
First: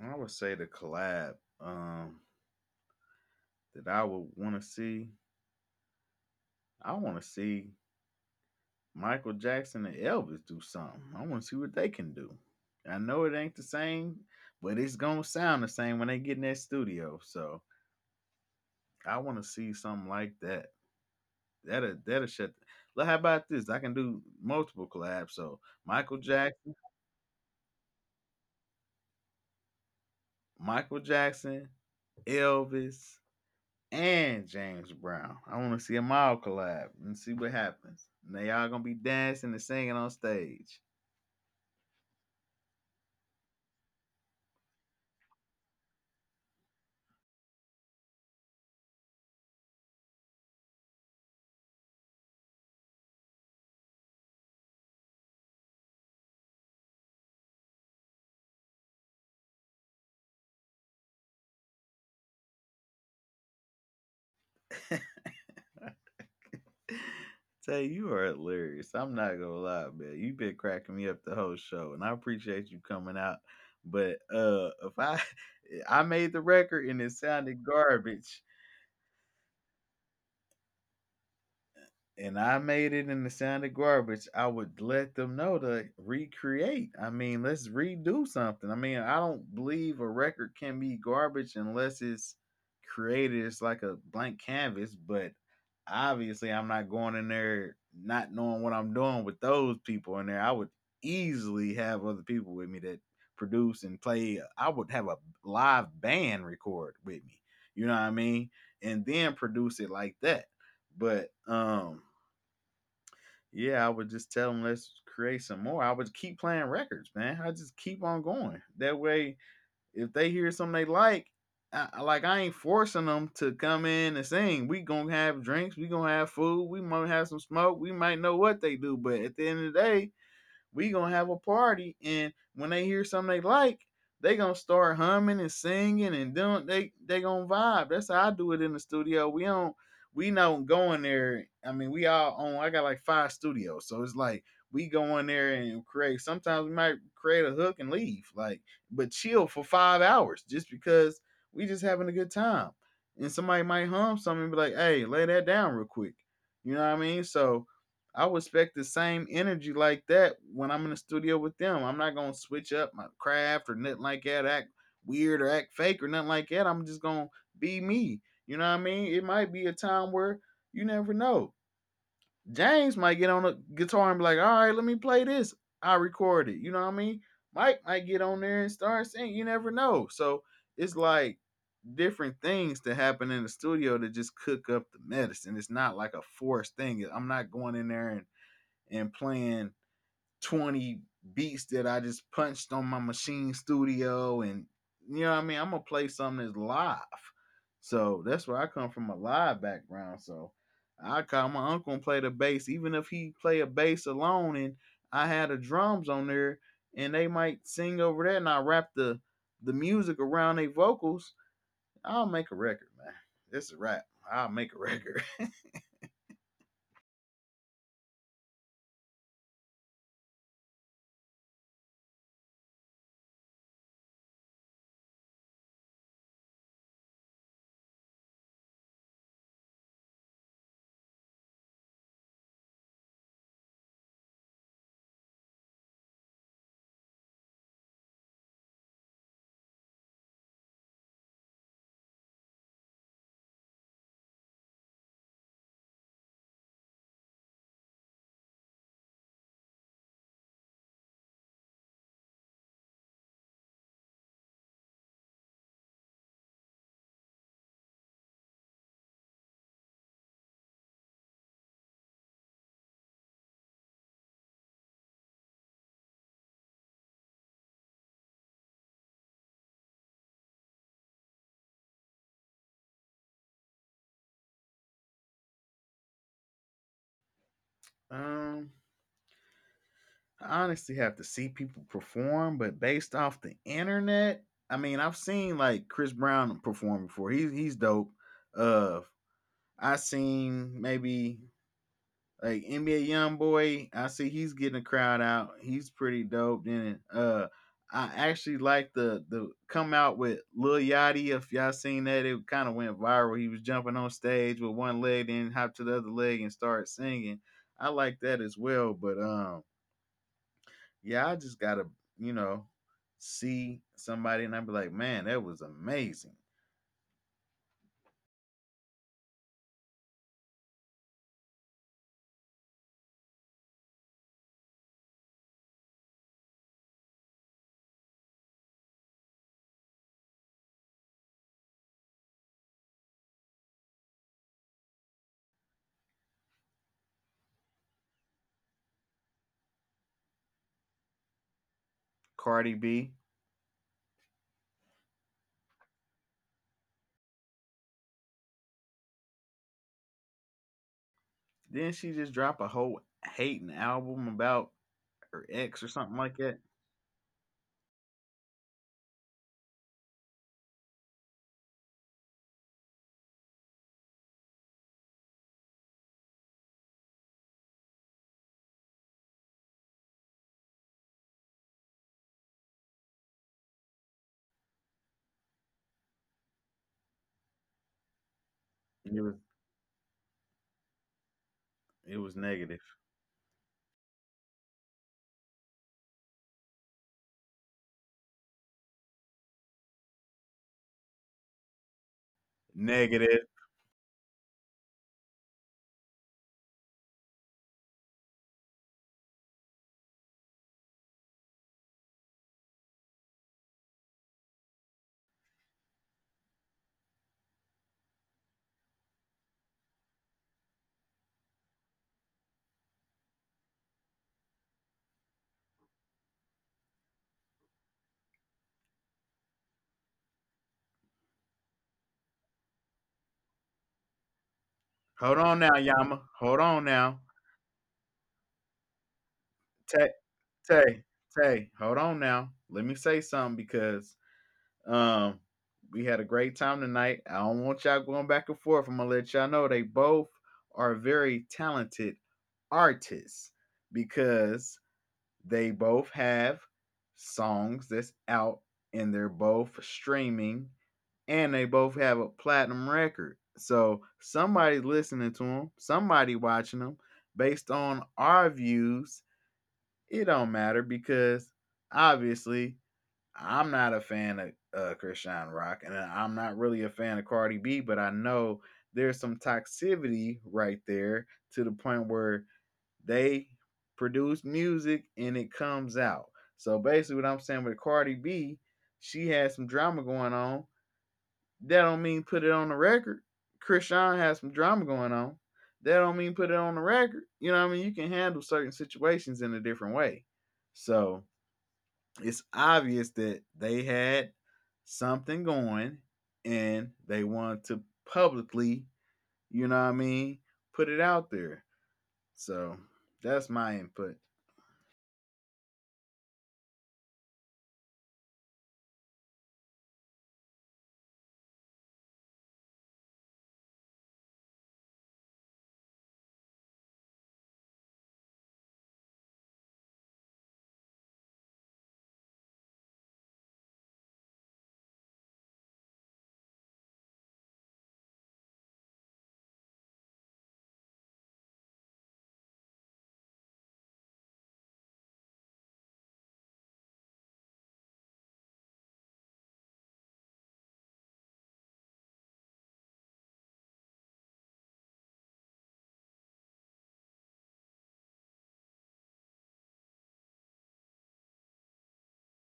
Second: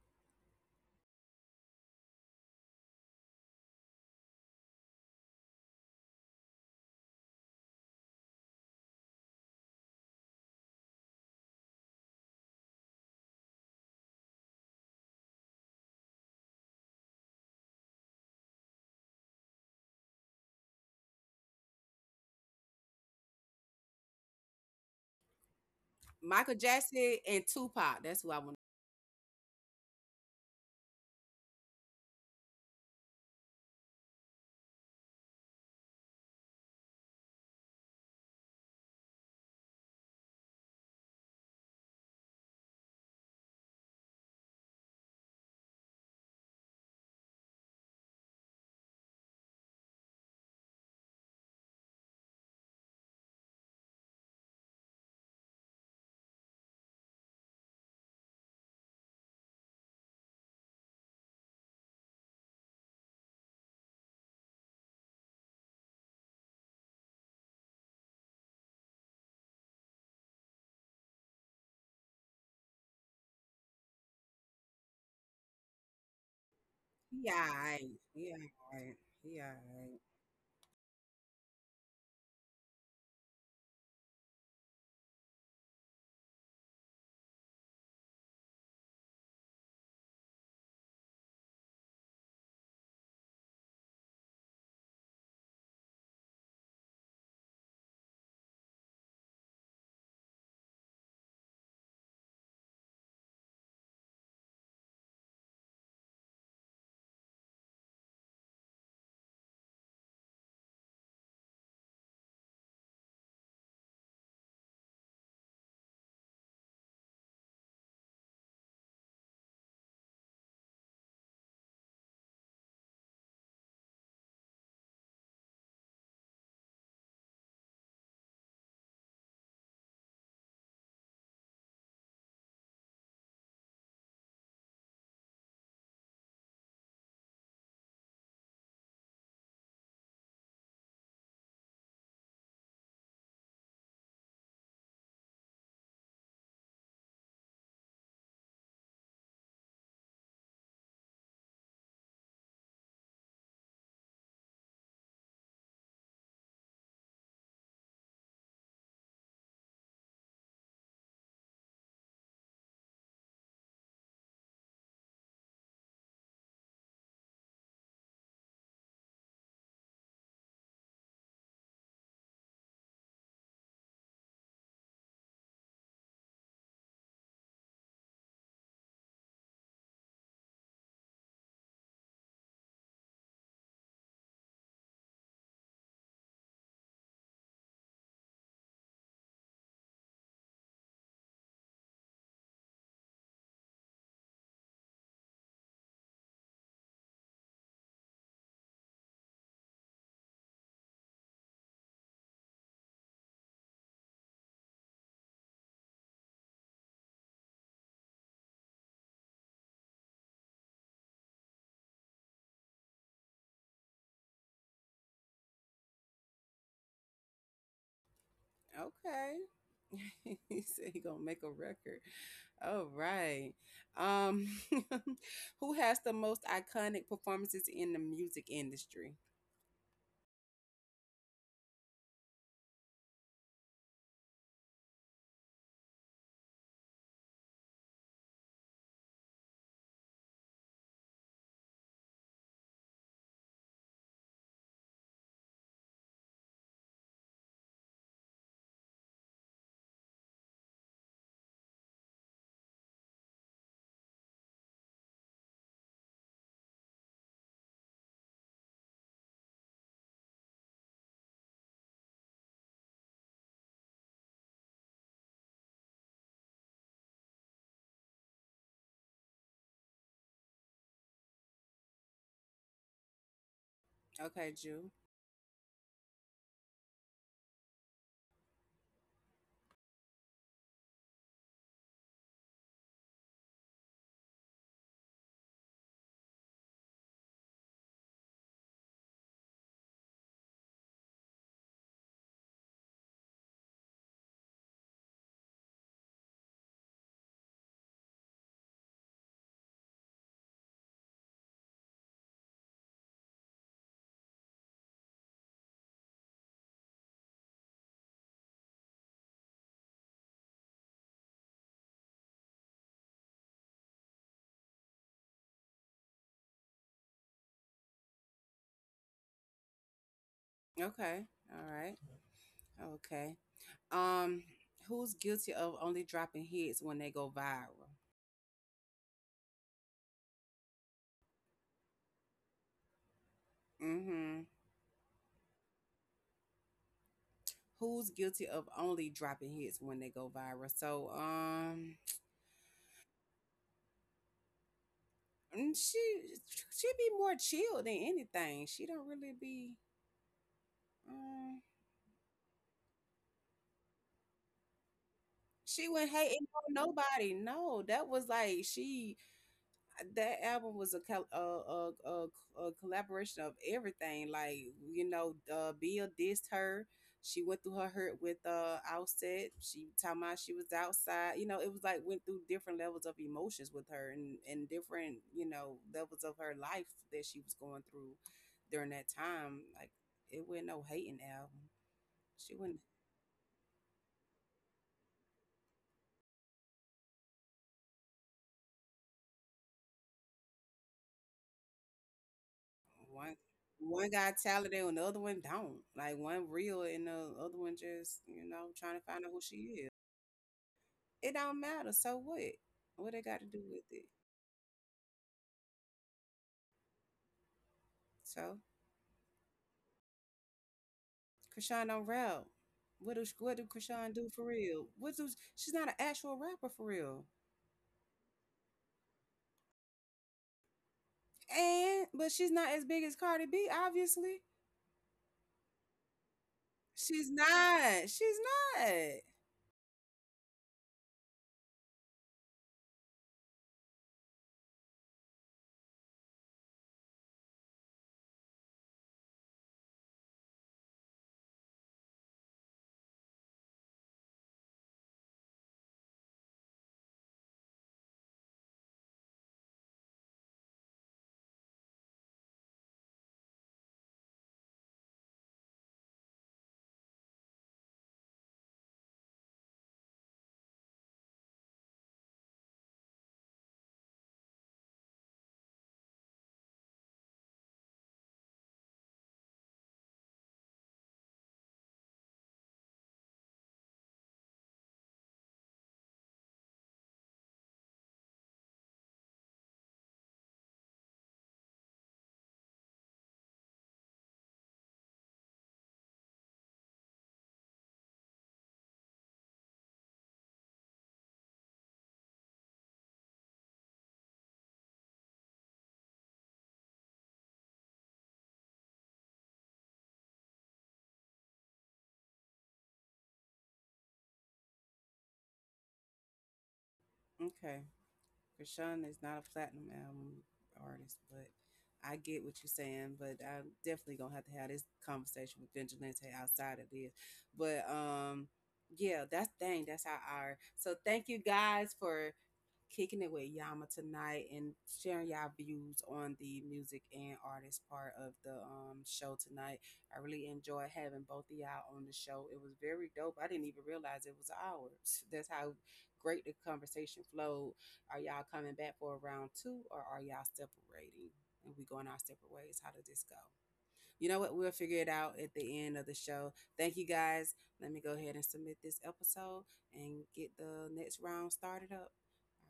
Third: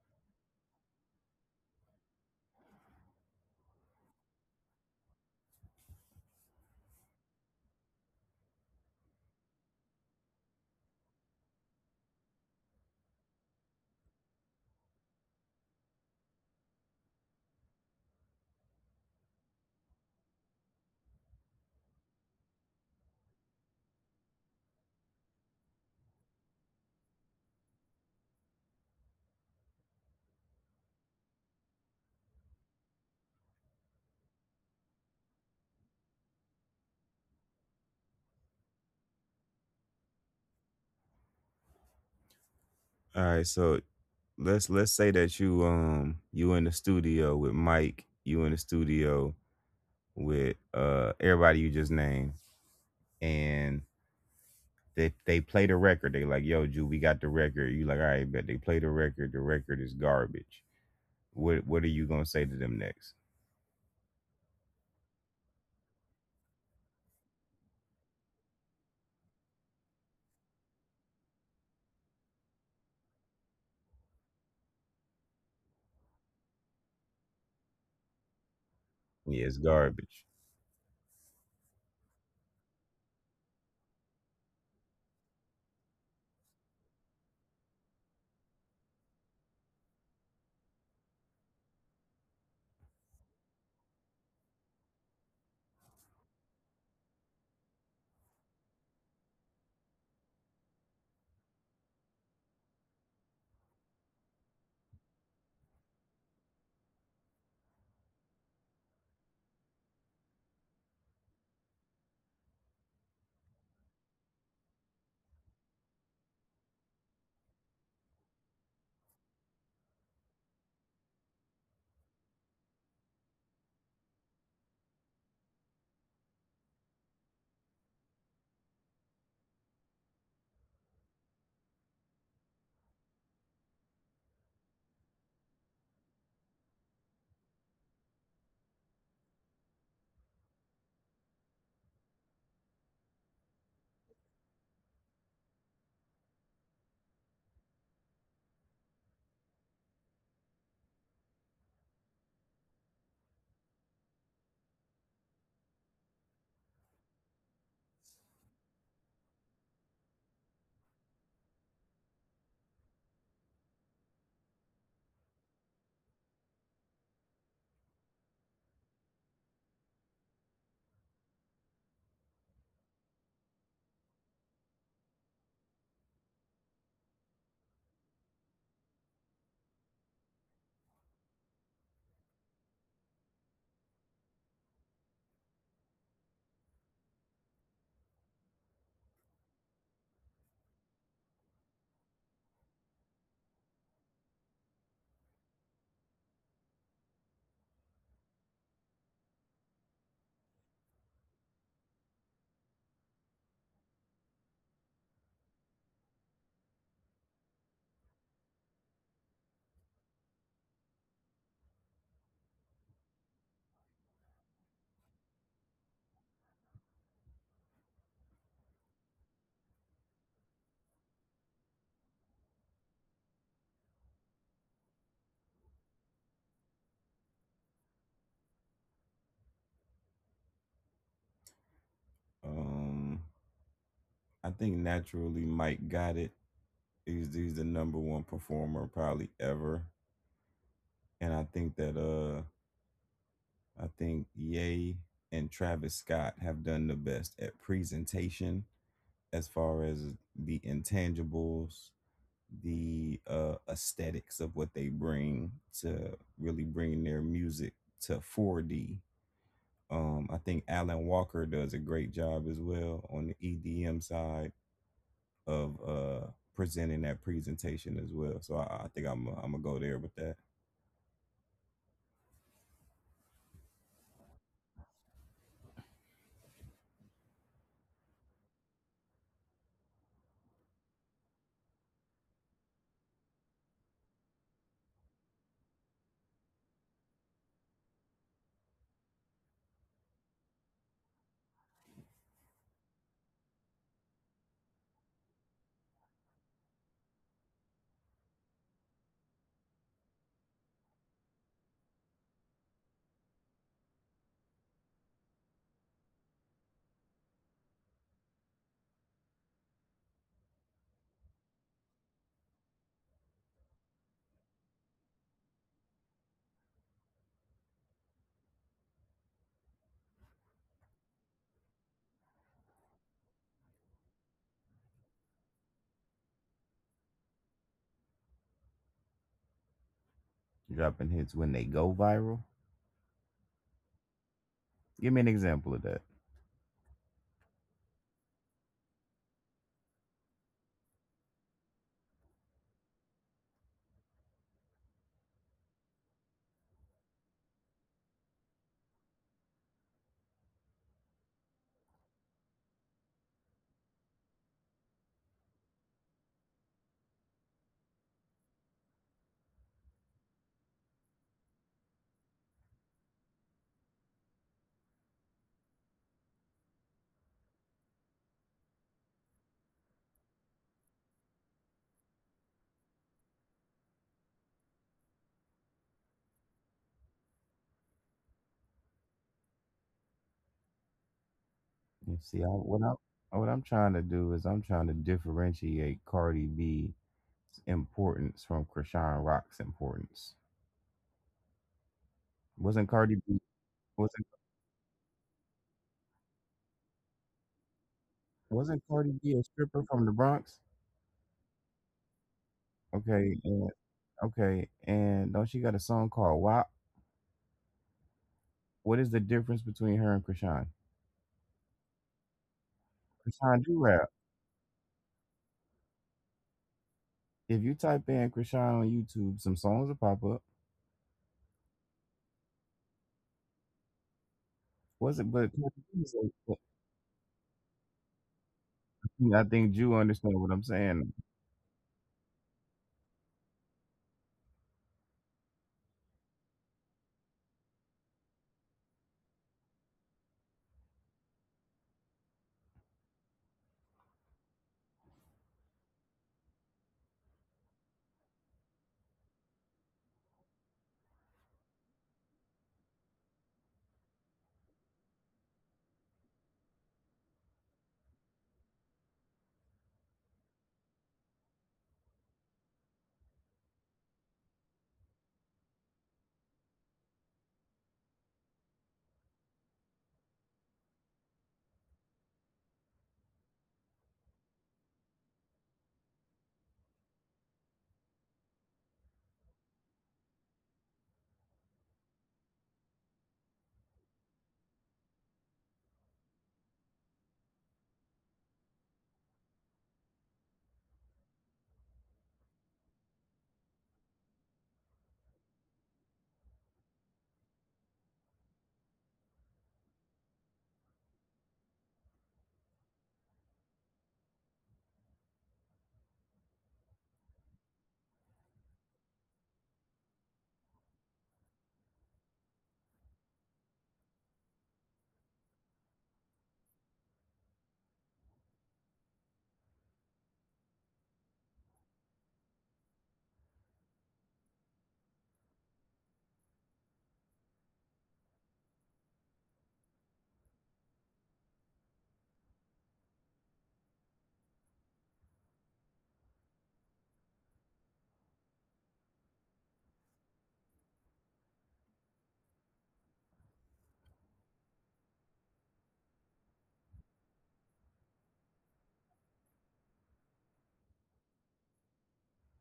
S3: I would say the collab, um, that I would want to see. I want to see Michael Jackson and Elvis do something. I want to see what they can do. I know it ain't the same, but it's gonna sound the same when they get in that studio. So I want to see something like that. That'll shut. Look, how about this? I can do multiple collabs. So Michael
S1: Michael
S3: Jackson,
S1: Jackson and Tupac. That's who I want.
S3: Michael Jackson, Elvis, and James Brown. I want to see them all collab and see what happens. Now y'all gonna be dancing and singing on stage.
S2: All right, so let's say that you you in the studio with Mike, you in the studio with everybody you just named, and they play the record. They like, yo, Ju, we got the record. You like, all right, bet they play the record. The record is garbage. What are you gonna say to them next?
S3: Tell you, you are hilarious. I'm not gonna lie, man. You've been cracking me up the whole show, and I appreciate you coming out. But if I I made the record and it
S1: Yeah.
S3: sounded
S1: Right. Yeah.
S3: garbage.
S1: Right. Yeah.
S2: Yeah, it's
S1: Right.
S2: garbage.
S3: And I made it in the sound of garbage, I would let them know to recreate. I mean, let's redo something. I mean, I don't believe a record can be garbage unless it's created. It's like a blank canvas, but obviously, I'm not going in there not knowing what I'm doing with those people in there. I would easily have other people with me that produce and play. I would have a live band record with me. You know what I mean? And then produce it like that. But yeah, I would just tell them, let's create some more. I would keep playing records, man. I just keep on going. That way, if they hear something they like, like I ain't forcing them to come in and sing. We gonna have drinks. We gonna have food. We might have some smoke. We might know what they do, but at the end of the day, we gonna have a party, and when they hear something they like, they gonna start humming and singing and doing they gonna vibe. That's how I do it in the studio. We don't go in there. I mean, we all own, I got like five studios, so it's like we go in there and create. Sometimes we might create a hook and leave, like, but chill for 5 hours just because we just having a good time, and somebody might hum something and be like, hey, lay that down real quick. You know what I mean? So I would expect the same energy like that when I'm in the studio with them. I'm not gonna switch up my craft or nothing like that, act weird or act fake or nothing like that. I'm just gonna be me. You know what I mean? It might be a time where you never know. James might get on a guitar and be like, all right, let me play this. I record it. You know what I mean? Mike might get on there and start singing. You never know. So it's like different things that happen in the studio to just cook up the medicine. It's not like a forced thing. I'm not going in there and playing 20 beats that I just punched on my machine studio, and you know what I mean, I'm gonna play something that's live. So that's where I come from, a live background. So I call my uncle and play the bass, even if he play a bass alone, and I had the drums on there, and they might sing over that, and I wrap the music around their vocals. I'll make a record, man. It's a rap. I'll make a record.
S1: Okay. He said he gonna make a record. All right. Um, who has the most iconic performances in the music industry?
S2: Um, I think naturally Mike got it. He's the number one performer probably ever, and I think that I think Ye and Travis Scott have done the best at presentation as far as the intangibles, the aesthetics of what they bring to really bring their music to 4D. I think Alan Walker does a great job as well on the EDM side of presenting that presentation as well. So I think I'm gonna go there with that.
S1: Okay, Jew.
S3: um I honestly have to see people perform, but based off the internet, I mean, I've seen like Chris Brown perform before. He's dope. Uh, I seen maybe like NBA YoungBoy. I see he's getting a crowd out. He's pretty dope. Then I actually like the come out with Lil Yachty. If y'all seen that, it kind of went viral. He was jumping on stage with one leg, then hop to the other leg and start singing. I like that as well, but yeah, I just gotta, you know, see somebody and I'd be like, man, that was amazing.
S1: Okay. All right. Okay. Um, who's guilty of only dropping hits when they go viral?
S2: Dropping hits when they go viral.
S1: Mm-hmm.
S2: Give me an example of that.
S1: Who's guilty of only dropping hits when they go viral?
S3: Cardi B.
S1: Mm, she be more chill than anything. She don't really be. Um,
S3: Didn't she just drop a whole hating album about her
S1: she
S3: ex or
S1: went
S3: something like
S1: hating
S3: that.
S1: on nobody. No, that was like she that album was a, col- a, a, a collaboration of everything. Like you know, Bill dissed her. She went through her hurt with Outset. She talking about she was outside. You know, it was like went through different levels of emotions with her and different, you know, levels of her life that she was going through during that
S3: it was
S1: time. Like it wasn't no hating album.
S3: it
S2: You
S3: was
S2: see,
S1: She wouldn't
S3: negative.
S2: what I what I'm trying to do is I'm trying to differentiate Cardi B's importance from Krishan Rock's importance. Wasn't Cardi
S1: one
S2: B
S3: Negative.
S1: one guy
S2: wasn't
S1: talented and the other one don't. Like one real and the other one just, you know,
S2: wasn't
S1: trying to
S2: Cardi
S1: find out who
S2: B a
S1: she.
S2: stripper from the Bronx?
S1: It don't matter. So what? What they got to
S2: Okay,
S1: do
S2: and
S1: with it?
S2: okay, and don't she got a song called "WAP"?
S1: So
S2: What is the difference between her and Krishan?
S1: Krishan don't rap. What do
S2: Krishan do
S1: Krishan
S2: rap.
S1: do for real? What do she's not an actual rapper for real.
S2: If you type in Krishan on YouTube, some songs will pop up.
S1: And but she's not as big as Cardi B, obviously.
S2: Was it?
S3: Hold
S2: But
S3: on now,
S2: Cardi B is
S3: Yama.
S2: a-
S3: Hold on now.
S1: She's not. She's not.
S2: I think Jew
S3: Tay
S2: understand what I'm
S3: Tay,
S2: saying.
S3: Tay, hold on now. Let me say something, because Um, we had a great time tonight. I don't want y'all going back and forth. I'm gonna let y'all know they both are very talented artists, because they both have songs that's out, and they're both streaming, and they both have a platinum record. So somebody's listening to them, somebody watching them. Based on our views, it don't matter, because obviously I'm not a fan of Christian Rock, and I'm not really a fan of Cardi B, but I know there's some toxicity right there to the point where they produce music and it comes out. So basically, what I'm saying with Cardi B, she has some drama going on. That don't mean put it on the record. Christian has some drama going on. That don't mean put it on the record. You know what I mean? You can handle certain situations in a different way. So it's obvious that they had something going and they wanted to publicly, you know what I mean, put it out there. So that's my input.
S1: Okay. Krishan is not a platinum album artist, but I get what you're saying. But I'm definitely gonna have to have this conversation with Vigilante outside of this. But yeah, that's how our. So thank you guys for kicking it with Yama tonight and sharing y'all views on the music and artist part of the show tonight. I really enjoyed having both of y'all on the show. It was very dope. I didn't even realize it was ours. That's how great the conversation flowed. Are y'all coming back for a round two or are y'all separating? And we going our separate ways. How did this go? You know what? We'll figure it out at the end of the show. Thank you guys. Let me go ahead and submit this episode and get the next round started up.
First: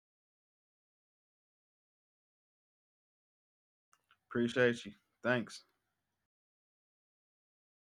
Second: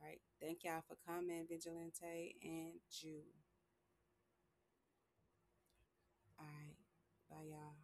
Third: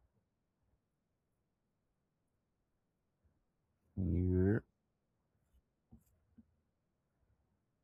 S1: All right. Thank y'all for coming, Vigilante and Jew.
S2: Yeah.
S3: Appreciate you. Thanks.
S1: All right. Bye, y'all.